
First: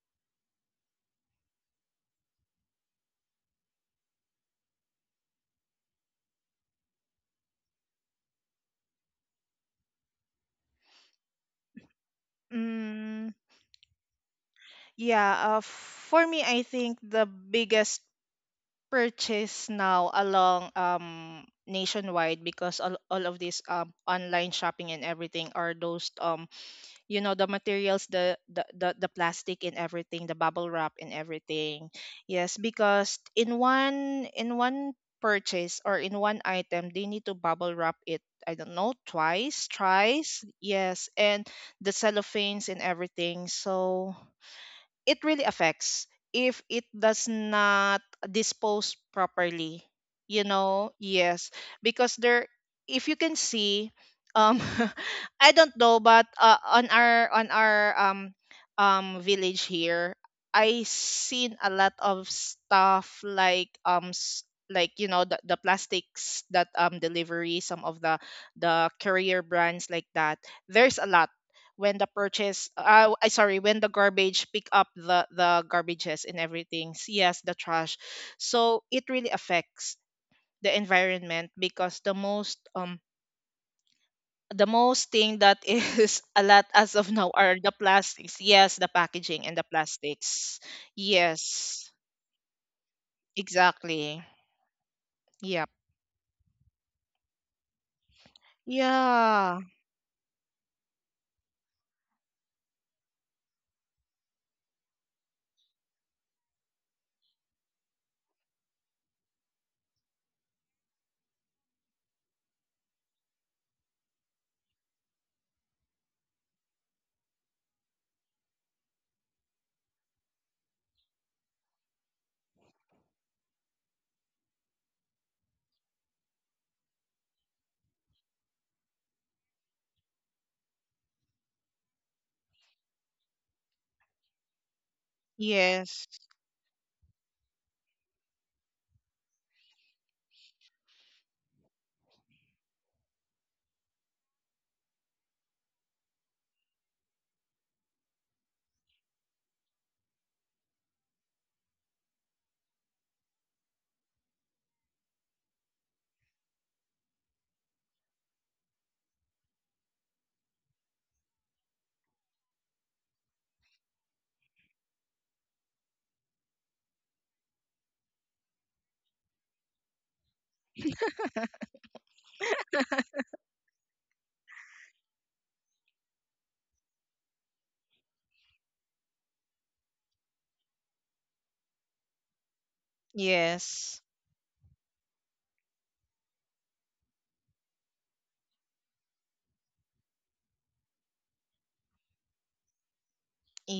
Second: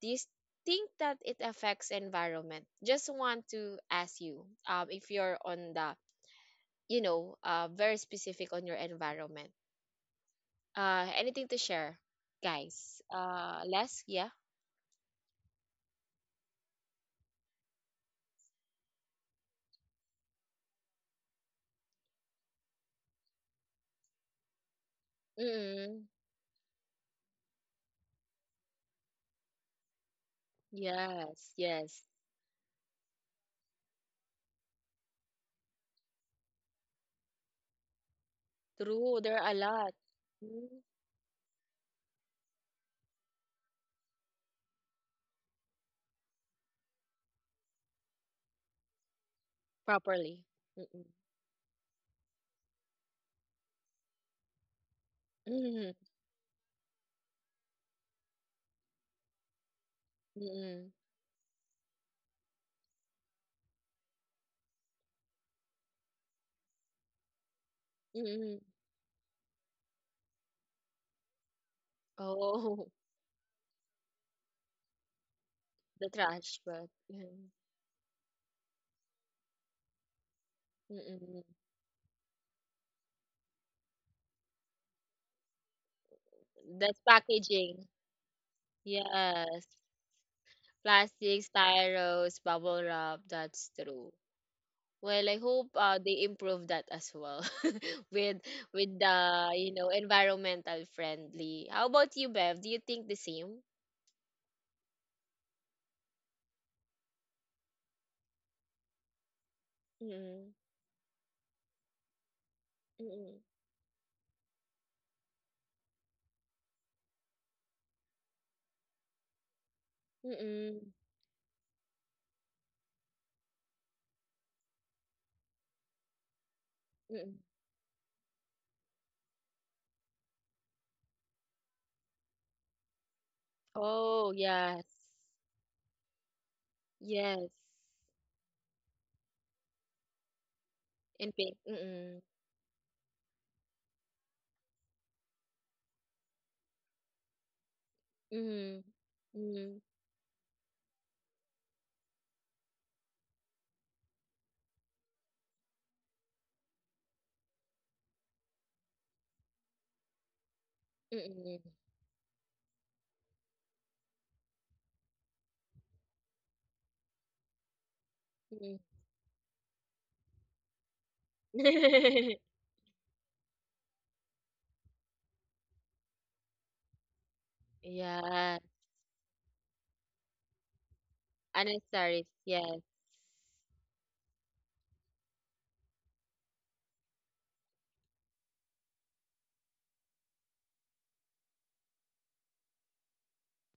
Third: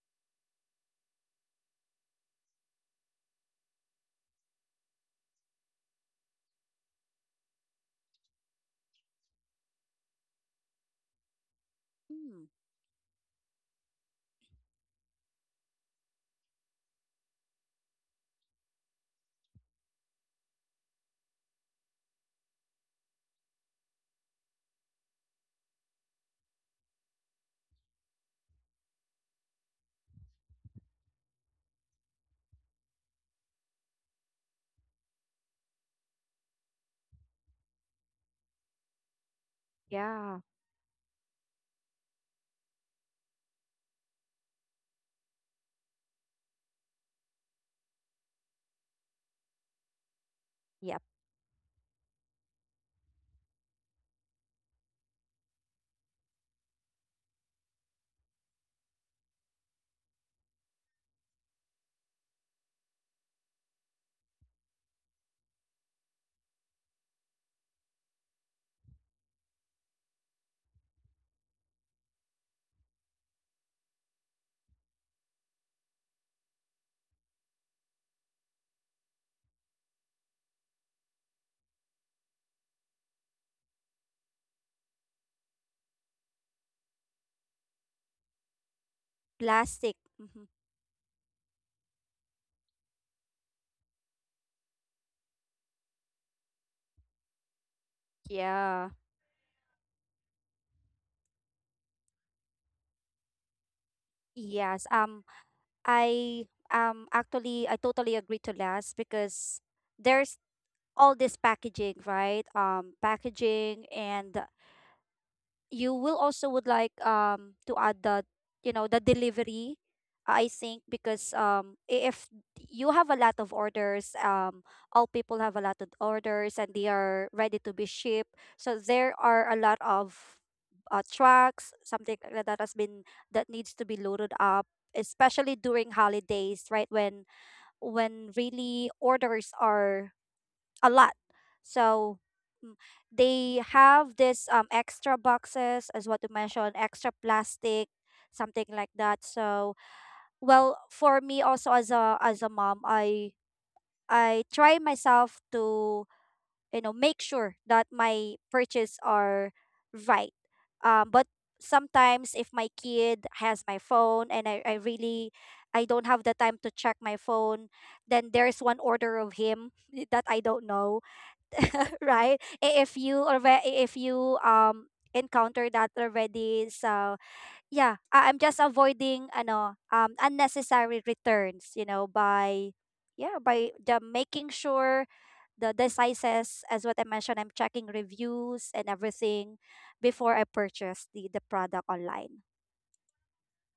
Speaker 1: Do you think that it affects environment? Just want to ask you if you're on the, very specific on your environment. Anything to share,
Speaker 3: Mm.
Speaker 1: guys?
Speaker 2: Mm,
Speaker 1: Les? Yeah?
Speaker 2: yeah, for me, I think the biggest purchase now along nationwide, because all of these online shopping and everything are
Speaker 1: Mm.
Speaker 2: those you know the materials, the plastic and everything, the bubble wrap and
Speaker 1: Yes,
Speaker 2: everything.
Speaker 1: yes.
Speaker 2: Yes, because in one purchase or in one item, they need to bubble wrap it, I don't know,
Speaker 1: True, there are a
Speaker 2: twice,
Speaker 1: lot.
Speaker 3: Yeah.
Speaker 2: thrice.
Speaker 1: Mm.
Speaker 2: Yes, and the cellophanes and everything, so it really affects if it does not dispose properly,
Speaker 1: Properly.
Speaker 2: you know.
Speaker 3: Yeah.
Speaker 1: Mm-mm.
Speaker 2: Yes, because there, if you can see, um I don't
Speaker 1: Mm-mm.
Speaker 2: know, but on our village here, I
Speaker 1: Mm-mm.
Speaker 2: seen a lot of stuff like like you know the plastics that delivery, some of
Speaker 1: Mm-mm.
Speaker 2: the courier brands like that. There's a lot when the purchase,
Speaker 1: Oh,
Speaker 2: I sorry, when the garbage pick up the
Speaker 1: the
Speaker 2: garbages and
Speaker 1: trash, but
Speaker 2: everything. Yes, the trash. So it really affects the environment
Speaker 1: mm-mm.
Speaker 2: because the most thing that is a lot as
Speaker 1: That's
Speaker 2: of now are the
Speaker 1: packaging.
Speaker 2: plastics. Yes, the packaging and the
Speaker 1: Yes.
Speaker 3: Plastic. Hmm.
Speaker 2: plastics.
Speaker 1: Plastic,
Speaker 2: Yes,
Speaker 1: styros, bubble wrap, that's true.
Speaker 2: exactly.
Speaker 1: Well, I
Speaker 2: Yep.
Speaker 1: hope they improve that as well with
Speaker 3: Yeah.
Speaker 1: the
Speaker 2: Yeah.
Speaker 1: environmental friendly. How about you, Bev? Do you think the same?
Speaker 3: Yes. I I totally agree to last because there's
Speaker 1: Mm-mm.
Speaker 3: all this packaging, right? Um,
Speaker 1: Mm-mm.
Speaker 3: packaging, and you will also would like to add the delivery. I think
Speaker 1: Mm-mm.
Speaker 3: because if you have a lot of orders, all people have a lot of orders and they are
Speaker 1: Mm-mm.
Speaker 3: ready to be shipped. So there are a lot of trucks, something like that, that has been that needs to be loaded
Speaker 1: Oh,
Speaker 3: up,
Speaker 1: yes.
Speaker 3: especially during
Speaker 2: Yes.
Speaker 3: holidays, right? When
Speaker 1: Yes,
Speaker 3: when really orders are a lot.
Speaker 1: in pink.
Speaker 3: So,
Speaker 1: Mm-mm.
Speaker 3: mm, they have this extra boxes as what you mentioned, extra plastic, something
Speaker 1: Mm.
Speaker 3: like that. So,
Speaker 1: Mm.
Speaker 3: well, for me also, as a mom, I try myself to, you know, make sure that my purchase are right. But
Speaker 1: Mm-mm.
Speaker 3: sometimes if my kid has my phone, and I don't have the time to check my phone, then there's one
Speaker 1: Mm.
Speaker 3: order of him that I don't know, right? If you already, if you encounter that already, so yeah, I'm just
Speaker 1: Yeah,
Speaker 3: avoiding ano unnecessary returns, you know,
Speaker 1: unnecessary.
Speaker 3: by
Speaker 1: Yes.
Speaker 3: yeah by the
Speaker 2: Yes.
Speaker 3: making sure the sizes as what I mentioned. I'm checking reviews and everything before I purchase the product online.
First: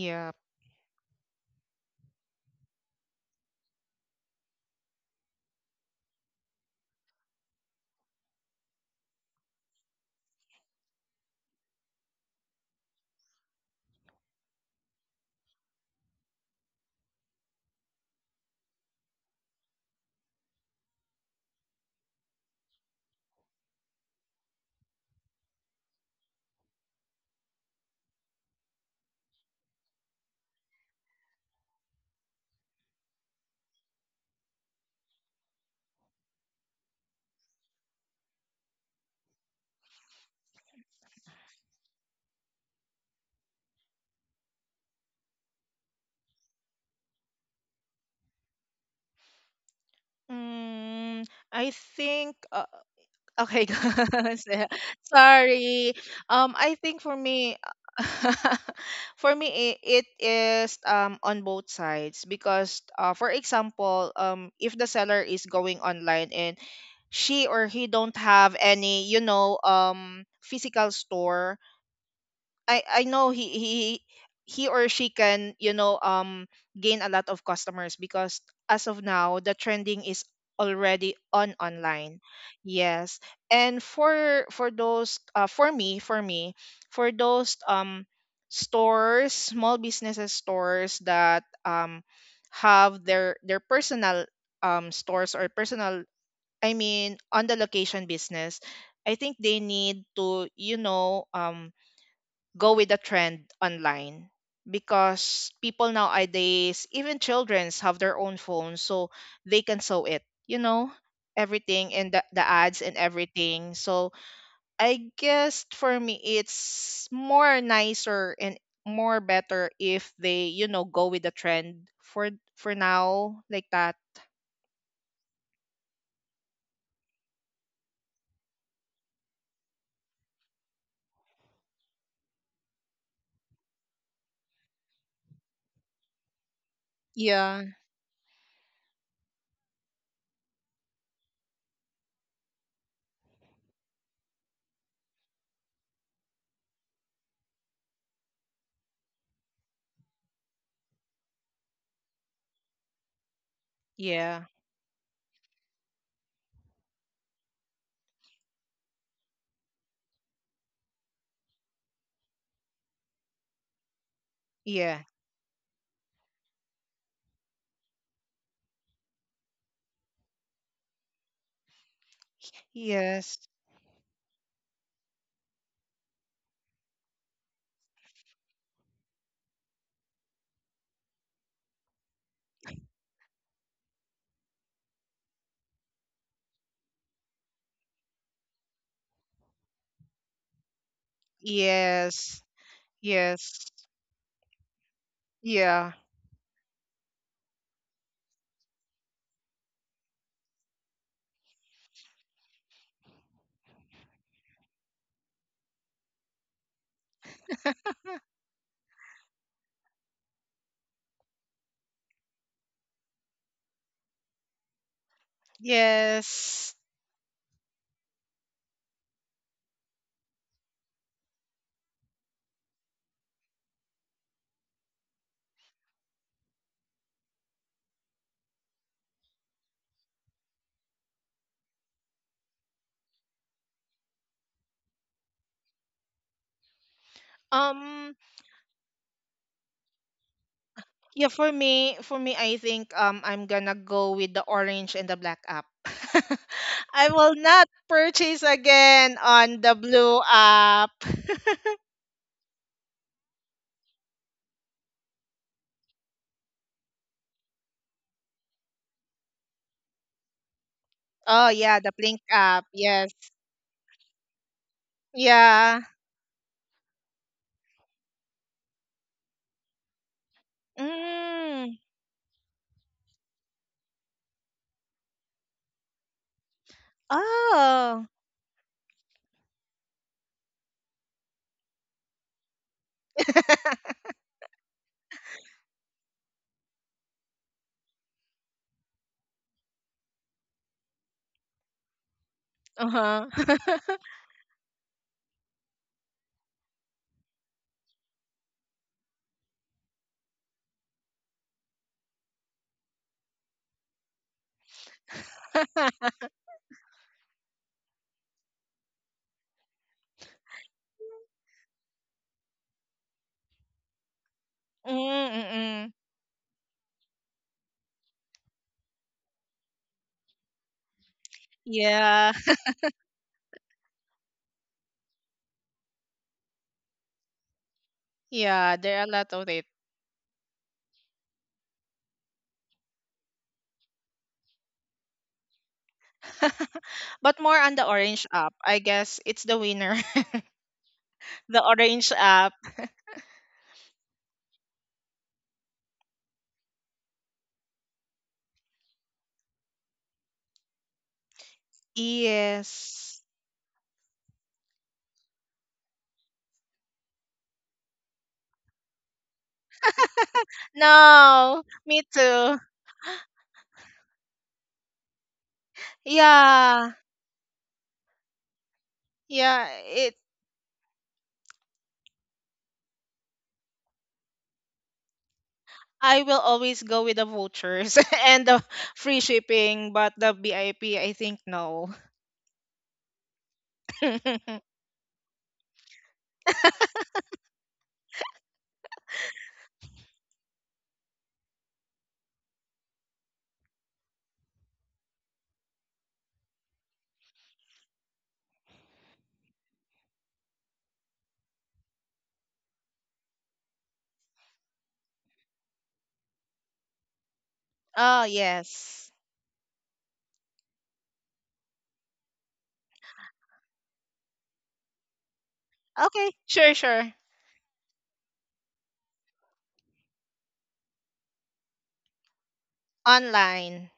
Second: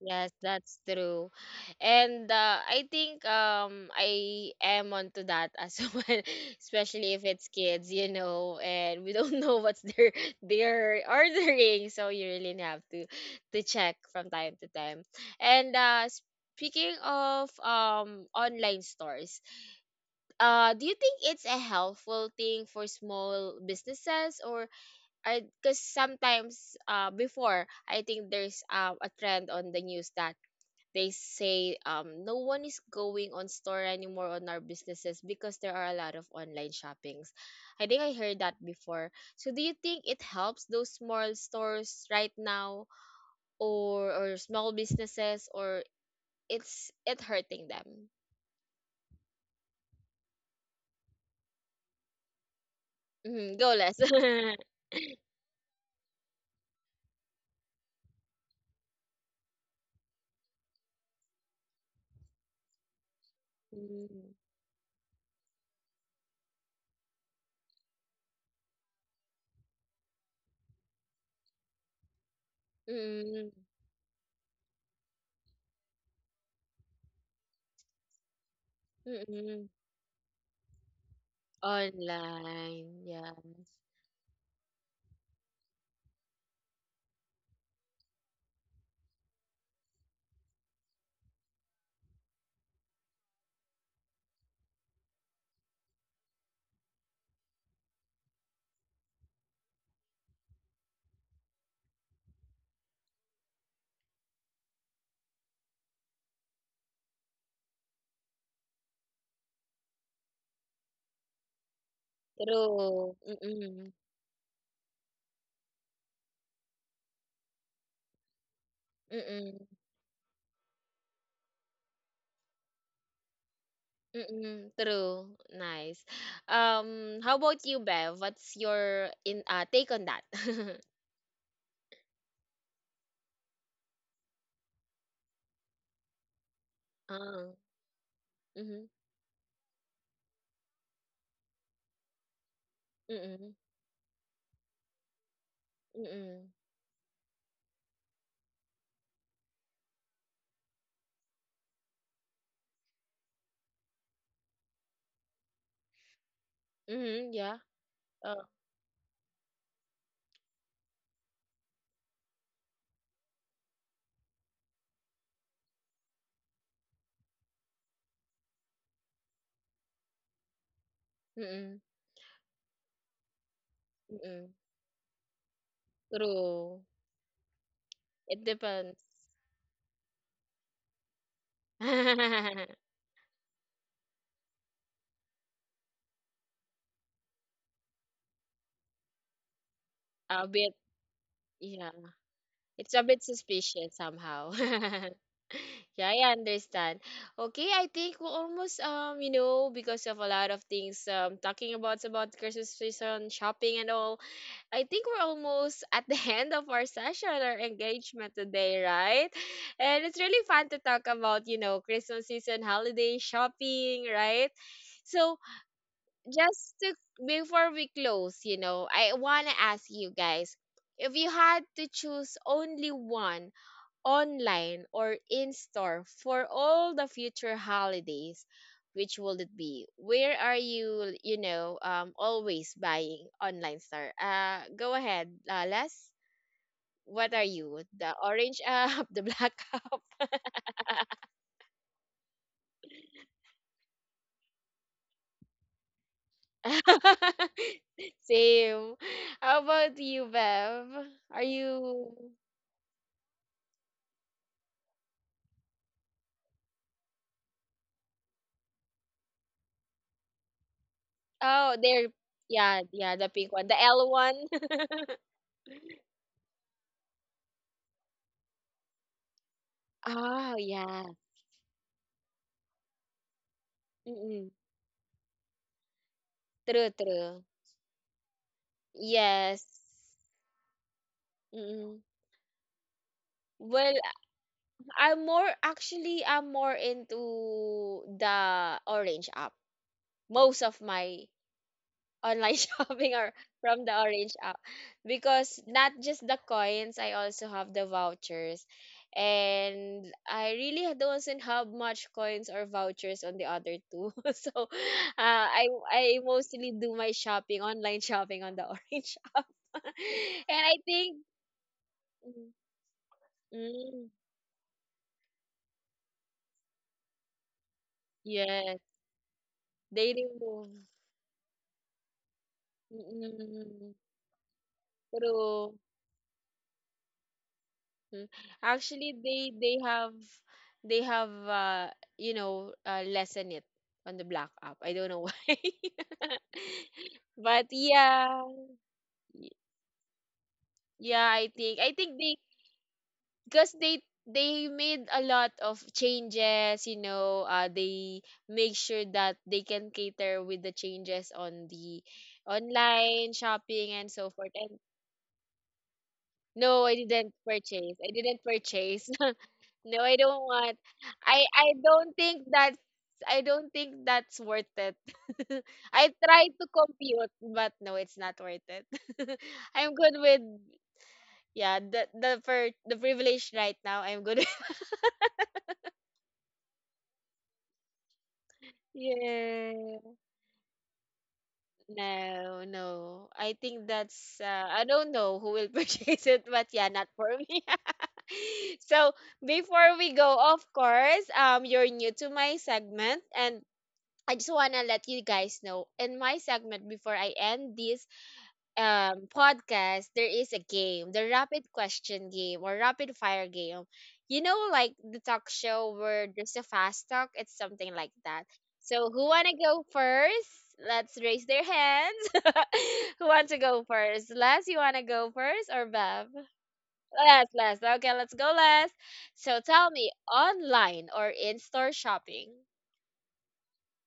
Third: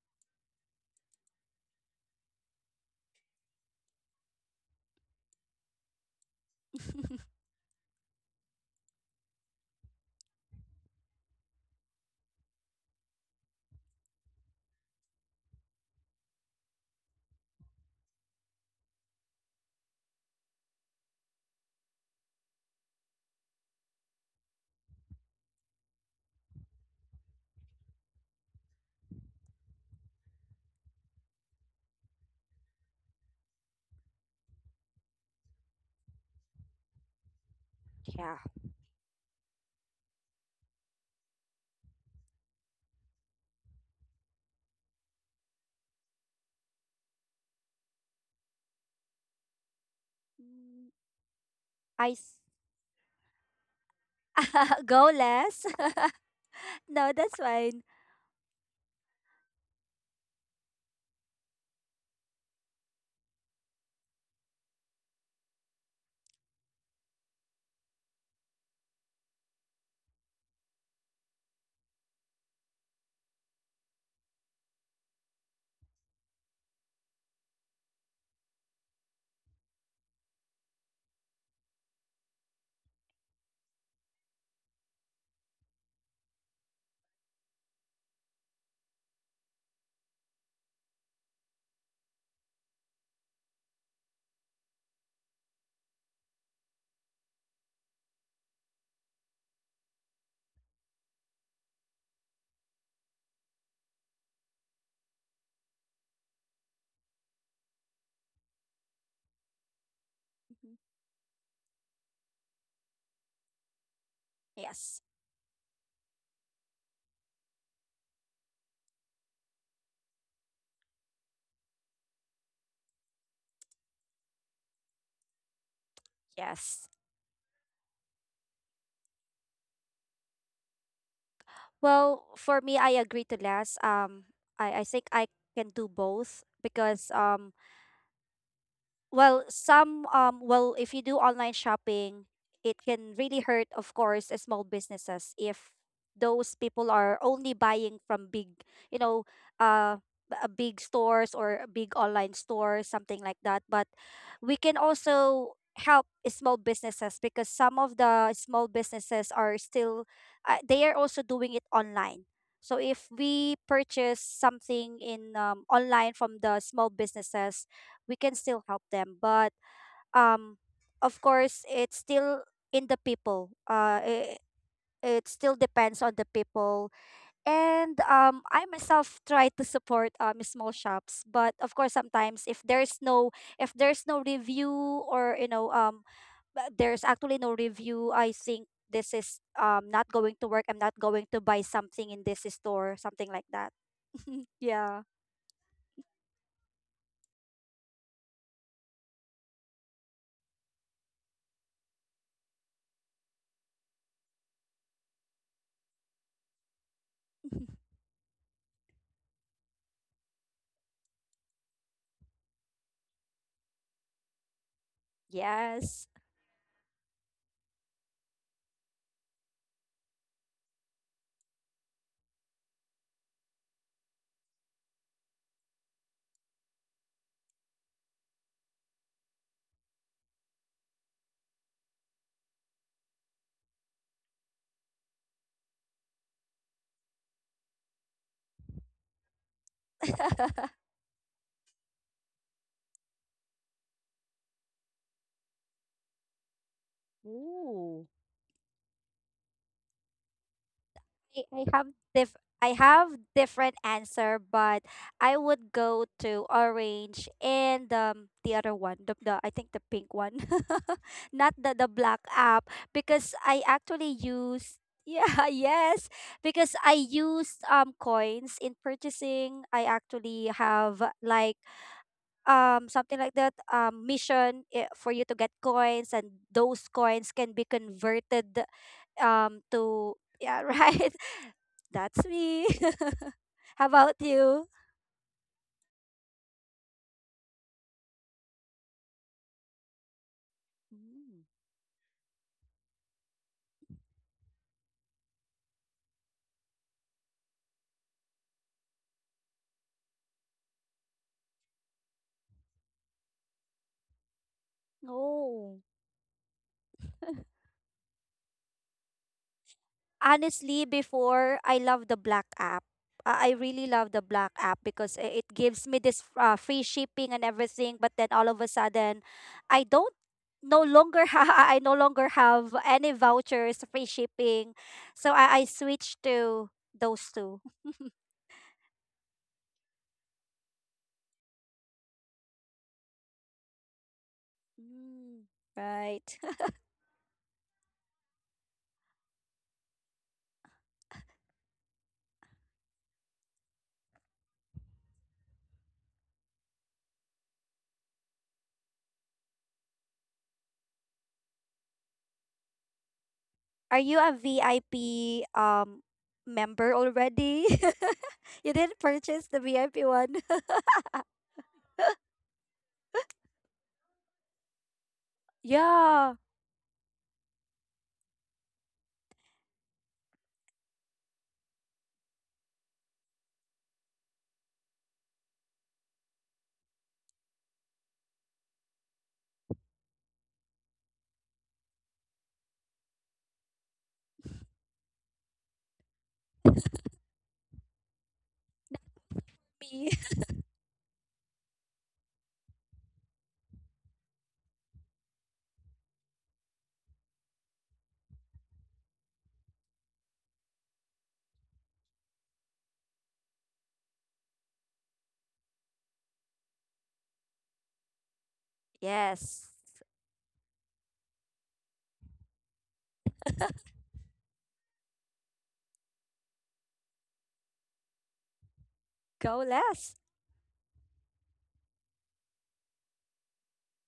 Speaker 1: Yes, that's true. And I think I am onto that as well, especially if it's kids, and we don't know what's their they're ordering, so you really have to check from time to time. And speaking of online stores, do you think it's a helpful thing for small businesses, or are because sometimes before I think there's a trend on the news that they say no one is going on store anymore on our businesses because there are a lot of online shoppings. I think I
Speaker 3: Yeah.
Speaker 1: heard that before. So do you think it helps those small stores right now, or small businesses, or it hurting them?
Speaker 3: Mm.
Speaker 2: mm, I
Speaker 3: I s-
Speaker 2: think
Speaker 1: Mhm,
Speaker 2: okay,
Speaker 1: go less.
Speaker 2: guys. Yeah.
Speaker 3: Go, less.
Speaker 2: Sorry. I think
Speaker 3: No,
Speaker 2: for
Speaker 3: that's
Speaker 2: me,
Speaker 3: fine.
Speaker 2: for me, it is on both sides because, for example, if the seller is going online and she or he don't have any, you know, physical store, I know
Speaker 1: Mm,
Speaker 2: he or she can you know gain a lot of customers because as of now the
Speaker 1: mm.
Speaker 2: trending is already on online.
Speaker 1: Online,
Speaker 2: Yes.
Speaker 1: yes.
Speaker 2: And for those for me for me, for those stores, small businesses stores that have their personal stores or personal, I mean, on the location business, I think they need to, you know, go with the trend online, because people nowadays, even childrens, have their own phones, so they can sew it, you
Speaker 3: Mhm.
Speaker 2: know, everything and the ads and
Speaker 1: True.
Speaker 2: everything.
Speaker 1: Mm,
Speaker 2: So
Speaker 3: Yes,
Speaker 2: I guess for me, it's more nicer and more
Speaker 1: mm,
Speaker 2: better if they, you know, go with the trend for now like that.
Speaker 1: mm, true. Nice.
Speaker 3: yes.
Speaker 1: How about you, Bev? What's your in take on that?
Speaker 3: Well, for me, I agree to less. I think I can do both, because,
Speaker 1: Uh,
Speaker 3: um,
Speaker 2: Yeah,
Speaker 1: mm-hmm,
Speaker 3: well, some um well, if you do online shopping, it can really
Speaker 1: mm-mm,
Speaker 3: hurt, of course, small businesses if
Speaker 1: mm-mm,
Speaker 3: those people are only buying from big, you know, uh big stores or big online stores, something like that. But
Speaker 2: yeah,
Speaker 3: we can also help small businesses
Speaker 1: mm-hmm,
Speaker 3: because
Speaker 1: yeah.
Speaker 3: some of the
Speaker 1: Uh,
Speaker 3: small businesses are still, they are also doing it online. So if we purchase something
Speaker 2: yeah.
Speaker 3: in online from the small businesses, we can still help them, but, um of course,
Speaker 1: mm-mm,
Speaker 3: it's still in the
Speaker 2: Yes,
Speaker 3: people it,
Speaker 1: mm-mm.
Speaker 3: it still depends on the
Speaker 1: True.
Speaker 3: people. And
Speaker 1: It
Speaker 3: I
Speaker 1: depends.
Speaker 3: myself try to support small shops, but of course sometimes if there's no review, or, you know, there's actually no review. I think this is not going to
Speaker 1: A
Speaker 3: work, I'm
Speaker 1: bit,
Speaker 3: not going to buy
Speaker 1: yeah.
Speaker 3: something in this
Speaker 2: yes,
Speaker 3: store,
Speaker 1: It's a bit
Speaker 3: something like that.
Speaker 2: yes,
Speaker 1: suspicious somehow.
Speaker 3: Yeah.
Speaker 2: yeah,
Speaker 1: Yeah, I understand. Okay, I think we're almost because of a lot of things talking about Christmas season, shopping and all. I think we're almost at the end of our session, our engagement today, right? And it's really fun to talk about, you know, Christmas season, holiday shopping, right? So,
Speaker 3: Yes.
Speaker 1: just
Speaker 2: yes.
Speaker 1: to before we close, you know, I want to ask you guys, if you had to choose only one, online or in store, for all the future holidays, which will it be? Where are you, you know always buying, online store? Go ahead, Les, what are you? The
Speaker 2: Um,
Speaker 1: orange up the black up?
Speaker 2: yeah, for me, I think I'm gonna go with the orange and the black app. I will not
Speaker 3: Ooh.
Speaker 2: purchase
Speaker 1: Same.
Speaker 2: again
Speaker 1: How
Speaker 2: on
Speaker 1: about
Speaker 2: the
Speaker 1: you,
Speaker 2: blue
Speaker 1: Bev?
Speaker 2: app.
Speaker 3: I
Speaker 1: Are
Speaker 3: I have
Speaker 1: you?
Speaker 3: diff I have different answer, but I would go to orange, and the other one, the I think the pink one, not
Speaker 1: Oh
Speaker 3: the
Speaker 1: there.
Speaker 2: Oh
Speaker 3: black
Speaker 2: yeah, the
Speaker 3: app,
Speaker 1: Yeah,
Speaker 2: Blink
Speaker 1: yeah, the
Speaker 3: because
Speaker 2: app.
Speaker 1: pink
Speaker 3: I
Speaker 1: one, the
Speaker 2: Yes.
Speaker 1: L
Speaker 3: actually
Speaker 1: one.
Speaker 3: use, yeah, yes,
Speaker 2: Yeah.
Speaker 3: because I use coins in purchasing. I actually
Speaker 1: Oh
Speaker 3: have
Speaker 1: yeah.
Speaker 3: like,
Speaker 2: Mm.
Speaker 3: something like that,
Speaker 1: Mm-mm.
Speaker 3: mission, for you to get coins, and those
Speaker 1: True,
Speaker 3: coins
Speaker 1: true.
Speaker 3: can be converted
Speaker 2: Oh.
Speaker 1: Yes.
Speaker 3: to, yeah, right,
Speaker 1: Mm.
Speaker 3: that's me. How
Speaker 1: Well,
Speaker 3: about you?
Speaker 1: I'm more into the Orange app. Most of my
Speaker 3: Mm.
Speaker 1: online shopping are
Speaker 2: Uh-huh.
Speaker 1: from the Orange app, because not just the coins, I also have the vouchers. And I really doesn't have much coins or vouchers on the other two. So, I
Speaker 3: Oh.
Speaker 1: I mostly do my shopping, online shopping on the Orange app. And I
Speaker 3: Honestly,
Speaker 1: think
Speaker 3: before, I love the black
Speaker 1: mm,
Speaker 3: app. I really love
Speaker 1: mm,
Speaker 3: the black app, because it gives me
Speaker 2: Mm-mm.
Speaker 3: this, free shipping and everything, but then all of a
Speaker 1: yes,
Speaker 3: sudden, I
Speaker 1: they
Speaker 3: don't
Speaker 1: remove.
Speaker 3: no longer I no longer
Speaker 2: Yeah.
Speaker 3: have any vouchers,
Speaker 1: Mm,
Speaker 3: free shipping, so I
Speaker 1: true.
Speaker 3: switched to those two.
Speaker 1: Mm.
Speaker 2: Yeah,
Speaker 1: Actually,
Speaker 2: there are a lot
Speaker 1: they
Speaker 2: of
Speaker 1: they
Speaker 2: it.
Speaker 1: have they have lessen it on the black app. I don't know
Speaker 3: Mm.
Speaker 1: why,
Speaker 3: Right.
Speaker 2: But
Speaker 1: but
Speaker 2: more on the orange
Speaker 1: yeah,
Speaker 2: app. I guess it's
Speaker 1: y-
Speaker 2: the winner.
Speaker 1: yeah. I
Speaker 2: The
Speaker 1: think I think
Speaker 2: orange
Speaker 1: they,
Speaker 2: app.
Speaker 1: because they made a lot of changes. You know, they make sure that they can cater with the changes on the
Speaker 2: Yes.
Speaker 1: online shopping
Speaker 3: Are
Speaker 1: and
Speaker 3: you
Speaker 1: so
Speaker 3: a
Speaker 1: forth. And
Speaker 3: VIP
Speaker 1: no,
Speaker 3: member
Speaker 1: I didn't
Speaker 3: already?
Speaker 1: purchase. I didn't
Speaker 3: You didn't
Speaker 1: purchase.
Speaker 3: purchase the
Speaker 1: No,
Speaker 3: VIP
Speaker 1: I
Speaker 3: one.
Speaker 1: don't want. I
Speaker 2: No,
Speaker 1: I
Speaker 2: me
Speaker 1: don't think
Speaker 2: too.
Speaker 1: that's I don't think that's worth it. I
Speaker 3: Yeah.
Speaker 1: tried to
Speaker 2: Yeah,
Speaker 1: compute, but no, it's not worth it.
Speaker 2: yeah.
Speaker 1: I'm good
Speaker 2: It.
Speaker 1: with, yeah, the for the privilege right now. I'm good.
Speaker 2: I will always go with the vouchers and the free
Speaker 1: Yeah.
Speaker 2: shipping, but the VIP, I P, I think no.
Speaker 1: No, no. I think that's I don't know who will purchase it, but yeah, not for me. So before
Speaker 3: Me.
Speaker 1: we go, of course, you're new to my segment, and I just want to let you guys know, in my segment, before I end this podcast, there is a game, the rapid question game or rapid fire game. You know, like the talk show where there's a fast talk, it's something like
Speaker 2: Oh
Speaker 1: that. So,
Speaker 2: yes.
Speaker 1: who want to
Speaker 3: Yes.
Speaker 1: go first? Let's raise their hands. Who wants to go first? Les, you want to go first or Bev?
Speaker 2: Okay, sure, sure.
Speaker 1: Les, Les. Okay, let's go, Les.
Speaker 3: Go,
Speaker 1: So, tell me,
Speaker 3: less.
Speaker 1: online or in store shopping?
Speaker 2: Online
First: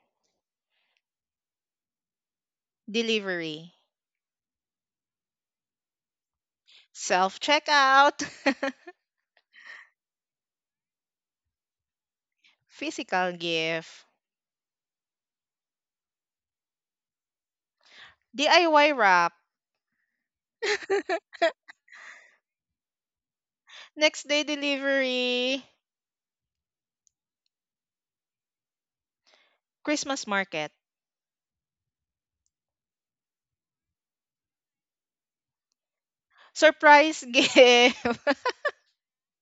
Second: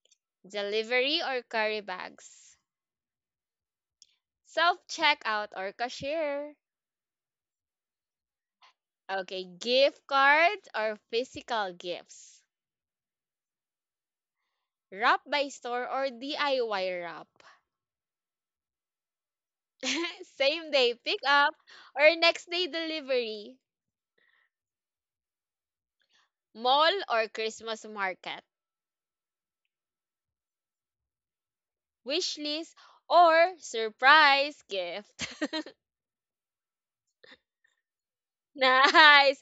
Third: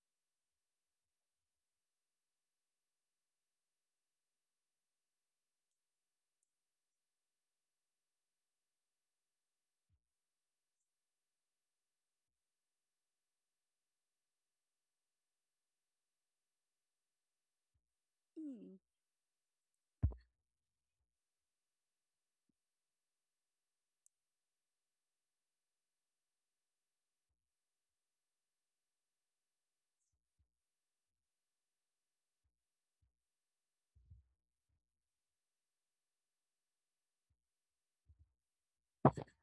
Speaker 1: Delivery or carry bags?
Speaker 2: delivery,
Speaker 1: Self checkout or cashier.
Speaker 2: self checkout,
Speaker 1: Okay, gift cards or physical gifts.
Speaker 2: physical gift,
Speaker 1: Wrap by store or DIY wrap.
Speaker 3: Mm.
Speaker 2: DIY wrap,
Speaker 1: Same day pick up or next day delivery.
Speaker 2: next day delivery,
Speaker 1: Mall or Christmas market.
Speaker 2: Christmas market,
Speaker 1: Wish list or surprise gift.
Speaker 2: surprise gift.
Speaker 1: Nice.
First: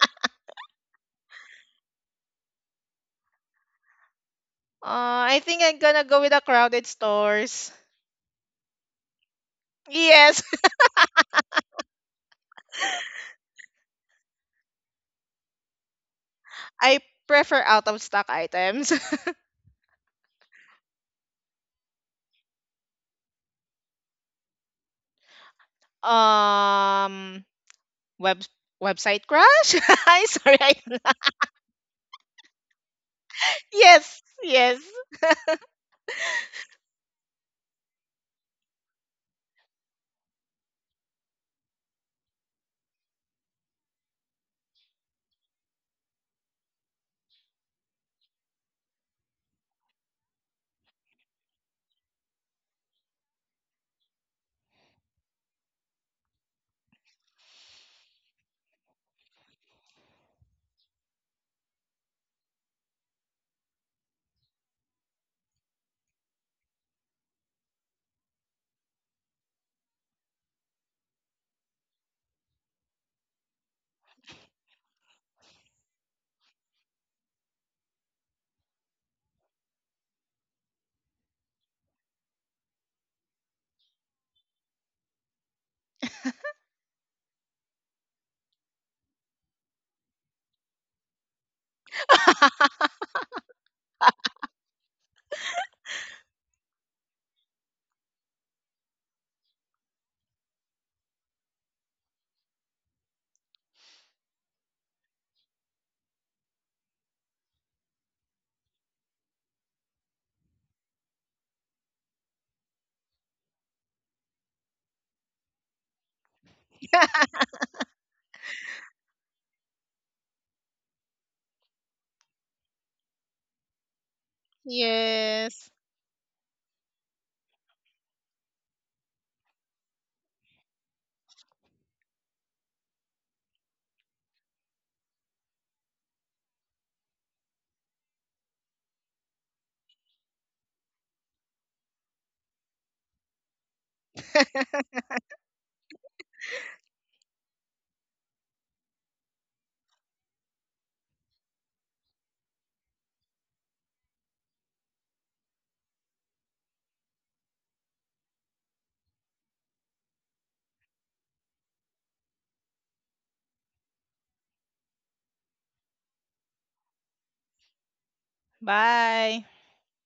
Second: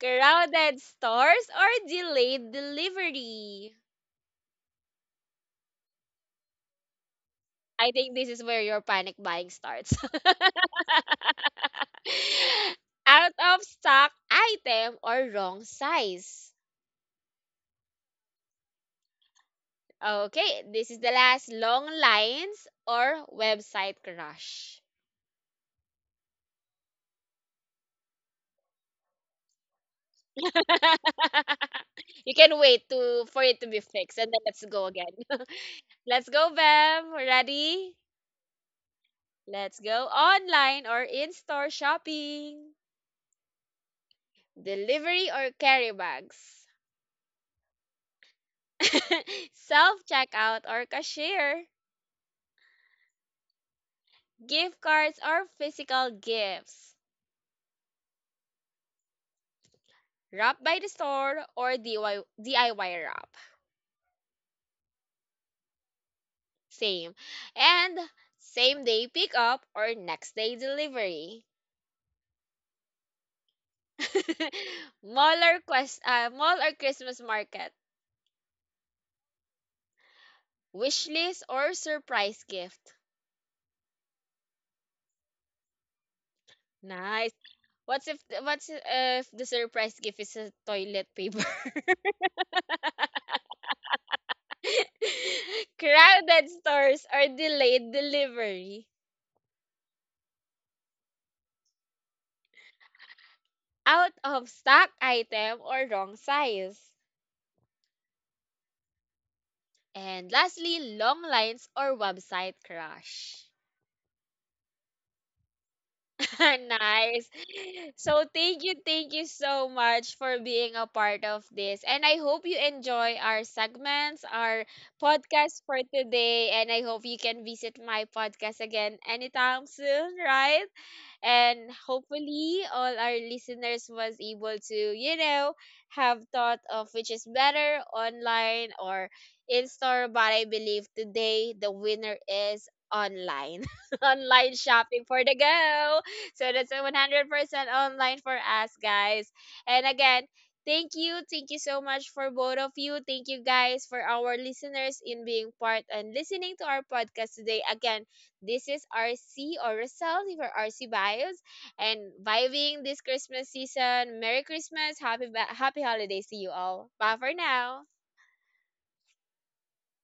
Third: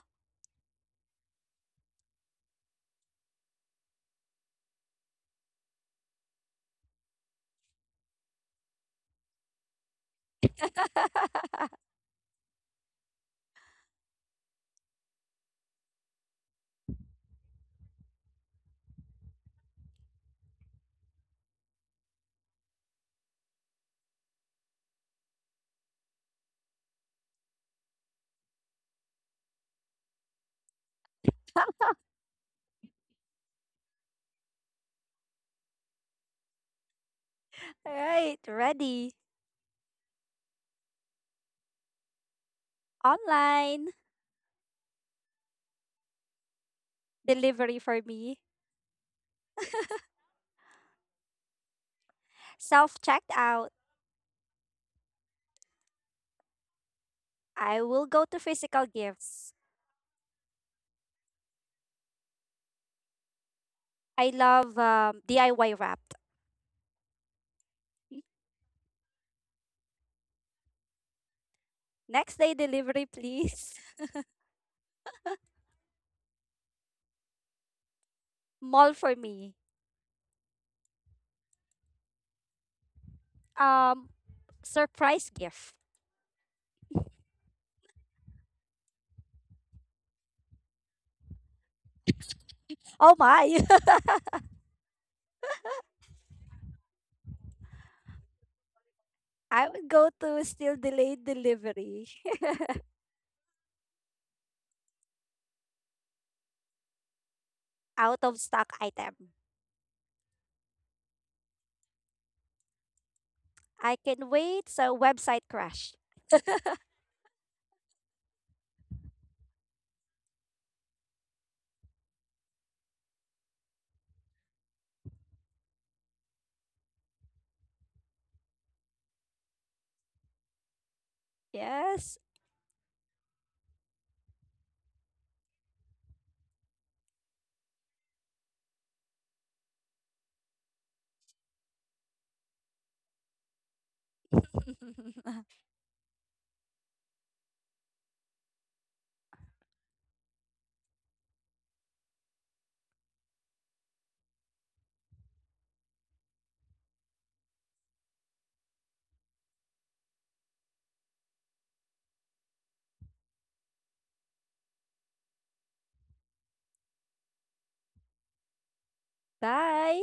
Speaker 1: Crowded stores or delayed delivery.
Speaker 2: I think I'm gonna go with the crowded stores.
Speaker 1: I think this is where your panic buying starts.
Speaker 2: Yes,
Speaker 1: Out of stock item or wrong size.
Speaker 2: I prefer out of stock items.
Speaker 1: Okay, this is the last, long lines or website crush.
Speaker 2: um, web website crash. I am sorry. I,
Speaker 1: You can wait to for it to be fixed
Speaker 2: yes,
Speaker 1: and then let's
Speaker 2: yes,
Speaker 1: go again. Let's go, Bev. Ready?
Speaker 3: Right. Ready.
Speaker 1: Let's go, online or in-store shopping.
Speaker 3: Online.
Speaker 1: Delivery or carry bags.
Speaker 3: Delivery for me.
Speaker 1: Self checkout or cashier,
Speaker 3: Self checked out.
Speaker 1: gift cards or physical gifts,
Speaker 3: I will go to physical gifts.
Speaker 1: wrap by the store or DIY, DIY wrap.
Speaker 3: I love, DIY wrapped.
Speaker 1: Same. And same day pickup or next day delivery.
Speaker 3: Next day delivery, please.
Speaker 1: Mall or quest, mall or Christmas market,
Speaker 3: Mall for me.
Speaker 1: wish list or surprise gift.
Speaker 3: Um, surprise gift.
Speaker 1: Nice. What's if what's if the surprise gift is a toilet paper?
Speaker 3: Oh my!
Speaker 1: Crowded stores or delayed delivery,
Speaker 3: I would go to still delayed delivery.
Speaker 1: out of stock item or wrong size.
Speaker 3: Out of stock item.
Speaker 1: And lastly, long lines or website crash.
Speaker 3: I can wait, so website crash.
Speaker 1: Nice. So thank you so much for being a part of this. And I hope you enjoy our segments, our podcast
Speaker 2: yes.
Speaker 1: for today. And I hope you can visit my podcast again anytime soon, right? And
Speaker 3: Yes.
Speaker 1: hopefully all our listeners was able to, you know, have thought of which is better, online or in store, but I believe today the winner is online. Online shopping for the go. So that's a 100% online for us guys. And again, thank you. Thank you so much for both of you. Thank you guys for our listeners in being part and listening to our podcast today. Again, this is RC, or Rosal, for RC Vibes, and vibing this Christmas season. Merry Christmas, happy holidays to you all. Bye for now.
Speaker 2: Bye.
Speaker 3: Bye.